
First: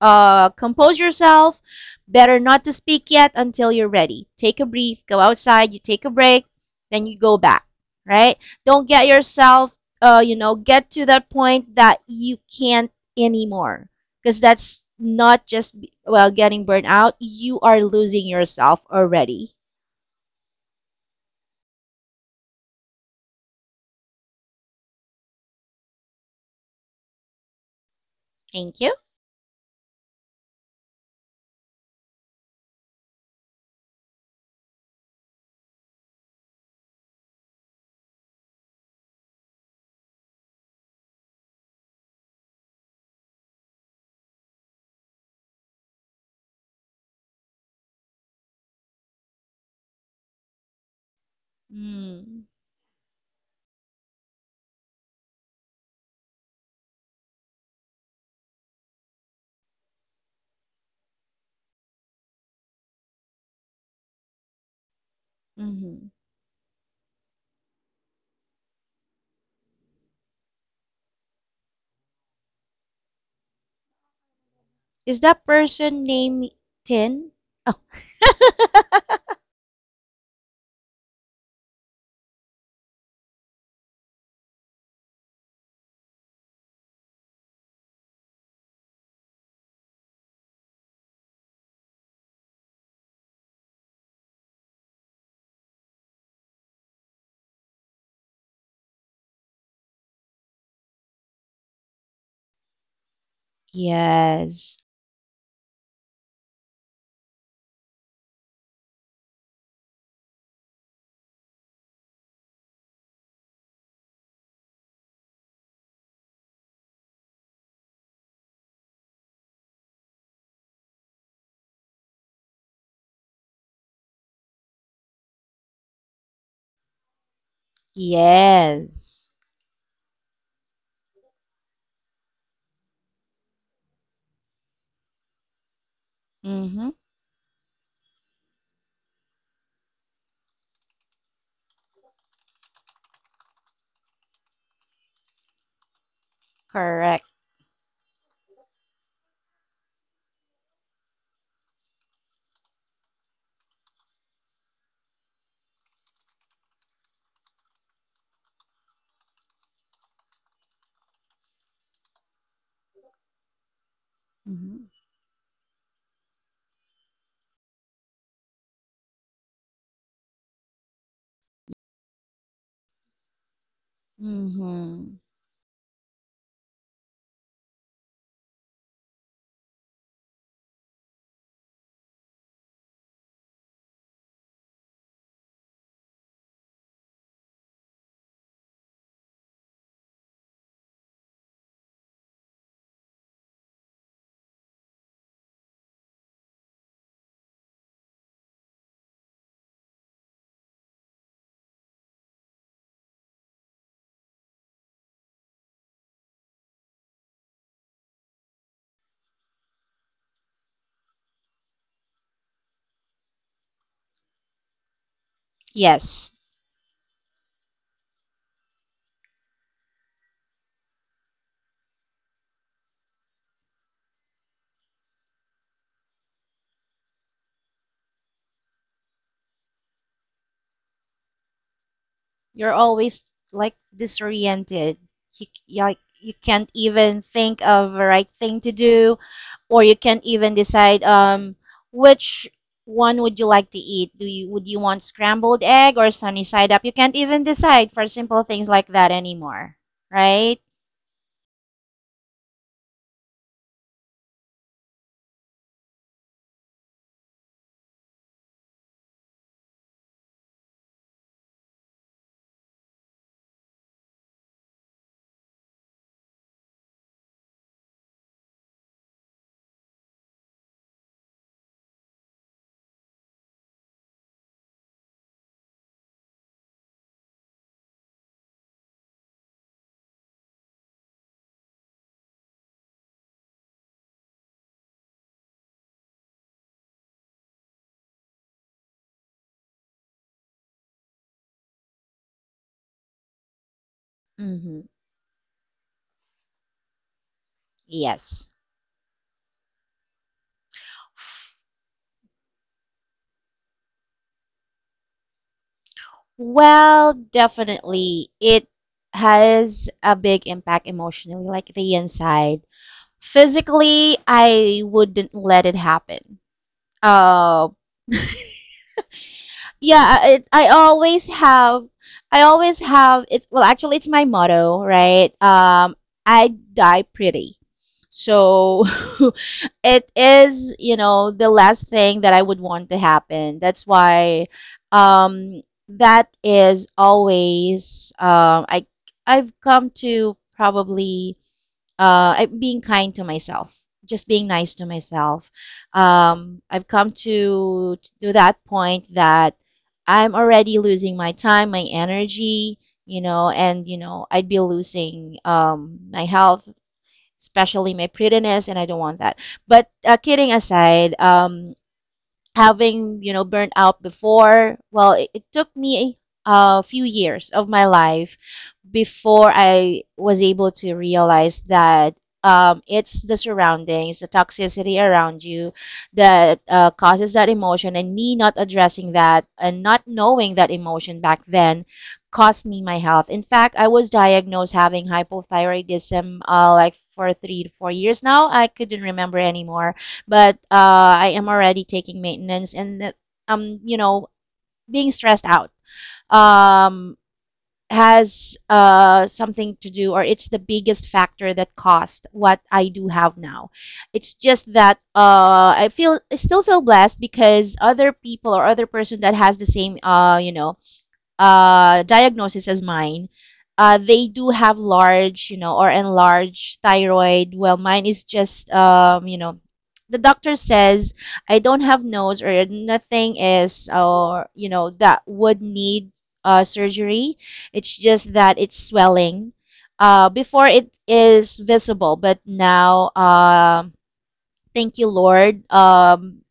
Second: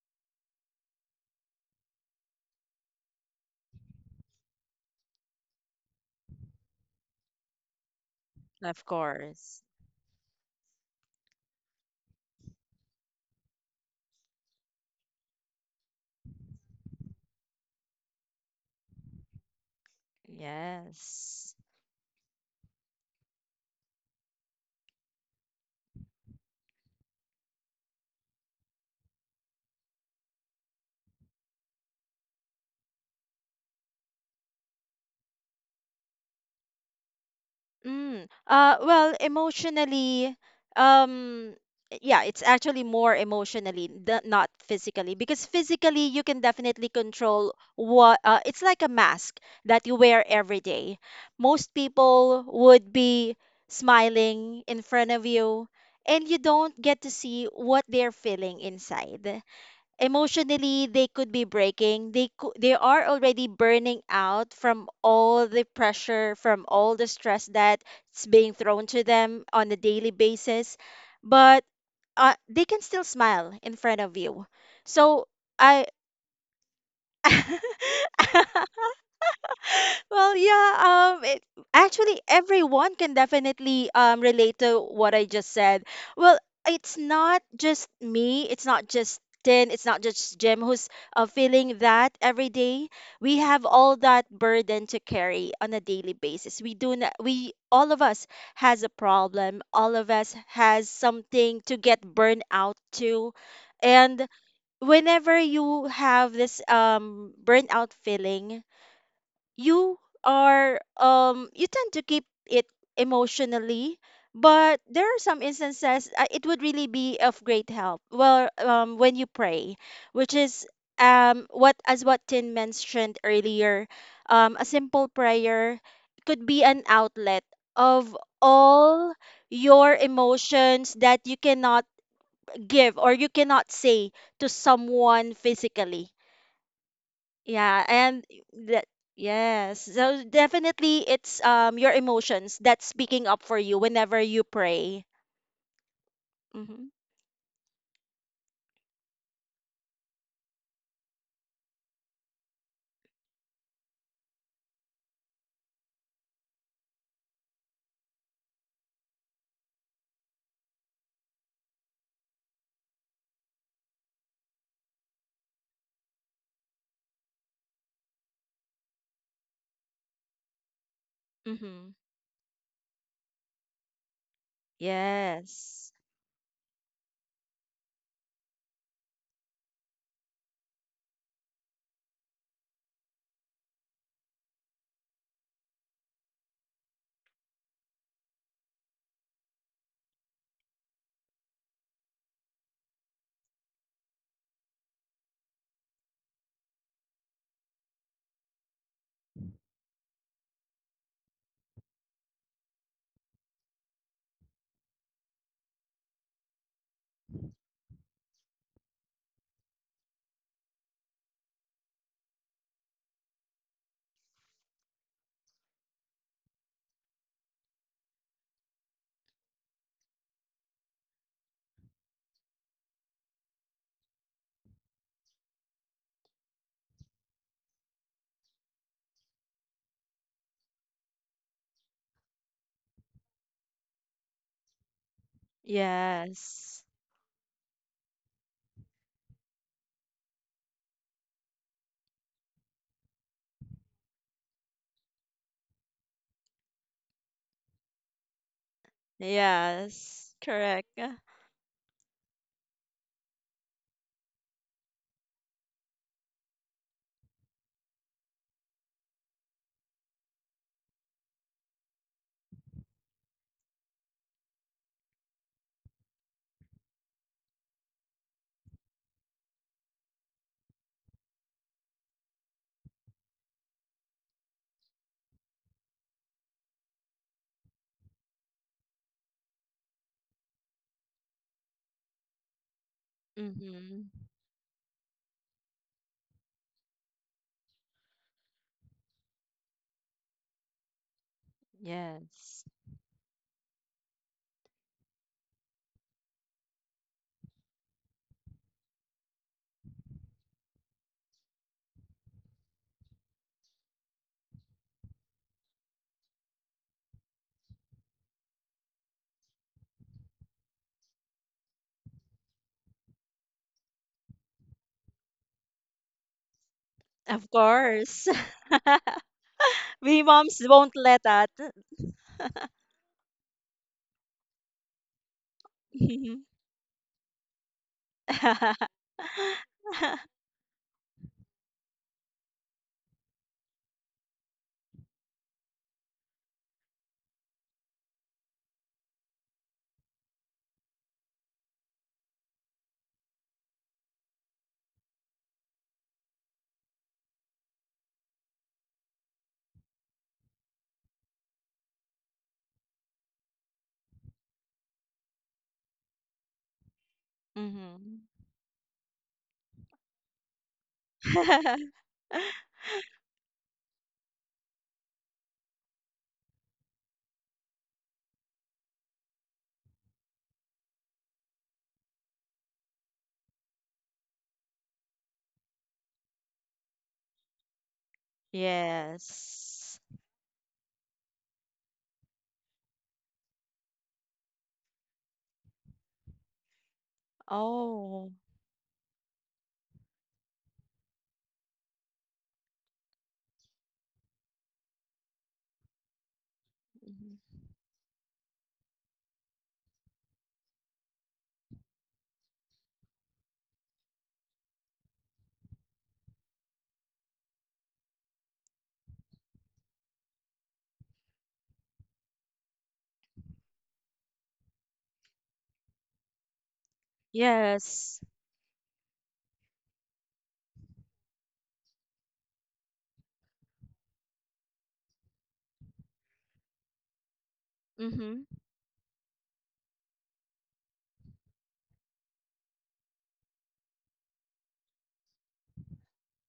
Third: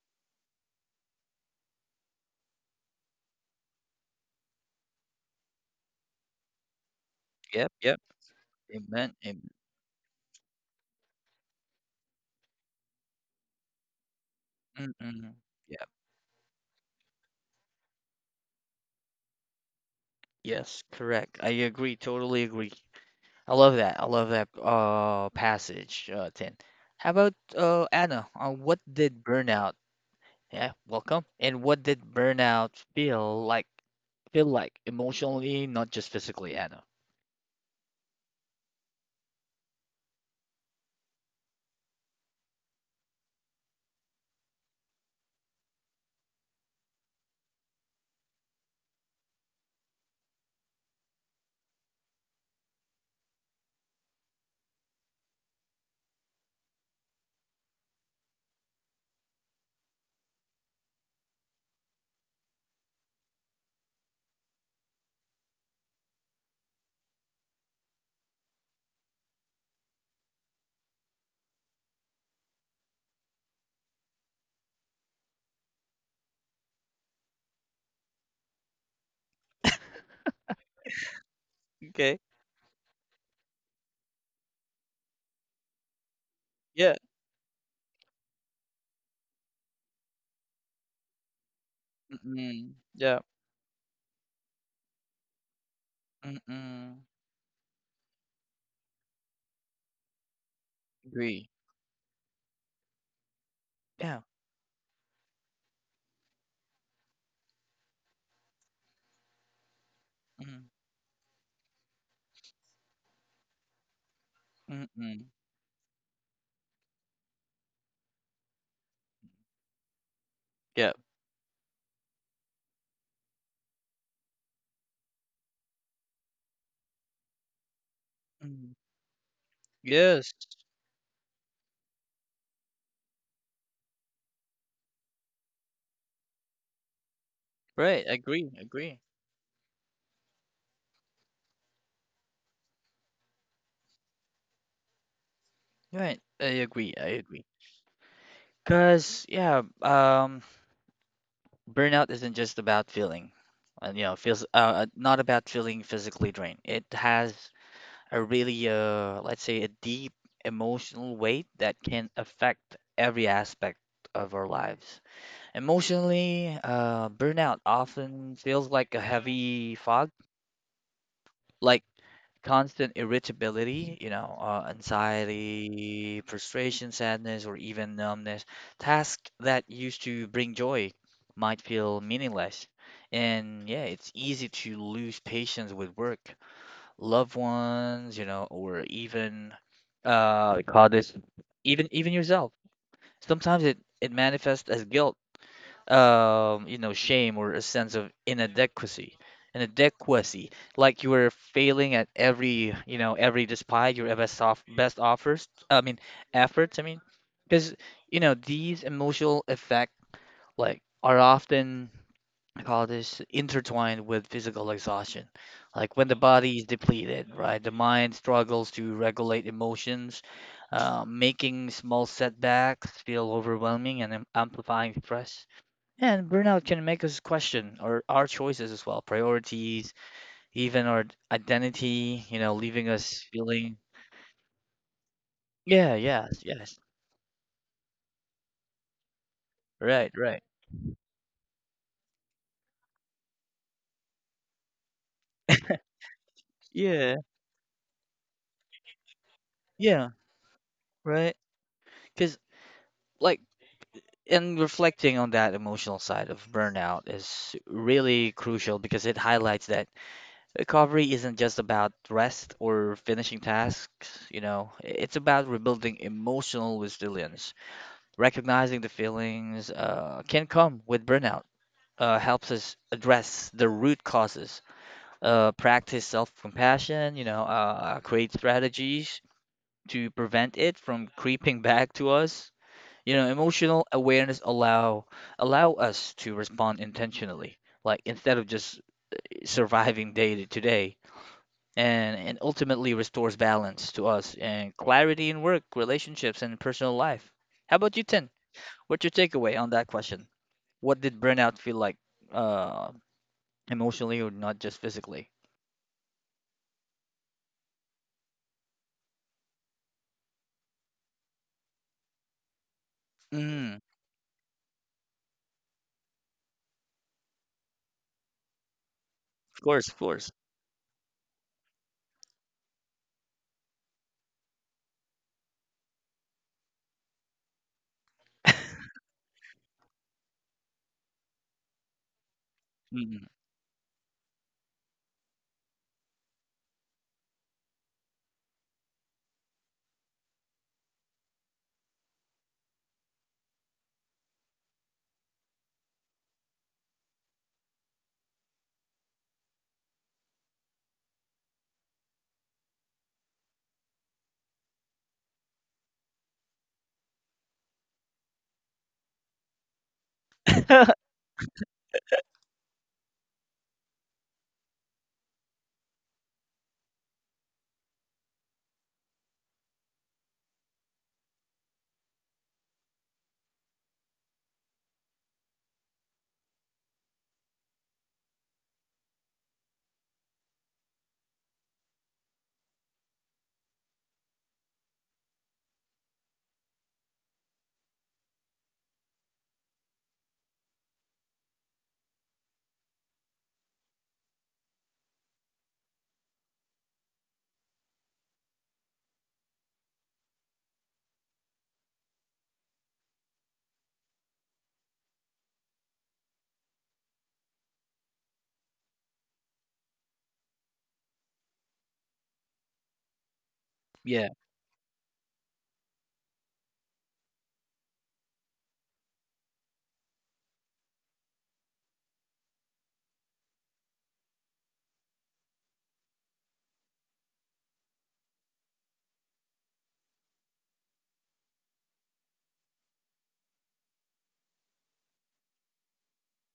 Speaker 3: compose yourself. Better not to speak yet until you're ready. Take a breath, go outside, you take a break, then you go back,
Speaker 1: Yep, yep.
Speaker 3: right?
Speaker 2: Of
Speaker 3: Don't get
Speaker 1: Amen. Amen.
Speaker 2: course.
Speaker 3: yourself, get to that point that you can't anymore. Because that's
Speaker 1: Mm-mm.
Speaker 3: not just,
Speaker 1: Yep.
Speaker 3: well, getting burnt out. You are losing yourself already.
Speaker 1: Yes, correct. I
Speaker 2: Yes.
Speaker 1: agree. Totally agree. I love that. I love that passage, Tin. How about Anna?
Speaker 3: Thank
Speaker 1: What
Speaker 3: you.
Speaker 1: did burnout... Yeah, welcome. And what did burnout feel like? Feel like emotionally, not just physically, Anna.
Speaker 2: Mm. Well, emotionally, um, yeah, it's actually more emotionally, not physically, because physically you can definitely control what, it's like a mask that you wear every day. Most people
Speaker 3: Mm.
Speaker 2: would be smiling in front of you, and you don't get to see what they're feeling inside. Emotionally, they could be breaking, they could, they are already burning out from all the
Speaker 3: Hmm.
Speaker 2: pressure, from all the stress that's being thrown to them on a daily basis. But they can still smile in front of you,
Speaker 3: Is
Speaker 2: so
Speaker 3: that
Speaker 2: I.
Speaker 3: person named Tin?
Speaker 2: Well, yeah,
Speaker 1: Okay.
Speaker 2: actually, everyone can definitely, relate to what I just said. Well,
Speaker 1: Yeah.
Speaker 2: it's not just me, it's not just Tin, it's not just Jim who's feeling that every
Speaker 1: Mm-mm.
Speaker 2: day.
Speaker 1: Yeah.
Speaker 2: We have all that burden to carry on a daily basis. We do
Speaker 1: Mm-mm.
Speaker 2: not, we, all of us has a problem. All of us has
Speaker 1: Agree.
Speaker 2: something to get burned out to.
Speaker 1: Yeah.
Speaker 2: And
Speaker 3: Yes.
Speaker 2: whenever you have this, burnout feeling, you
Speaker 1: Mm.
Speaker 2: you tend to keep it emotionally, but there are
Speaker 1: Mm-mm.
Speaker 2: some instances, it would really be of great help, well, when you pray, which is,
Speaker 1: Yeah.
Speaker 2: what, as what Tin mentioned earlier, a simple prayer could be an outlet of
Speaker 1: Mm.
Speaker 2: all
Speaker 3: Yes.
Speaker 2: your
Speaker 1: Yes.
Speaker 2: emotions that you cannot give or you cannot say to someone physically.
Speaker 3: Mm-hmm.
Speaker 2: Yeah,
Speaker 1: Right.
Speaker 2: and
Speaker 1: Agree.
Speaker 2: that,
Speaker 1: Agree.
Speaker 2: yes. So definitely it's, your emotions that's speaking up for you whenever you pray.
Speaker 1: Right, I
Speaker 2: Mhm.
Speaker 1: agree. I
Speaker 3: Correct.
Speaker 1: agree. Cause yeah, burnout isn't just about feeling, you know, feels not about feeling physically drained. It has a really let's say a deep emotional weight that can affect every aspect of our lives.
Speaker 3: Hmm.
Speaker 1: Emotionally, burnout often feels like a heavy fog, like
Speaker 2: Mhm.
Speaker 1: constant irritability, you know,
Speaker 3: Hmm.
Speaker 2: Yes.
Speaker 1: anxiety, frustration, sadness, or even numbness. Tasks that used to bring joy might feel meaningless. And yeah, it's easy to lose patience with work, loved ones, you know, or even they call this even yourself. Sometimes it manifests as guilt, you know, shame or a sense of inadequacy, inadequacy, like you were failing at every, you know, every, despite your best offers. I mean efforts. I mean, because you know these emotional effects like are often, I call this, intertwined with physical exhaustion. Like when the
Speaker 3: Yes,
Speaker 1: body is depleted, right? The mind struggles to regulate emotions, making small setbacks feel overwhelming and amplifying stress. And burnout can make us question our choices as well, priorities, even our identity, you know,
Speaker 3: you're
Speaker 1: leaving us
Speaker 3: always like
Speaker 1: feeling,
Speaker 3: disoriented. You,
Speaker 1: yeah,
Speaker 3: like, you
Speaker 1: yes,
Speaker 3: can't
Speaker 1: yes,
Speaker 2: Yes.
Speaker 3: even think of the right thing to do, or you
Speaker 1: right,
Speaker 3: can't
Speaker 1: right.
Speaker 3: even decide which one would you like to eat? Do you would you want scrambled egg or sunny side up? You
Speaker 1: Yeah,
Speaker 3: can't even decide for simple things like that anymore,
Speaker 1: yeah,
Speaker 2: Yes.
Speaker 3: right?
Speaker 2: Correct.
Speaker 1: right. Because, like, and reflecting on that emotional side of burnout is really crucial because it highlights that recovery isn't just about rest or finishing tasks, you know, it's about rebuilding emotional resilience. Recognizing the feelings can come with burnout helps us address the root causes, practice self-compassion, you know, create strategies to prevent it from creeping back to us. You know, emotional
Speaker 2: Mhm.
Speaker 1: awareness allow allow us to respond intentionally, like instead of just surviving day to day, and
Speaker 2: Yes.
Speaker 1: ultimately restores balance to us and
Speaker 3: Mm-hmm.
Speaker 1: clarity in work, relationships, and personal life. How about you, Tin?
Speaker 3: Yes.
Speaker 1: What's your takeaway on that question? What did burnout feel like, uh, emotionally or not just physically?
Speaker 3: Well, definitely it has a big impact emotionally, like the inside.
Speaker 1: Mm,
Speaker 3: Physically, I wouldn't let it happen.
Speaker 2: Of
Speaker 3: uh,
Speaker 2: course.
Speaker 1: of course, of
Speaker 2: We
Speaker 1: course.
Speaker 3: yeah, it,
Speaker 2: moms
Speaker 3: i
Speaker 2: won't let
Speaker 3: always
Speaker 2: that.
Speaker 3: have I always have, it's, well, actually, it's my motto, right?
Speaker 2: Mhm.
Speaker 3: I die pretty. So it is, the last thing that I would want to
Speaker 1: mm
Speaker 3: happen. That's why um, that is always, I've come to probably, I'm being kind to myself, just being nice to myself. I've come to that point that I'm already losing my time, my energy, you know, and I'd be losing my health, especially my
Speaker 2: Mhm.
Speaker 3: prettiness, and I don't want that. But kidding aside, having, you know, burnt out before, well, it took me a, a few years of my life before I was able to realize that it's the surroundings, the toxicity around you that causes that emotion, and me not addressing that and
Speaker 2: Yes.
Speaker 3: not knowing that emotion back then cost me my health. In fact, I was diagnosed having hypothyroidism like for 3 to 4 years
Speaker 2: Oh.
Speaker 3: now. I couldn't remember anymore, but I am already taking maintenance and you know, being stressed out. Um,
Speaker 2: Mhm.
Speaker 3: has something to do, or it's the biggest factor that caused what I do have now. It's just that I feel, I still feel blessed because other people, or other person that has the same you know diagnosis as mine,
Speaker 1: Yeah.
Speaker 3: they do have large, you know, or enlarged thyroid. Well, mine is
Speaker 2: Yes.
Speaker 3: just, you know, the doctor says I don't have nodes or nothing is, or, you know, that would need surgery. It's just
Speaker 2: Mm-hmm.
Speaker 3: that it's swelling. Before it is visible, but now, thank you, Lord.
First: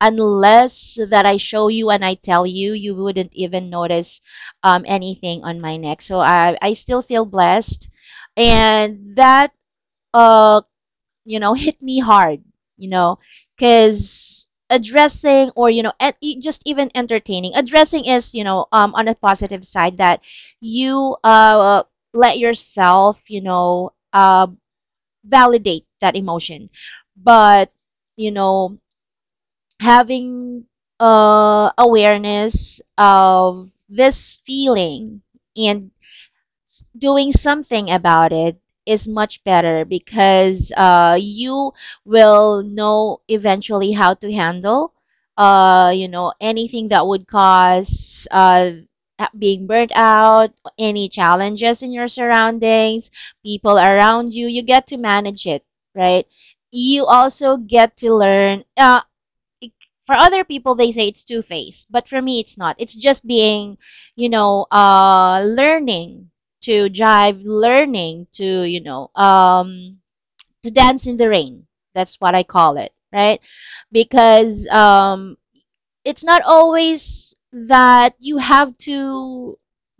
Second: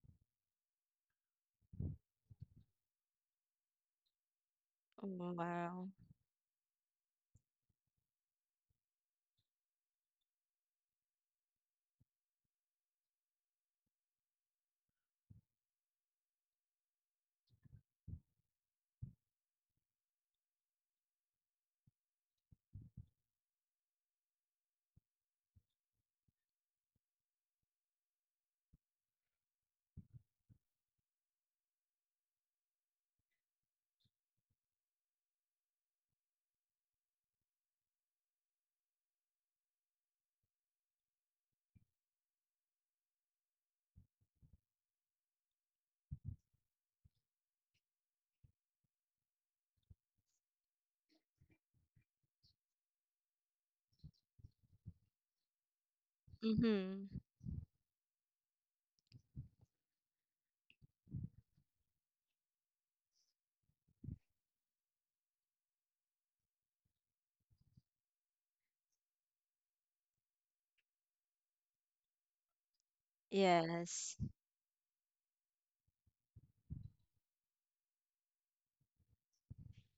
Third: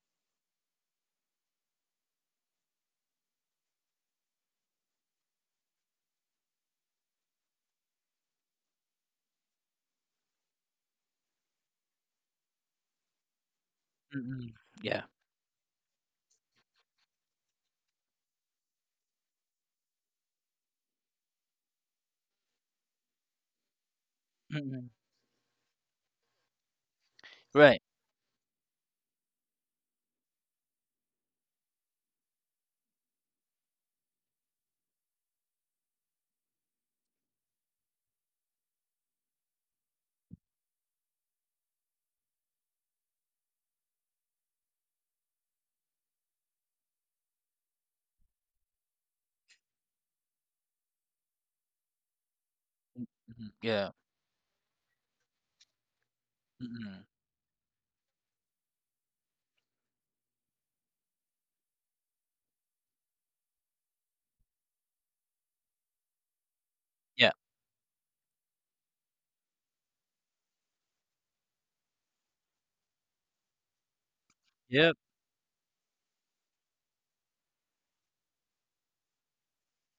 Speaker 3: Unless that I show you and I tell you, you wouldn't even notice
Speaker 2: Oh,
Speaker 3: anything on my
Speaker 2: wow.
Speaker 3: neck. So I still feel blessed, and that uh, you know hit me hard, you know, because
Speaker 1: Mm-mm. Yeah.
Speaker 3: addressing, or you know at, e- just even entertaining addressing is, you know, on a positive side, that you let yourself, you know,
Speaker 1: Mm-mm.
Speaker 3: validate that emotion, but
Speaker 1: Right.
Speaker 3: you know having awareness of this feeling and doing something about it is much better because you will know eventually how to handle you know anything that would cause being burnt out, any challenges in your surroundings,
Speaker 1: Mhm.
Speaker 3: people
Speaker 1: Yeah.
Speaker 3: around you, you get to manage it, right?
Speaker 1: Mm-mm.
Speaker 3: You
Speaker 2: Mm-hmm.
Speaker 3: also get to learn it- for other people they say it's two faced, but for me it's not. It's just being, you know, learning to
Speaker 1: Yeah.
Speaker 3: jive, learning to, you know, to dance in the rain. That's what I call it, right?
Speaker 2: Yes.
Speaker 3: Because
Speaker 1: Yep.
Speaker 3: it's not always that you have to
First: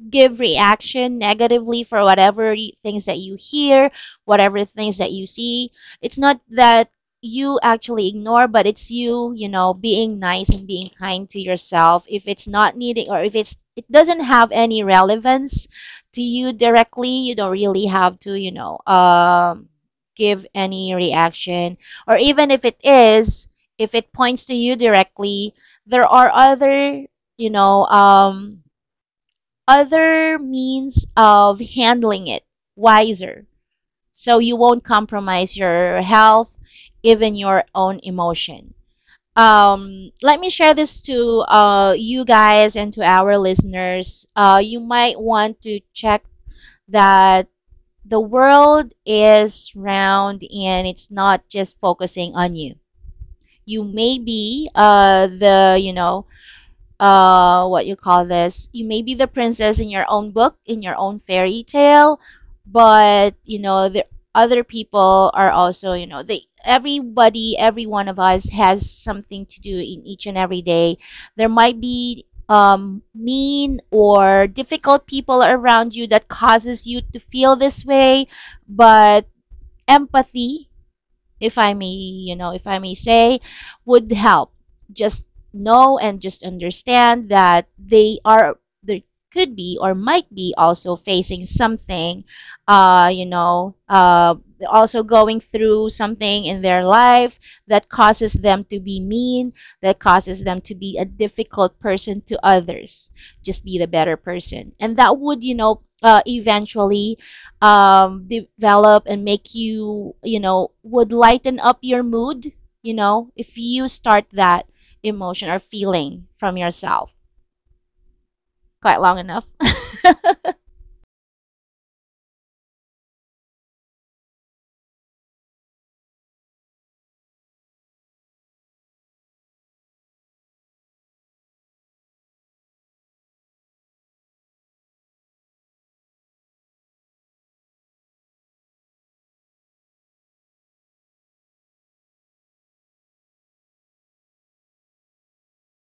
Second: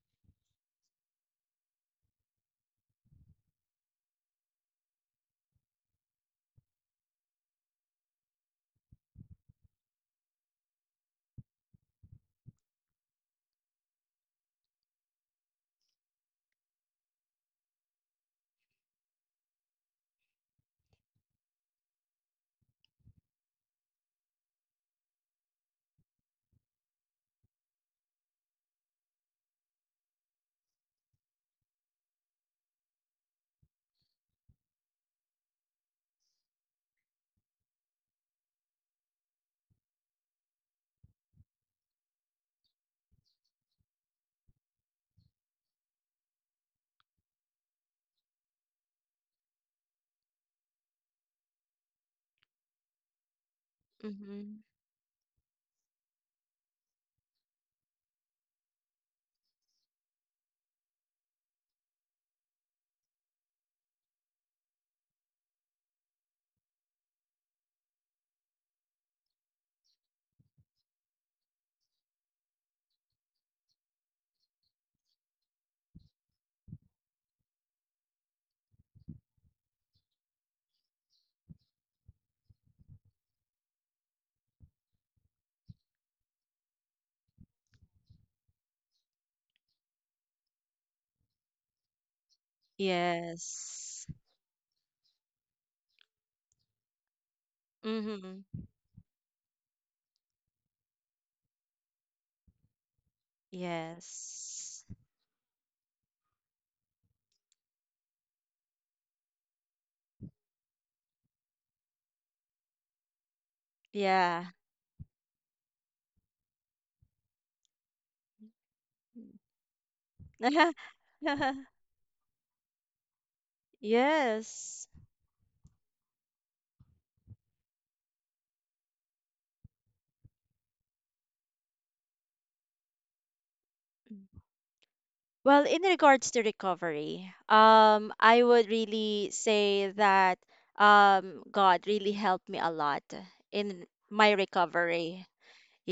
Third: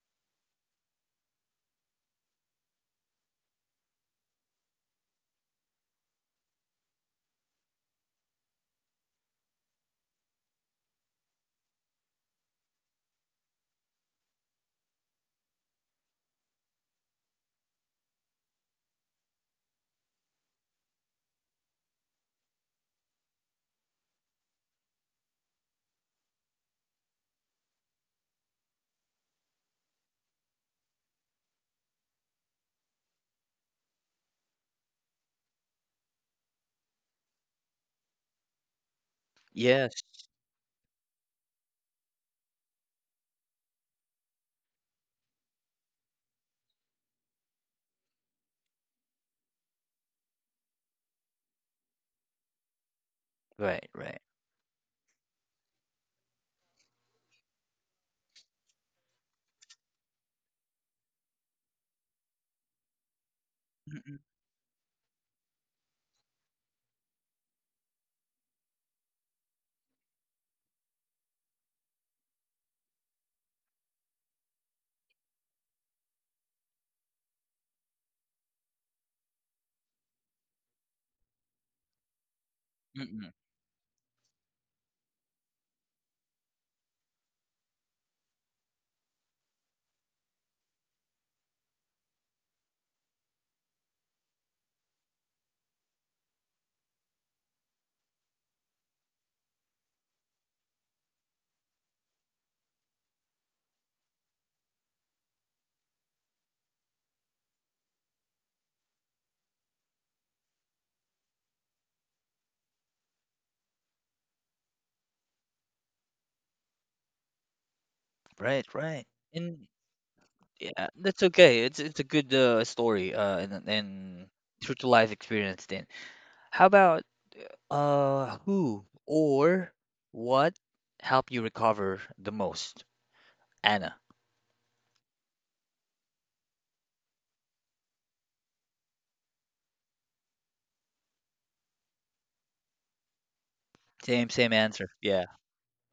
Speaker 3: give reaction negatively for whatever things that you hear, whatever things that you see. It's not that you actually ignore, but it's you, you know, being nice and being kind to yourself. If it's not needing, or if it's, it doesn't have any relevance to you directly, you don't really have to, you know, give any reaction, or even if it is, if it points to you directly, there are other, you know, other means of handling it wiser. So you won't compromise your health, even your own emotion.
Speaker 1: Yes.
Speaker 3: Let me share this to you guys and to our listeners. You might want to check that the world is round and it's not just focusing on you. You
Speaker 1: Right,
Speaker 3: may
Speaker 1: right.
Speaker 2: Mm-hmm.
Speaker 3: be the, you know, what you call this, you may be the princess in your own book, in your own fairy tale, but you know the
Speaker 1: Mm-mm,
Speaker 3: other people are also, you know, they, everybody, every one of us has something to do in each and every day. There might be mean or difficult people around you that causes you to feel this way, but empathy, if I may, you know, if I may
Speaker 1: mm-mm.
Speaker 3: say, would help. Just know and just understand that they are there, could be or might be also facing something, you know,
Speaker 2: Yes.
Speaker 3: also going through something in their life that causes
Speaker 2: Mm-hmm.
Speaker 3: them to be mean, that causes them to be a difficult person to others. Just be the better person,
Speaker 2: Yes.
Speaker 3: and that would, you know, eventually develop and make you, you know, would lighten up your mood, you know, if you start
Speaker 2: Yeah.
Speaker 3: that emotion or feeling from yourself
Speaker 1: Right,
Speaker 3: quite
Speaker 1: right.
Speaker 3: long enough.
Speaker 1: And yeah, that's okay. It's a good story and true to
Speaker 2: Yes.
Speaker 1: life experience then. How about who or what helped you recover the most? Anna.
Speaker 2: Well, in regards to recovery, I would really say that, God really helped me a lot in
Speaker 1: Same
Speaker 2: my
Speaker 1: same answer. Yeah.
Speaker 2: recovery.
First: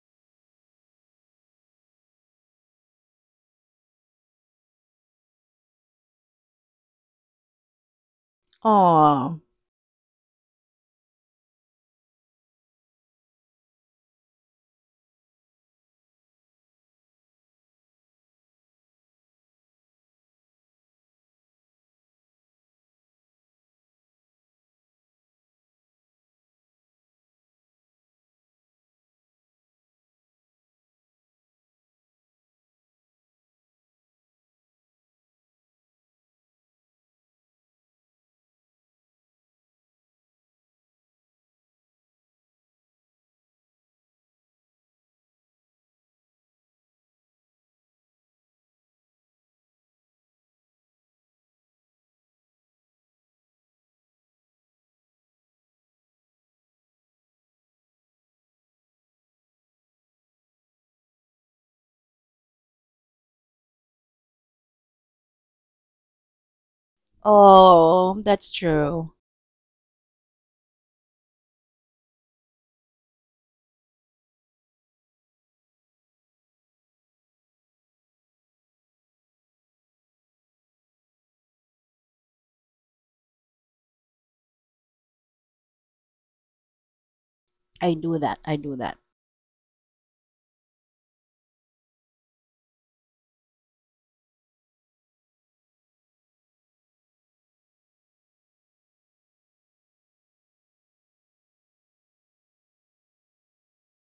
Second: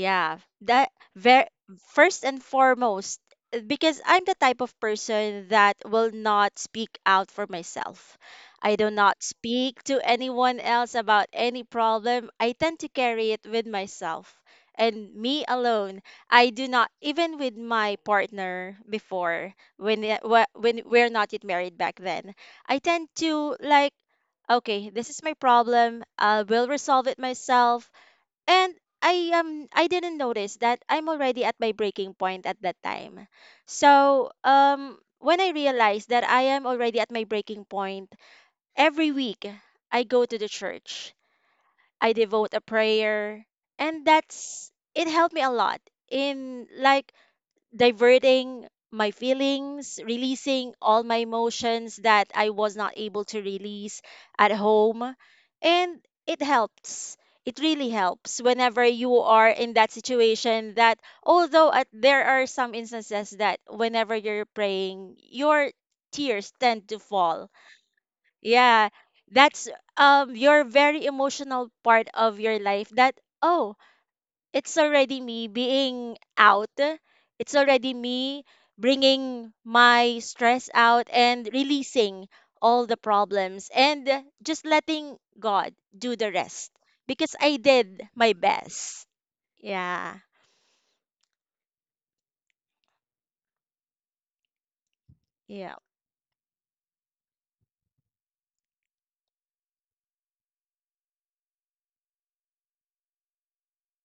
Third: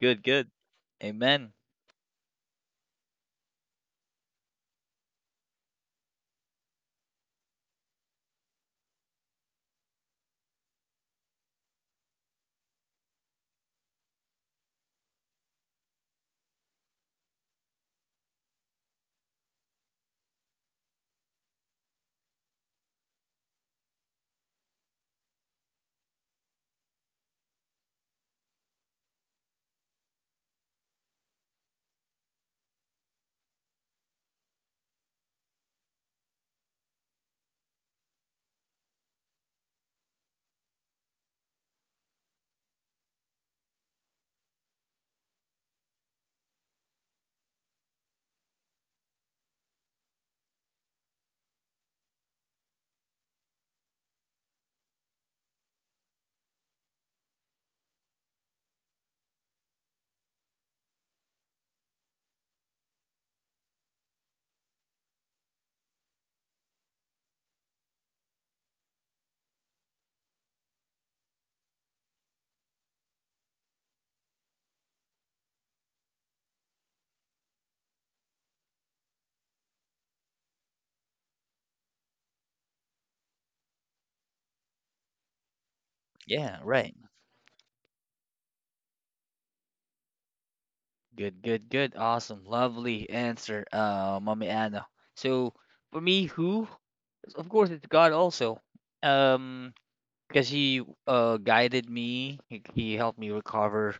Speaker 1: Good, good.
Speaker 2: that very
Speaker 1: Amen.
Speaker 2: first and foremost, because I'm the type of person that will not speak out for myself. I do not
Speaker 3: oh,
Speaker 2: speak to anyone else about any problem. I tend to carry it with myself and me alone. I do not even with my partner before when we're not yet married back then. I tend to okay, this is my problem. I will resolve it myself and I didn't notice that I'm already at my breaking point at that time. So when I realized that I am already at my breaking point, every week I go to the church. I devote a prayer and that's it helped me a lot in like diverting my feelings, releasing all my emotions that I was not able to release at home. And it helps. It really helps whenever you are in that situation that there are some instances that whenever you're praying, your tears tend to fall.
Speaker 3: oh, that's
Speaker 2: Yeah,
Speaker 3: true.
Speaker 2: that's your very emotional part of your life that oh it's already me being out. It's already me bringing my stress out and releasing all the problems and just letting God do the
Speaker 1: Yeah,
Speaker 2: rest
Speaker 1: right.
Speaker 2: because I
Speaker 3: I
Speaker 2: did
Speaker 3: do
Speaker 2: my
Speaker 3: that. I do that.
Speaker 2: best. Yeah.
Speaker 1: Good, good, good. Awesome. Lovely answer, Mommy Anna. So
Speaker 2: Yeah.
Speaker 1: for me, who? Of course, it's God also. Um, because he guided me, he helped me recover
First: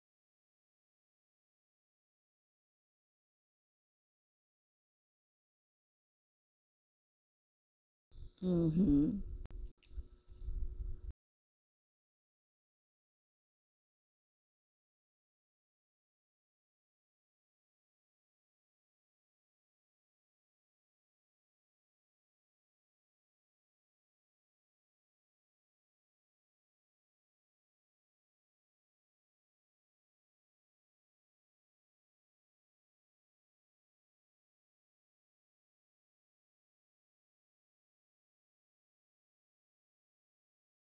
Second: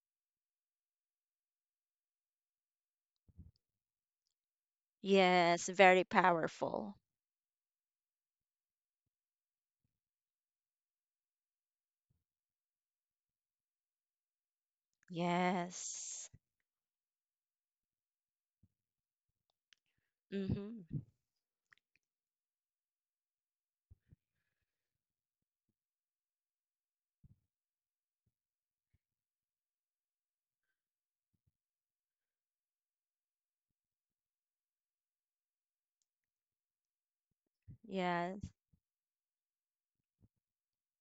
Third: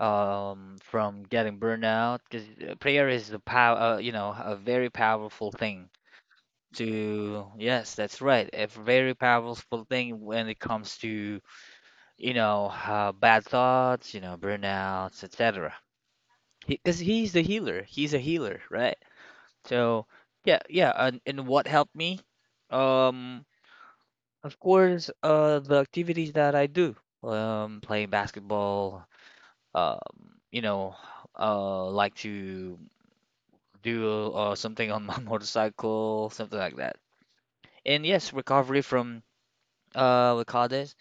Speaker 1: from getting burnout, because prayer is the power, you know, a very powerful
Speaker 2: Yes.
Speaker 1: thing
Speaker 2: Very powerful.
Speaker 1: to yes that's right a very
Speaker 3: Hmm.
Speaker 1: powerful thing when it comes to, you know, bad thoughts, you know, burnouts, etc.
Speaker 2: Yes.
Speaker 1: Because he's the healer, he's a healer, right? So yeah, yeah,
Speaker 2: Mm-hmm.
Speaker 1: and what helped me, um of course, the activities that I do, playing basketball, um, you know, like to do something on my motorcycle, something like that. And yes,
Speaker 2: Yes.
Speaker 1: recovery from, what call this,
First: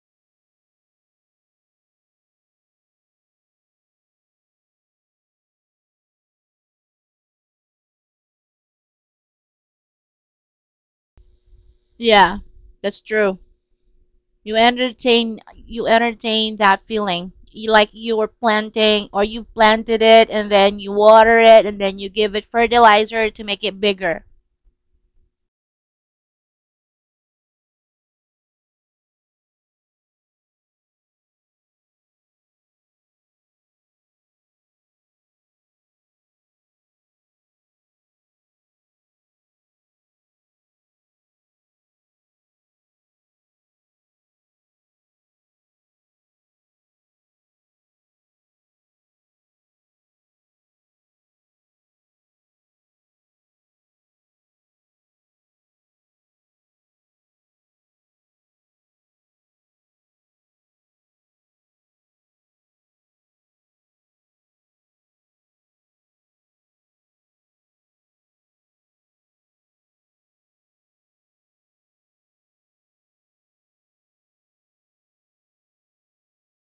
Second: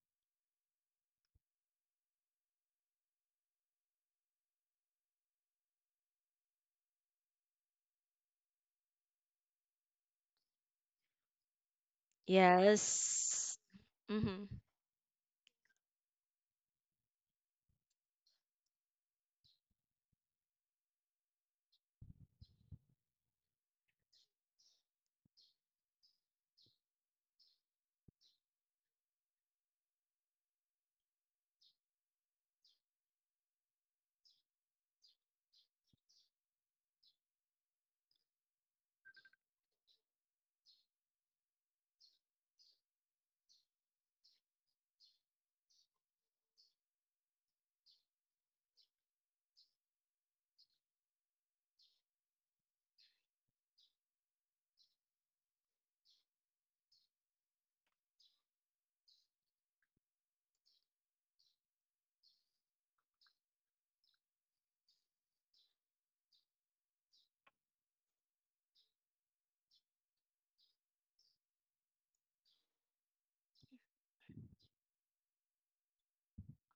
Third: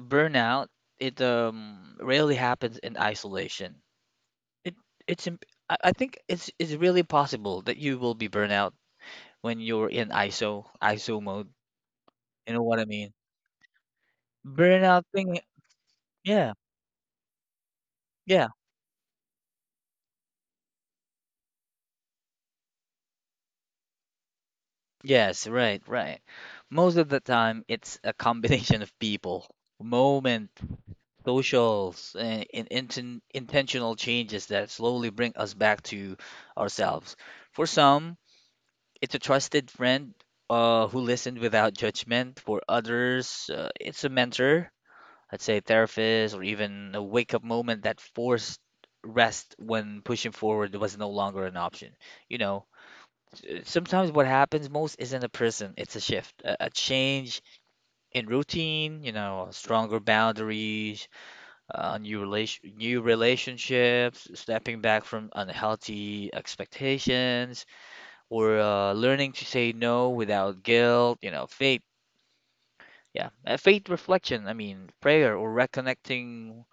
Speaker 1: burnout, it rarely happens in isolation. It it's imp I think it's really possible that you will be burnout when you're in ISO mode.
Speaker 3: Yeah,
Speaker 1: You know what I
Speaker 3: that's
Speaker 1: mean?
Speaker 3: true.
Speaker 2: Yes. Mm-hmm.
Speaker 1: Burnout thing,
Speaker 3: You
Speaker 1: yeah.
Speaker 3: entertain that feeling. You, like you were
Speaker 1: Yeah,
Speaker 3: planting, or you've planted it, and then you water it, and then you give it fertilizer to make it bigger.
Speaker 1: yes, right, right. Most of the time, it's a combination of people, moment, socials, and intentional changes that slowly bring us back to ourselves. For some, it's a trusted friend, who listened without judgment. For others, it's a mentor, let's say therapist, or even a wake-up moment that forced rest when pushing forward was no longer an option. You know, sometimes what happens most isn't a prison, it's a shift, a change in routine, you know, stronger boundaries, new relationships, stepping back from unhealthy expectations, or learning to say no without guilt, you know, faith. Yeah, faith reflection, I mean, prayer, or reconnecting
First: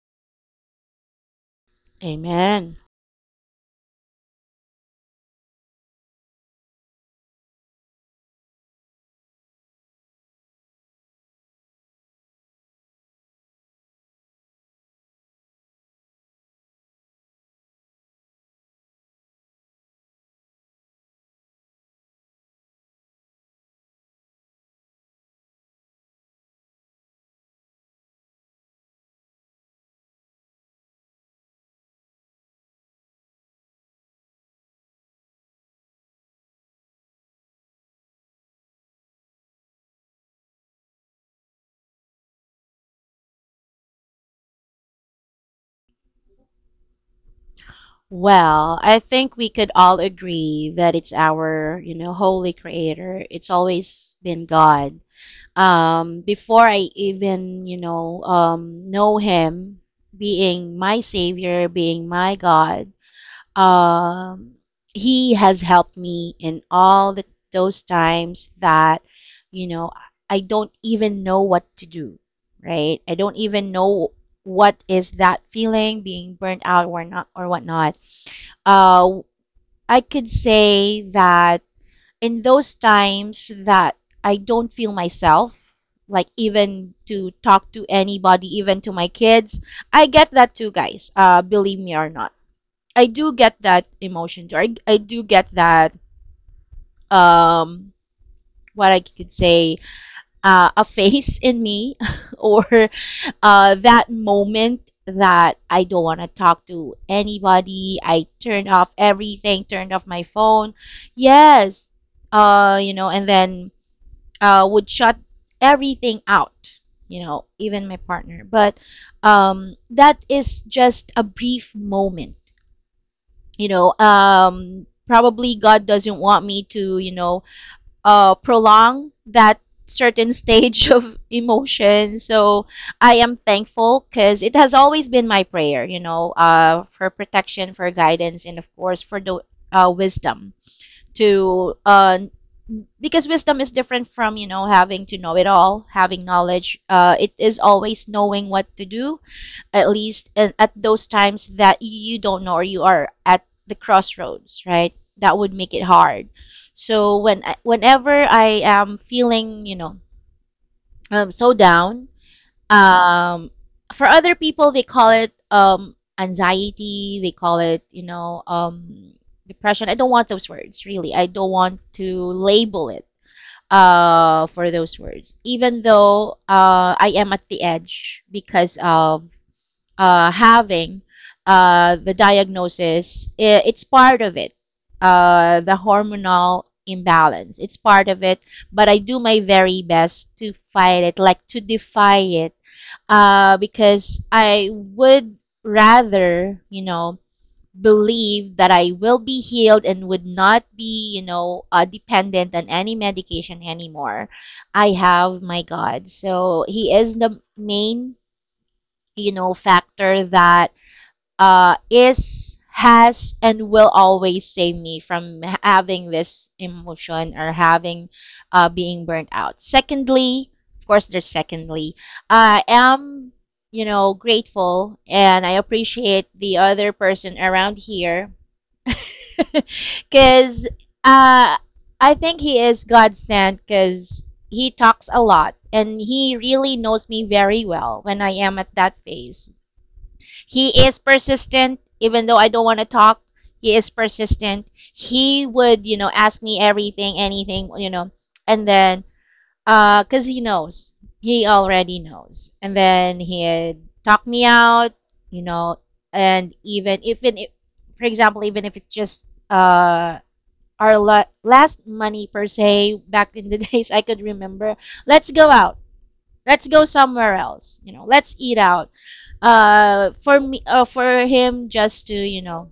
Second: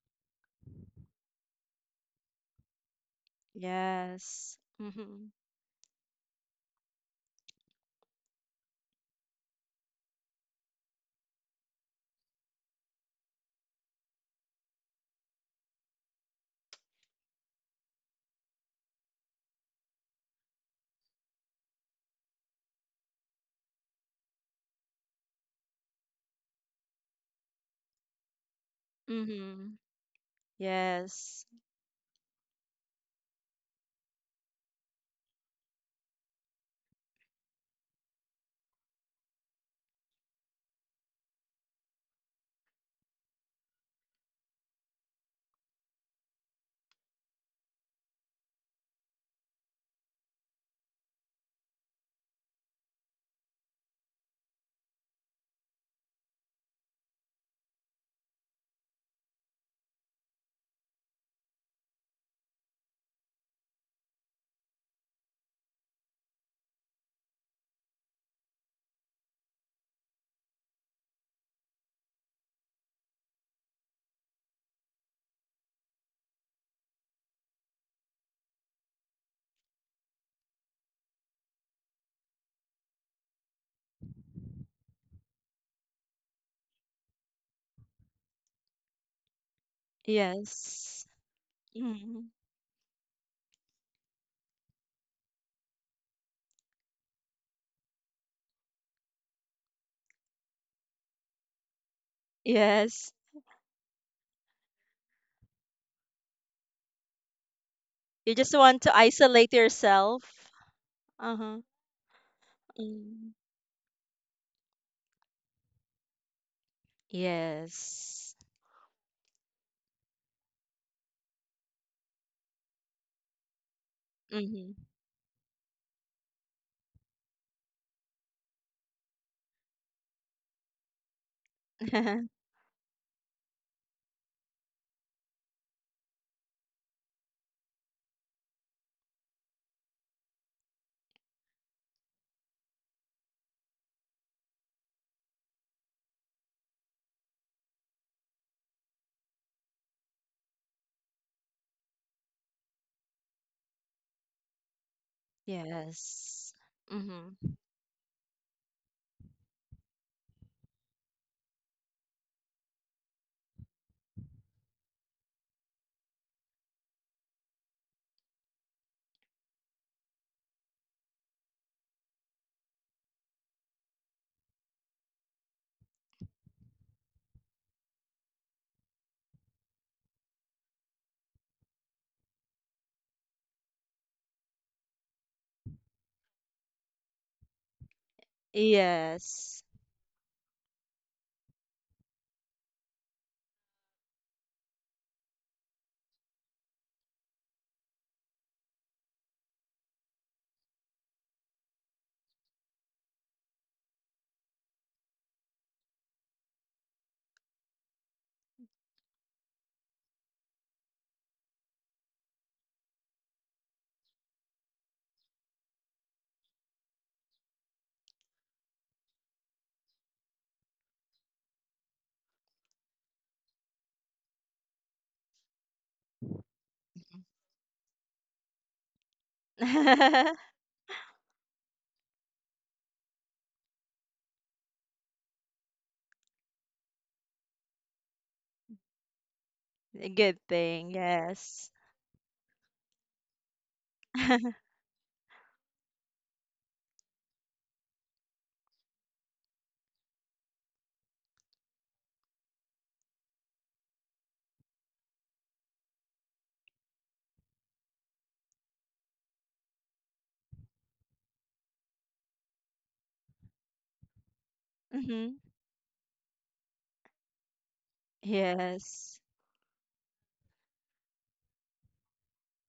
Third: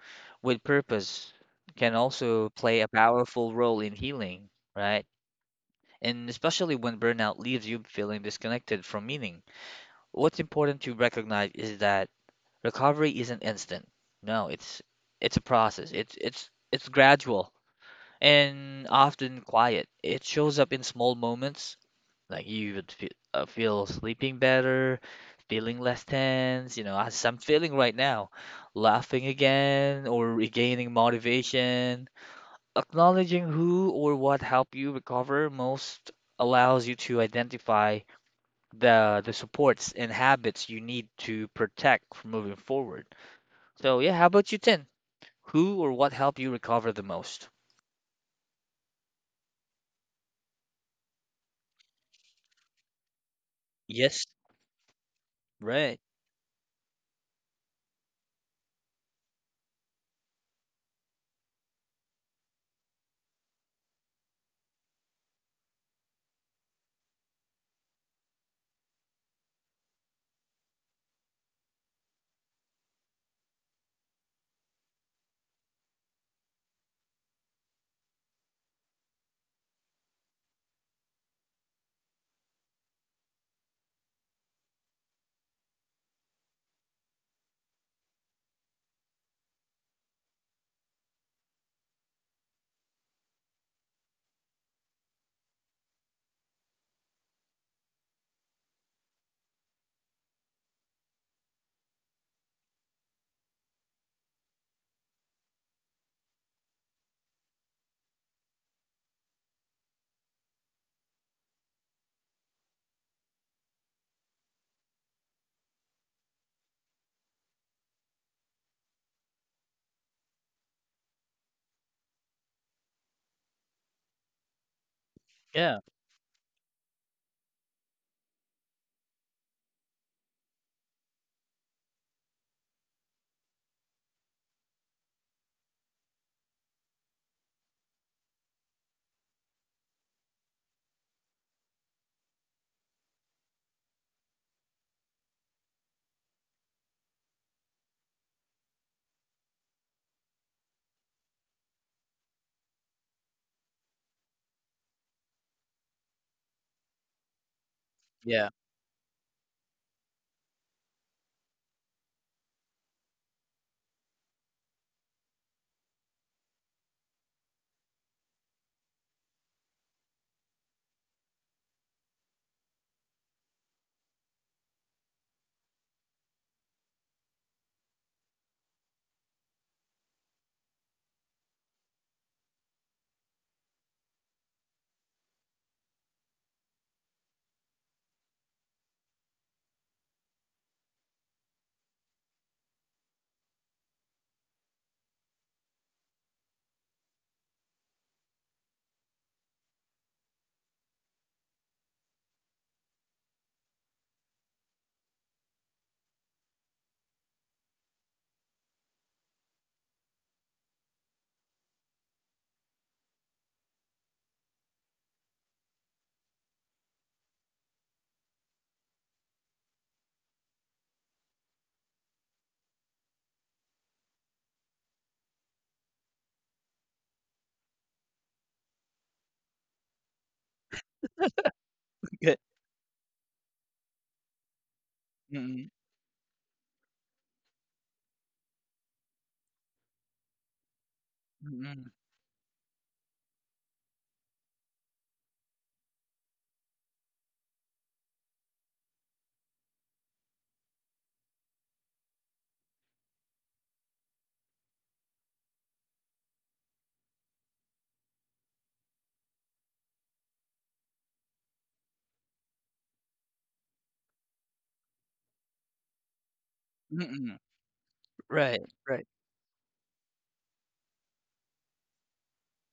Speaker 1: with purpose can also
Speaker 3: Amen.
Speaker 1: play a powerful role in healing,
Speaker 2: Yes.
Speaker 1: right?
Speaker 2: Mm-hmm.
Speaker 1: And especially when burnout leaves you feeling disconnected from meaning. What's important to recognize is that recovery isn't instant. No, it's a process. It's gradual and often quiet. It shows up in small moments, like you would feel sleeping better, feeling less tense, you know, as I'm feeling right now, laughing
Speaker 2: Mm-hmm.
Speaker 1: again, or regaining
Speaker 2: Yes.
Speaker 1: motivation. Acknowledging who or what helped you recover most allows you to identify the supports and habits you need to protect from moving forward. So yeah, how about you, Tin? Who or what helped you recover the most?
Speaker 3: Well, I think we could all agree that it's our, you know, holy creator. It's always
Speaker 1: Yes,
Speaker 3: been God.
Speaker 1: right.
Speaker 3: Before I even, you know him, being my savior, being my God, um, he has helped me in all the, those times that, you know, I don't even know what to do, right? I don't even know what is that feeling, being burnt out or not or whatnot, uh, I could say that in those times that I don't feel myself, like even to talk to anybody, even to my kids, I get that too,
Speaker 2: Yes.
Speaker 3: guys. Believe me or
Speaker 2: Mm-hmm.
Speaker 3: not, I do get that emotion too. I do get that um, what I could say a face in me or
Speaker 2: Yes.
Speaker 3: that moment that I don't want to talk to anybody. I
Speaker 2: You just
Speaker 3: turned
Speaker 2: want
Speaker 3: off
Speaker 2: to isolate
Speaker 3: everything, turned off my
Speaker 2: yourself.
Speaker 3: phone.
Speaker 2: Uh-huh.
Speaker 3: Yes, you know, and
Speaker 2: Mm.
Speaker 3: then would shut everything out, you know, even my
Speaker 2: Yes.
Speaker 3: partner. But that is just a brief moment, you know.
Speaker 2: Mm-hmm.
Speaker 3: Probably
Speaker 1: Yeah,
Speaker 3: God doesn't want me to, you know, prolong that certain stage of emotion. So I am thankful because it has always been my prayer, you know, for protection, for guidance, and of course for the wisdom to because wisdom is different from, you know, having to know it all, having knowledge. It is always knowing what to do, at least at those times that you don't know or you are at the crossroads, right? That would make it hard.
Speaker 2: Yes.
Speaker 3: So
Speaker 2: Mm-hmm.
Speaker 3: when, whenever
Speaker 1: yeah.
Speaker 3: I am feeling, you know, so down, um, for other people they call it anxiety. They call it, you know, depression. I don't want those words really. I don't want to label it for those words, even though I am at the edge because of having the diagnosis, it's part of it, the hormonal imbalance. It's part of it, but I do my
Speaker 2: Yes.
Speaker 3: very best to fight it, like to defy it, because I would rather, you know, believe that I will be healed and would not be, you know, dependent on any medication anymore. I have my God. So He is the main, you know, factor that is, has, and will always save me from having this emotion or having being burnt out. Secondly, of course, there's secondly, I am, you know, grateful, and I appreciate the other person around here
Speaker 2: Mhm.
Speaker 3: because uh, I
Speaker 1: Good.
Speaker 3: think he is God sent because he talks a lot
Speaker 1: Mm-mm,
Speaker 3: and he really knows me very well when I am at that phase.
Speaker 2: A good
Speaker 3: He
Speaker 2: thing.
Speaker 3: is
Speaker 2: Yes.
Speaker 3: persistent,
Speaker 1: mm-mm,
Speaker 3: even though I don't want to talk. He is persistent. He would, you know, ask me everything, anything, you know, and then, cause he knows, he already knows, and then he'd talk me out, you know, and even even if, for example, even if it's just our last money per se back in the days, I could remember. Let's
Speaker 2: Mm-hmm.
Speaker 3: go out. Let's go somewhere
Speaker 1: mm-mm.
Speaker 3: else. You know, let's eat
Speaker 1: Right,
Speaker 3: out.
Speaker 1: right.
Speaker 2: Yes.
Speaker 3: For me, for him, just to, you know,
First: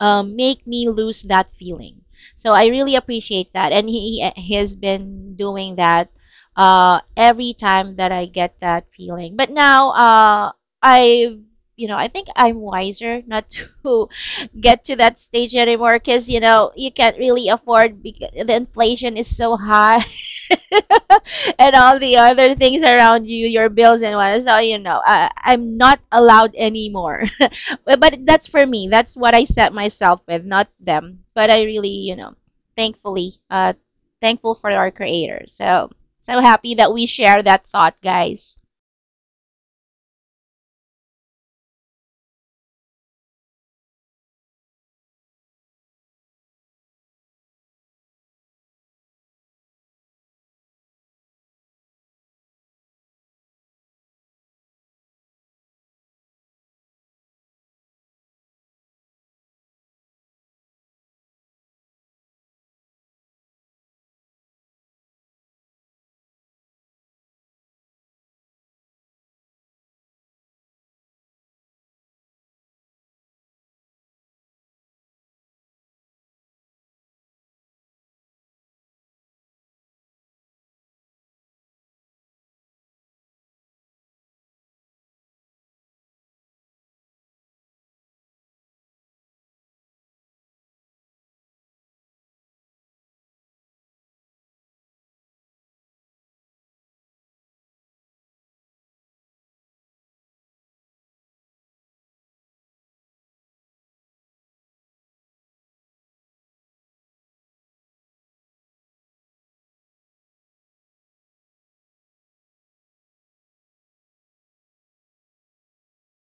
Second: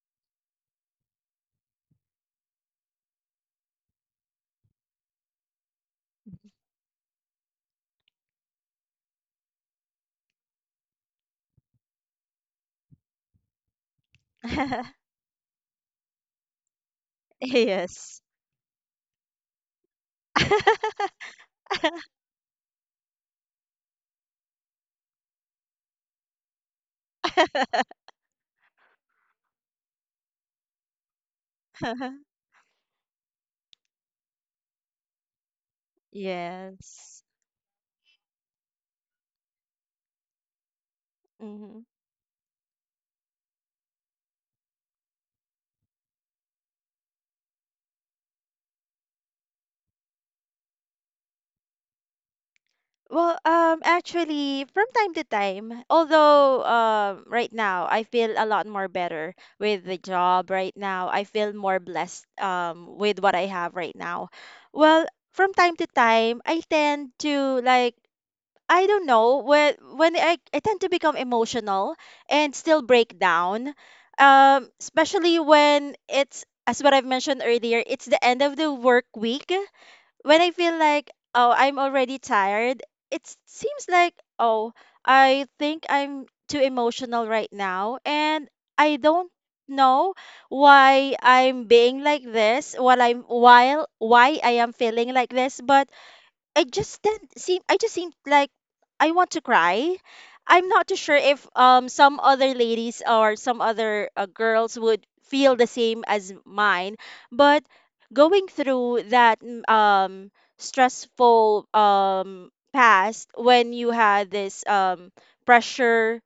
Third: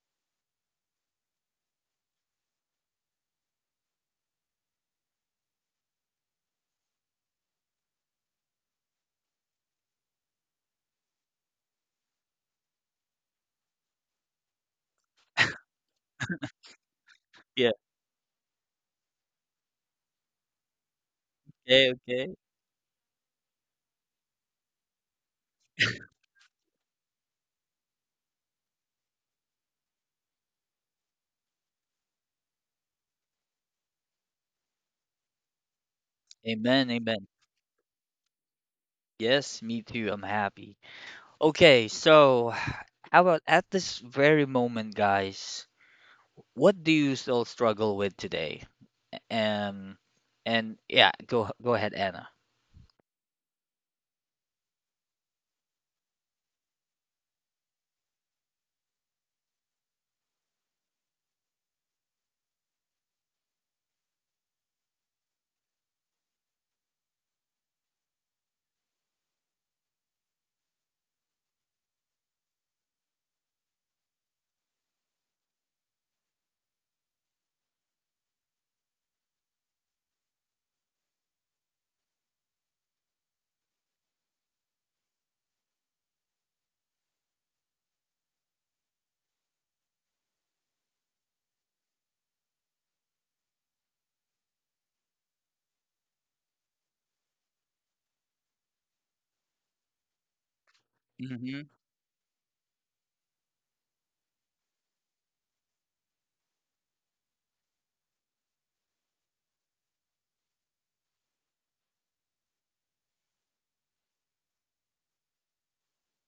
Speaker 3: make me lose that feeling. So I really appreciate that, and he has been doing that every time that I get that feeling. But now I, you know, I think I'm wiser not to get to that stage anymore because you know you can't really
Speaker 1: Yeah.
Speaker 3: afford
Speaker 2: Yes.
Speaker 3: because the inflation is so high. And
Speaker 1: Okay,
Speaker 3: all the
Speaker 1: okay.
Speaker 3: other things around you, your bills and what. So you know, I'm not allowed anymore, well, but that's for me. That's what I set myself with, not them. But I really, you know, thankfully, thankful for our creator. So, so happy
Speaker 1: Amen,
Speaker 3: that we
Speaker 2: Yes.
Speaker 1: amen.
Speaker 3: share that thought, guys.
Speaker 1: Yes, me too. I'm happy.
Speaker 2: Mm-hmm.
Speaker 1: Okay, so how about at this very moment, guys? What do you still struggle with today? Um, and yeah, go ahead, Anna.
Speaker 2: Well, actually, from time to time, although right now I feel a lot more better with the job right now. I feel more blessed with what I have right now. Well, from time to time, I tend to I don't know, when I tend to become emotional and still break down, especially when it's, as what I've mentioned earlier, it's the end of the work week when I feel like, oh, I'm already tired, seems like, oh, I think I'm too emotional right now. And I don't know why I'm being like this, while I'm while why I am feeling like this, but I just didn't seem I just seemed like I want to cry. I'm not too sure if
Speaker 1: Mm-hmm.
Speaker 2: some other ladies or some other girls would feel the same as mine, but going through that stressful past when you had this pressure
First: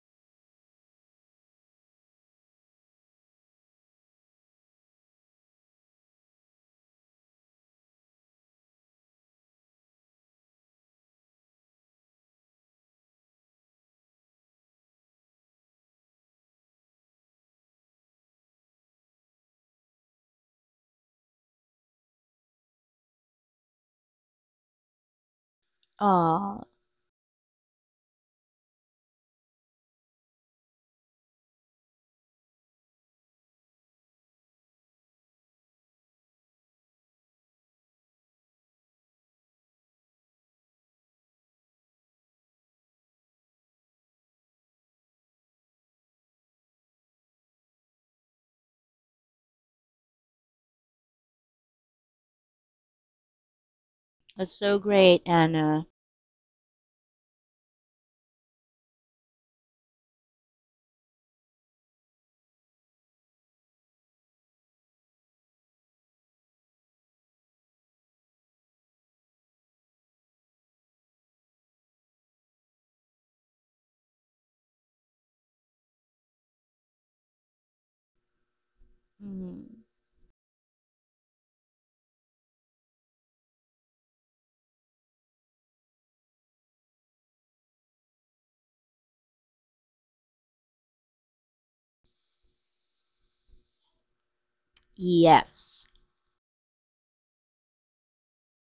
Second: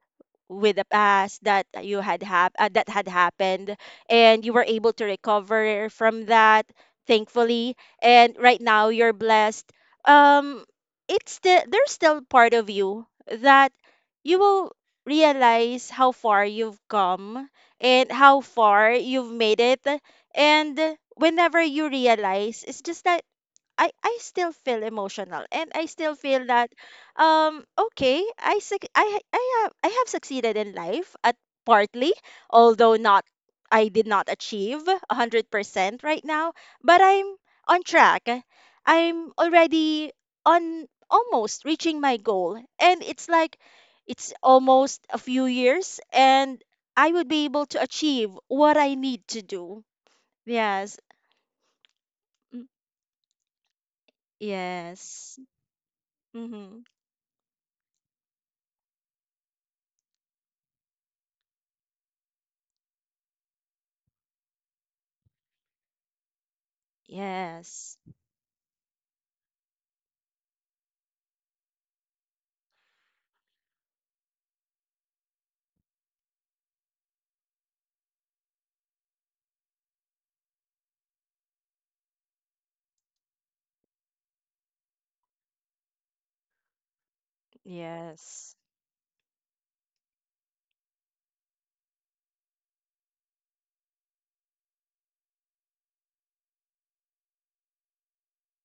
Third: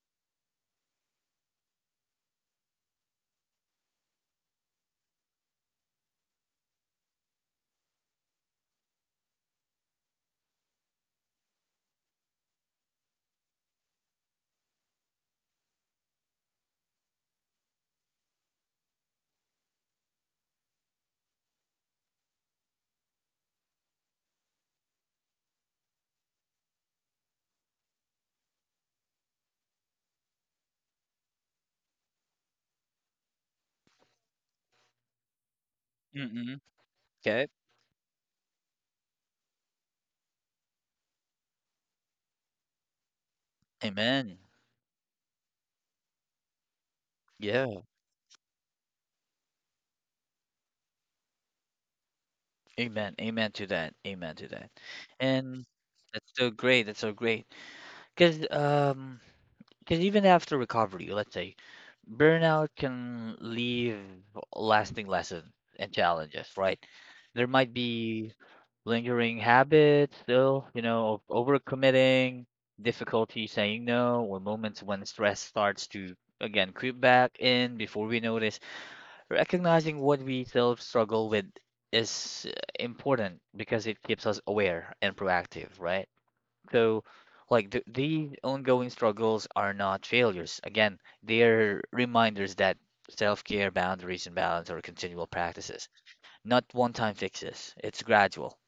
Speaker 2: with the past that you that had happened and you were able to recover from that, thankfully, and right now you're blessed. um it's still, there's still part of you that you will realize how far you've come and how far you've made it. And whenever you realize it's just that, I still feel emotional and I still feel
Speaker 3: Oh,
Speaker 2: that, okay, I suc- I ha- I have succeeded in life, at partly, although not I did not achieve 100% right now, but I'm
Speaker 1: Okay.
Speaker 2: on track. I'm already on almost reaching my goal, and it's like it's
Speaker 1: Amen.
Speaker 2: almost a few years and I would be able to
Speaker 1: Yeah.
Speaker 2: achieve what I need to do. Yes. Mm,
Speaker 1: Amen. Amen to that. Amen to
Speaker 3: that's
Speaker 1: that.
Speaker 3: so great,
Speaker 2: yes.
Speaker 1: And
Speaker 3: Anna.
Speaker 1: that's so
Speaker 2: Mhm.
Speaker 1: great. That's so great. Because um, because even after recovery, let's say, burnout can leave lasting lessons and challenges, right? There might
Speaker 2: Yes.
Speaker 1: be lingering habits still, you know, of overcommitting, difficulty saying no, or moments when stress starts to again creep back in before we notice.
Speaker 3: Mm.
Speaker 1: Recognizing what we self struggle with is, important, because it keeps us aware and proactive, right? So, like these
Speaker 2: Yes.
Speaker 1: ongoing struggles are not failures. Again, they're reminders that self care, boundaries, and balance are continual practices,
Speaker 3: Yes.
Speaker 1: not one time fixes. It's gradual,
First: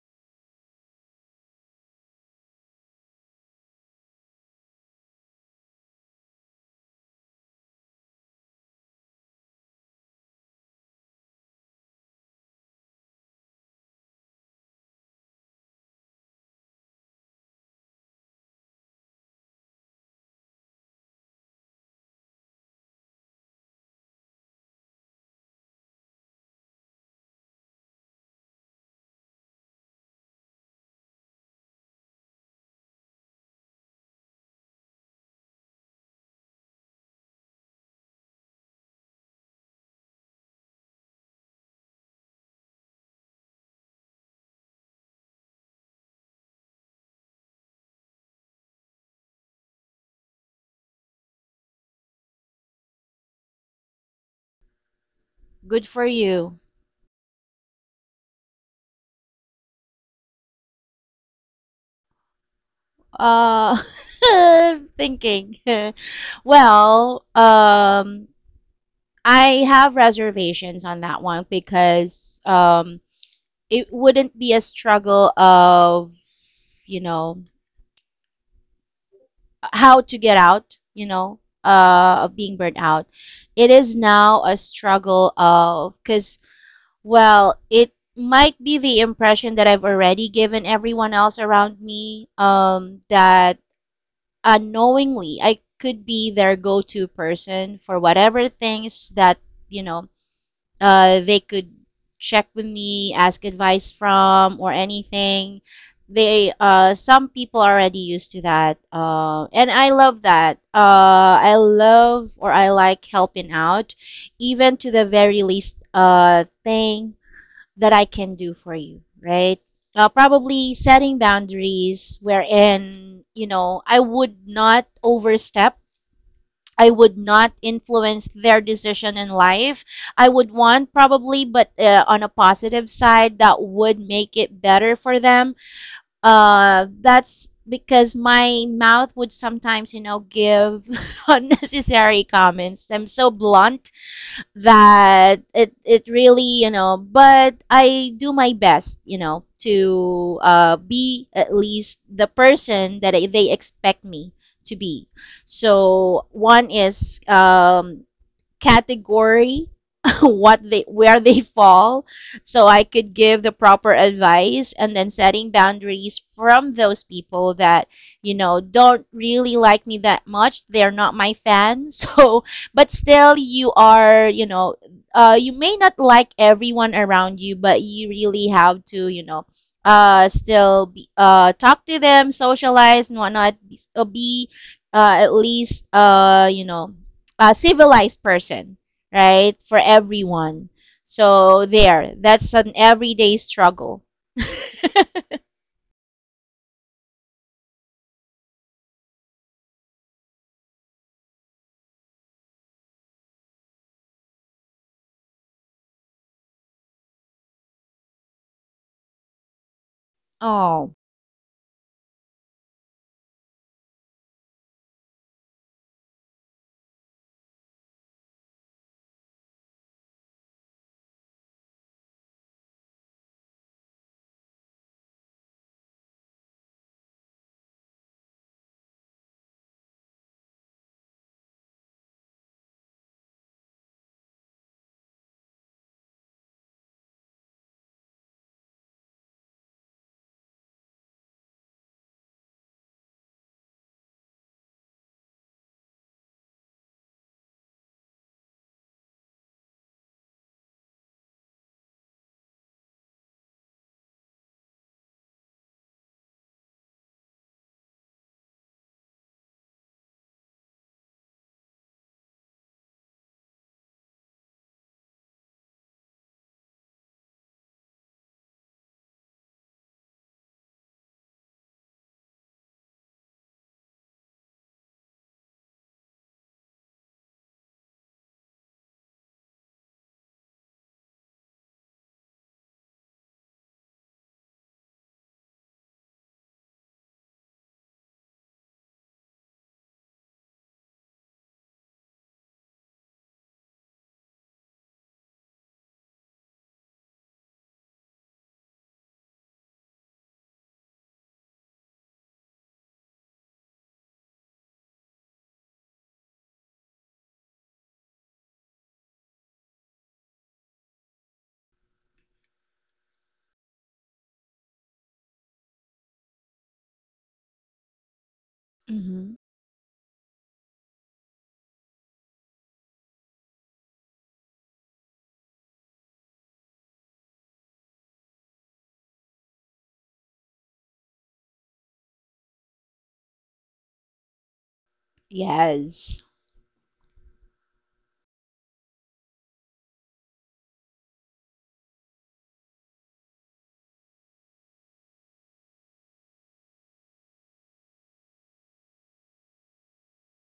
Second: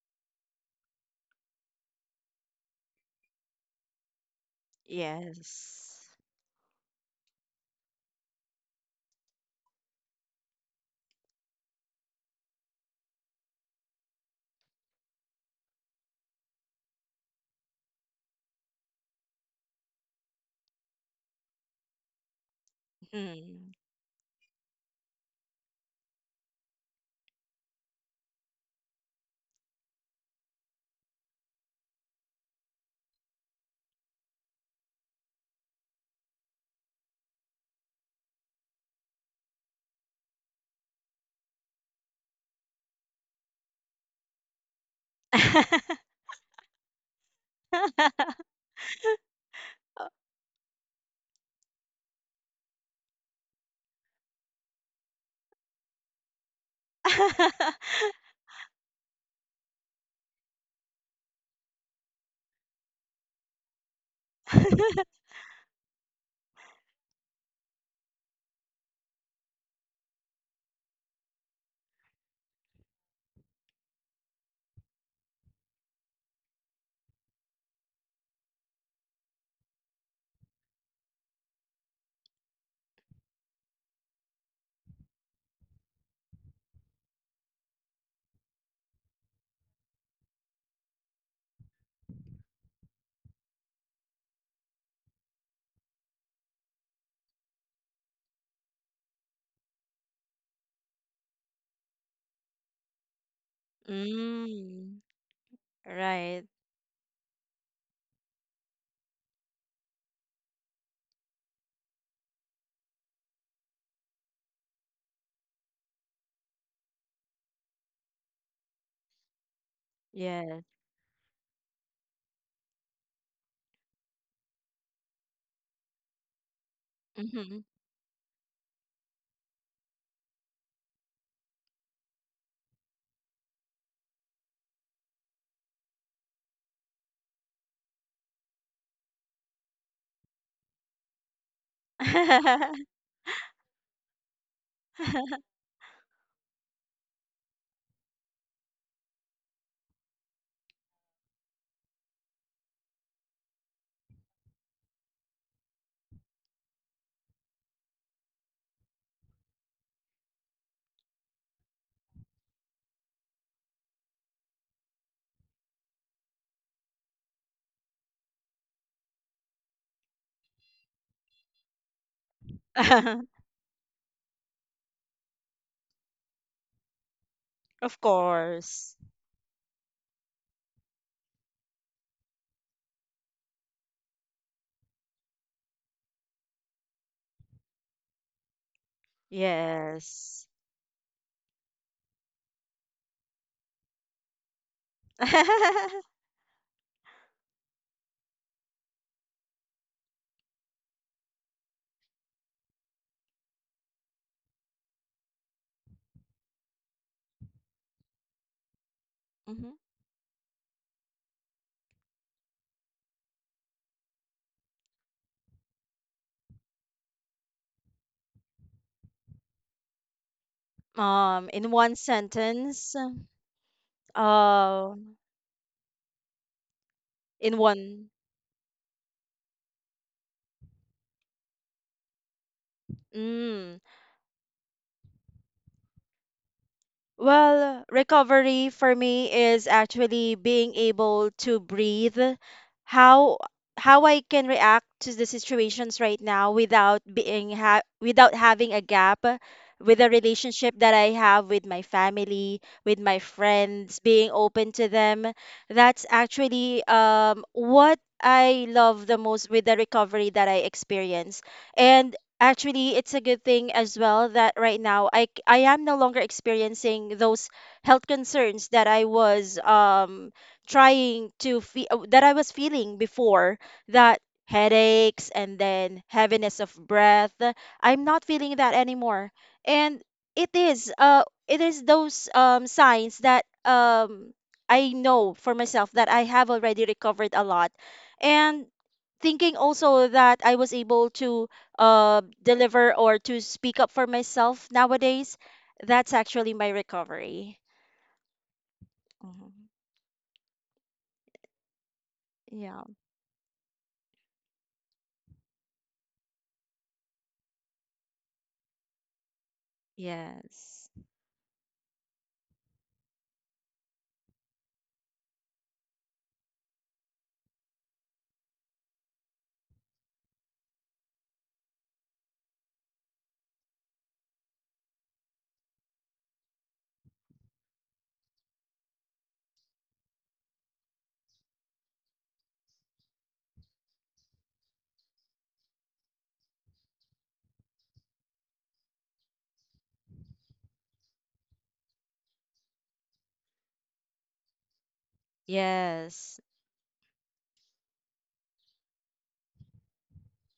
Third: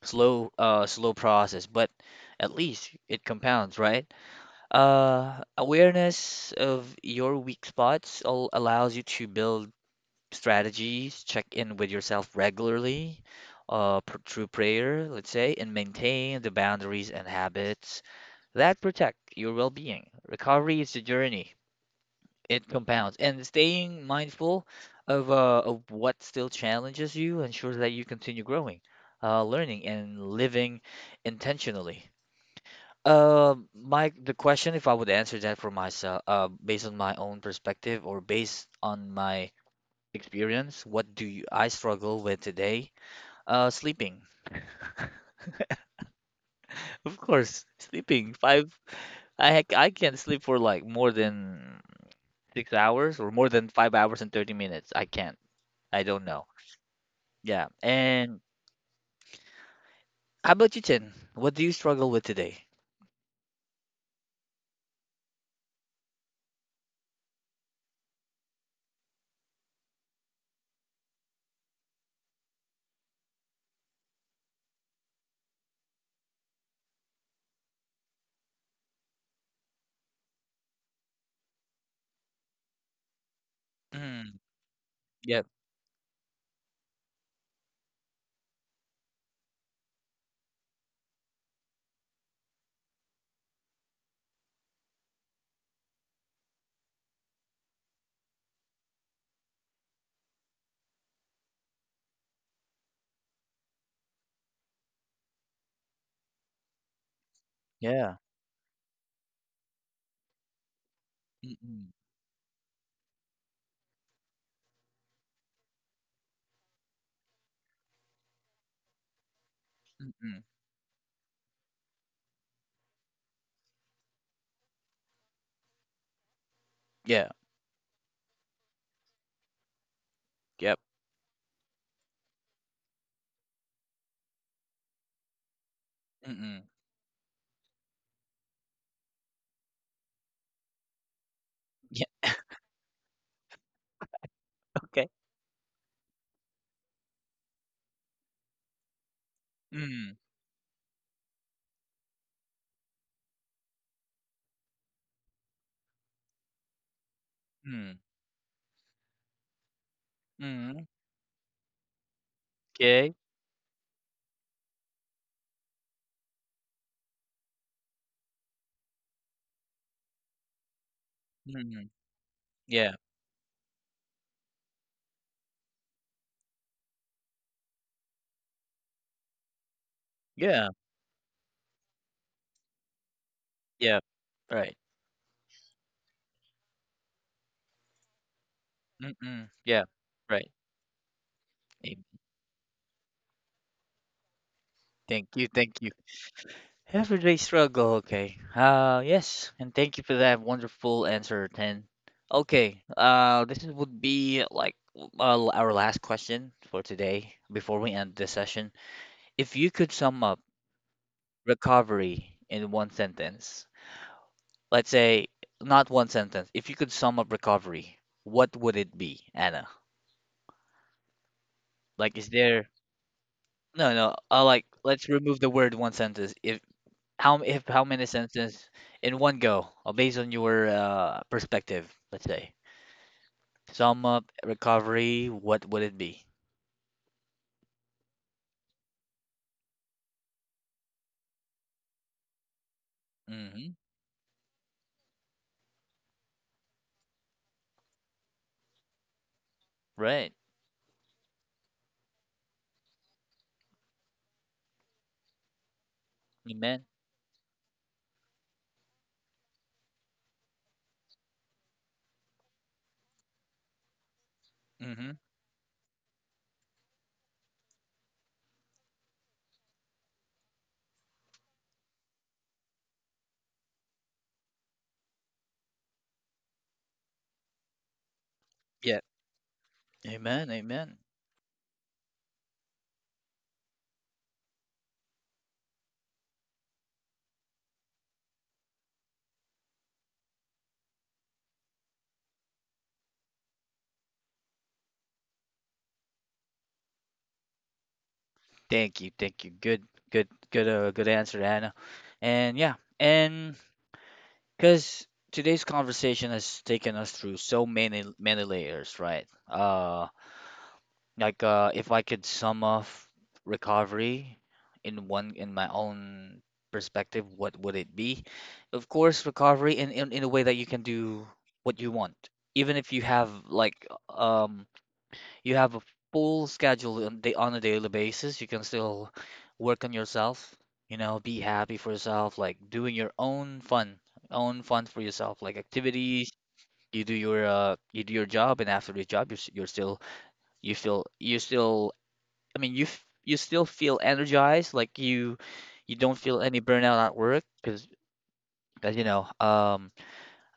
Speaker 1: slow, slow process, but at least it compounds, right?
Speaker 2: Yes.
Speaker 1: Awareness of your weak spots allows you to build strategies, check in with yourself regularly, through prayer, let's say, and maintain the boundaries and habits that protect your well-being. Recovery is a journey. It compounds, and
Speaker 2: Hmm.
Speaker 1: staying mindful of what still challenges you ensures that you continue growing, learning, and living intentionally. My the question, if I would answer that for myself, based on my own perspective or based on my experience. What do you, I struggle with today? Sleeping. Of course, sleeping. Five. I can't sleep for like more than 6 hours, or more than 5 hours and 30 minutes. I can't.
Speaker 3: Good
Speaker 1: I
Speaker 3: for
Speaker 1: don't know.
Speaker 3: you.
Speaker 1: Yeah. And how about you, Chen? What do you struggle with today?
Speaker 3: Uh, thinking. Well, I have reservations on that one because it wouldn't be a struggle of, you know, how to get out, you know, of being burnt out. It is
Speaker 1: Mm,
Speaker 3: now a struggle
Speaker 1: yep.
Speaker 3: of, because, well, it might be the impression that I've already given everyone else around me that unknowingly I could be their go-to person for whatever things that you know they could check with me, ask advice from, or
Speaker 2: Mm.
Speaker 3: anything.
Speaker 2: Right.
Speaker 3: They some people are already
Speaker 1: Yeah.
Speaker 3: used to that, and I love that. I
Speaker 1: Mm-mm.
Speaker 3: love, or I like helping out, even to the very least thing that I can do for you, right?
Speaker 1: Mm-mm.
Speaker 2: Yes.
Speaker 3: Probably setting boundaries wherein you know I would not overstep, I would
Speaker 1: Yeah.
Speaker 3: not
Speaker 2: Hmm.
Speaker 3: influence their decision in life. I would
Speaker 1: Yep.
Speaker 3: want probably, but on a positive side, that would make it better for them.
Speaker 1: Mm-mm.
Speaker 3: That's because my mouth would sometimes, you know, give
Speaker 1: Yeah.
Speaker 3: unnecessary comments. I'm so blunt
Speaker 1: Okay.
Speaker 3: that it really, you know, but I do my best, you know,
Speaker 1: Mm.
Speaker 3: to be at least the person that they expect me to be. So one is
Speaker 1: Mm.
Speaker 3: category what they
Speaker 1: Mm.
Speaker 3: where they fall, so I could
Speaker 1: Okay.
Speaker 3: give the proper advice, and then setting boundaries from those people that you know don't really like me that much, they're not my
Speaker 1: Mm.
Speaker 3: fans. So but
Speaker 1: Yeah.
Speaker 3: still you are, you know, you may not like everyone around you, but
Speaker 2: Of
Speaker 3: you really have
Speaker 2: course.
Speaker 3: to, you know,
Speaker 1: Yeah.
Speaker 3: still be, talk to them, socialize and whatnot,
Speaker 1: Yeah.
Speaker 3: be
Speaker 1: Right.
Speaker 3: at least you know a civilized person,
Speaker 1: Mm-mm.
Speaker 3: right? For
Speaker 1: Yeah.
Speaker 2: Yes.
Speaker 1: Right.
Speaker 3: everyone. So there, that's an everyday struggle.
Speaker 1: Thank you, thank you. Everyday struggle, okay. Yes, and thank you for that wonderful answer, Ten. Okay, this would be like our last question for today before we end the session. If
Speaker 2: Mhm.
Speaker 1: you could sum up
Speaker 3: oh,
Speaker 1: recovery in one sentence, let's say, not one sentence. If you could sum up recovery, what would it be, Anna?
Speaker 2: In one
Speaker 1: Like, is there
Speaker 2: sentence,
Speaker 1: no no, like,
Speaker 2: uh,
Speaker 1: let's remove the word one sentence. If How m-
Speaker 2: in
Speaker 1: if how many
Speaker 2: one,
Speaker 1: sentences in one go, based on your perspective, let's say.
Speaker 2: mm,
Speaker 1: Sum up recovery, what would it be?
Speaker 2: well, recovery for me is actually being able to breathe. How
Speaker 1: Mm-hmm.
Speaker 2: how I can react to the situations right now without being ha without having a gap with the
Speaker 1: Right.
Speaker 2: relationship that I have with my family, with my friends, being open to them. That's actually
Speaker 1: Amen.
Speaker 2: what I love the most with the recovery that I experience. And actually, it's a good thing as well that right now
Speaker 1: Mm-hmm.
Speaker 2: I am no longer experiencing those health concerns that I was trying to feel that I was feeling before, that headaches and then heaviness of breath. I'm not feeling that
Speaker 1: Yeah.
Speaker 2: anymore. And
Speaker 1: Amen. Amen.
Speaker 2: it is those signs that I know for myself that I have already recovered a lot. And thinking also that I was able to deliver or to speak up for myself nowadays, that's actually my recovery.
Speaker 1: Thank you. Thank you.
Speaker 2: Mhm.
Speaker 1: Good. Good. Good. Good answer, Anna. And yeah.
Speaker 2: Yeah.
Speaker 1: And because today's conversation has taken us through so many many layers, right?
Speaker 2: Yes.
Speaker 1: Like if I could sum up recovery in one in my own perspective, what would it be? Of course,
Speaker 3: hmm
Speaker 1: recovery in a way that you can do what you want. Even if you have like you have a full schedule on day on a daily basis, you can still work on yourself, you know, be happy for yourself, like doing your own fun for yourself, like
Speaker 3: yes,
Speaker 1: activities. You do your job, and after the job you're, you're still, you feel you're still, I mean, you you still feel energized, like you don't
Speaker 2: Yes.
Speaker 1: feel any burnout at work, because as you know,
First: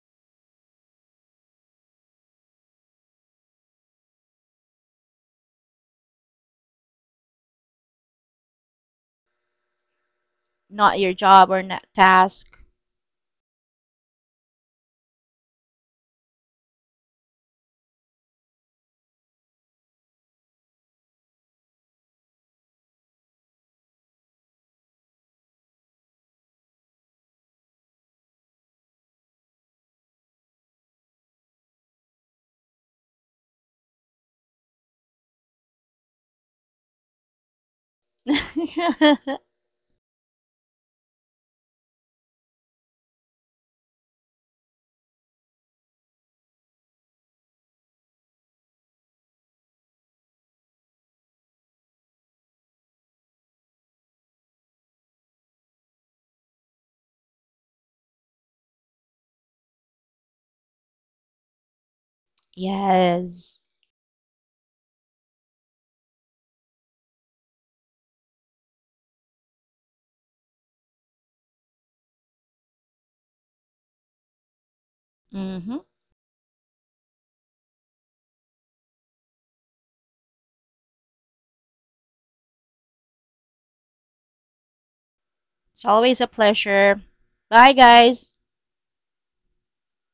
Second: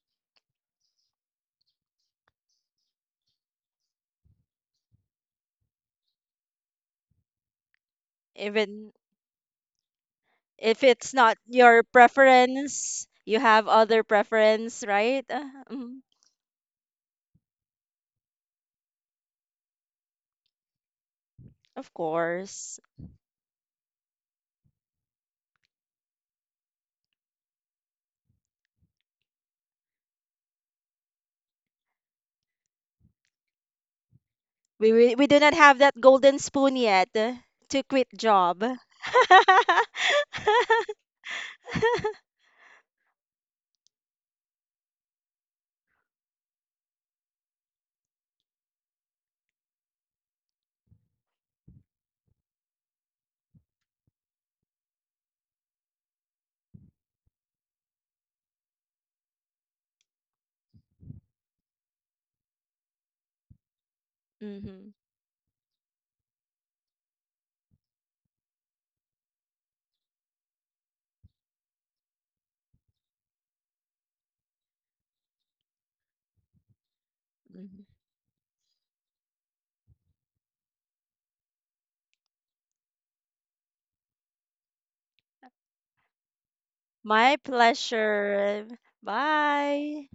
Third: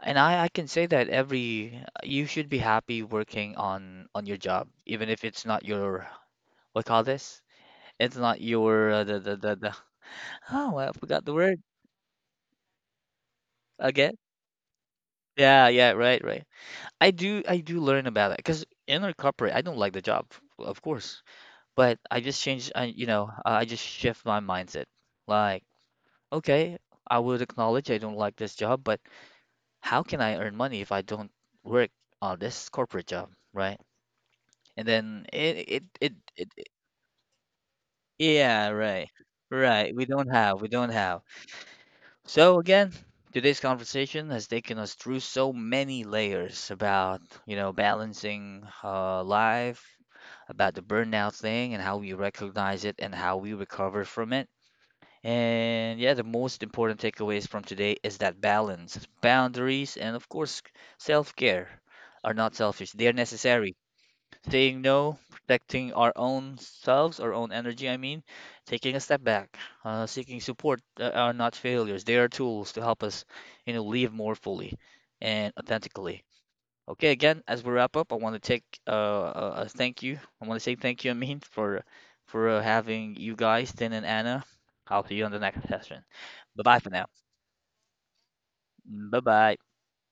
Speaker 1: and I can say that every you should be happy working on your job, even if it's not your, what call this? It's not
Speaker 2: Even
Speaker 1: your the oh,
Speaker 2: if
Speaker 1: I
Speaker 3: not
Speaker 2: it's
Speaker 3: your
Speaker 1: forgot the
Speaker 2: not
Speaker 3: job or
Speaker 1: word
Speaker 2: your
Speaker 3: not task.
Speaker 2: preference, you have other
Speaker 1: again.
Speaker 2: preference, right?
Speaker 1: Yeah, yeah,
Speaker 2: Mhm.
Speaker 1: right, right. I do learn about it, because in our corporate I don't like the job, of course, but
Speaker 2: Of
Speaker 1: I just change I
Speaker 2: course.
Speaker 1: you know, I just shift my mindset. Like, okay, I would acknowledge I don't like this job, but how can I earn money if I don't work on this corporate job, right? And then it it
Speaker 2: We do
Speaker 1: it,
Speaker 2: not have
Speaker 1: it,
Speaker 2: that
Speaker 1: it
Speaker 2: golden spoon yet, to quit
Speaker 1: yeah, right.
Speaker 2: job.
Speaker 1: Right. We don't have. So again, today's conversation has taken us through so many layers about, you know, balancing life, about the burnout thing and how we recognize it and how we recover from it. And yeah, the most important takeaways from today is that balance, boundaries, and of course, self-care are not selfish. They are
Speaker 3: Yes.
Speaker 1: necessary. Saying
Speaker 2: Hmm.
Speaker 1: no, protecting our own selves, our own energy, I mean, taking a step back, seeking support, are not failures. They are tools to help us, you know, live more fully and
Speaker 3: hmm
Speaker 1: authentically. Okay, again, as we wrap up, I want to take a thank you. I want to say thank you, I mean, for having you guys, Tin and Anna. I'll see you on the next
Speaker 3: It's
Speaker 1: session.
Speaker 3: always a
Speaker 1: Bye bye for
Speaker 3: pleasure.
Speaker 1: now.
Speaker 2: My
Speaker 3: Bye, guys.
Speaker 2: pleasure.
Speaker 1: Bye bye.
Speaker 2: Bye.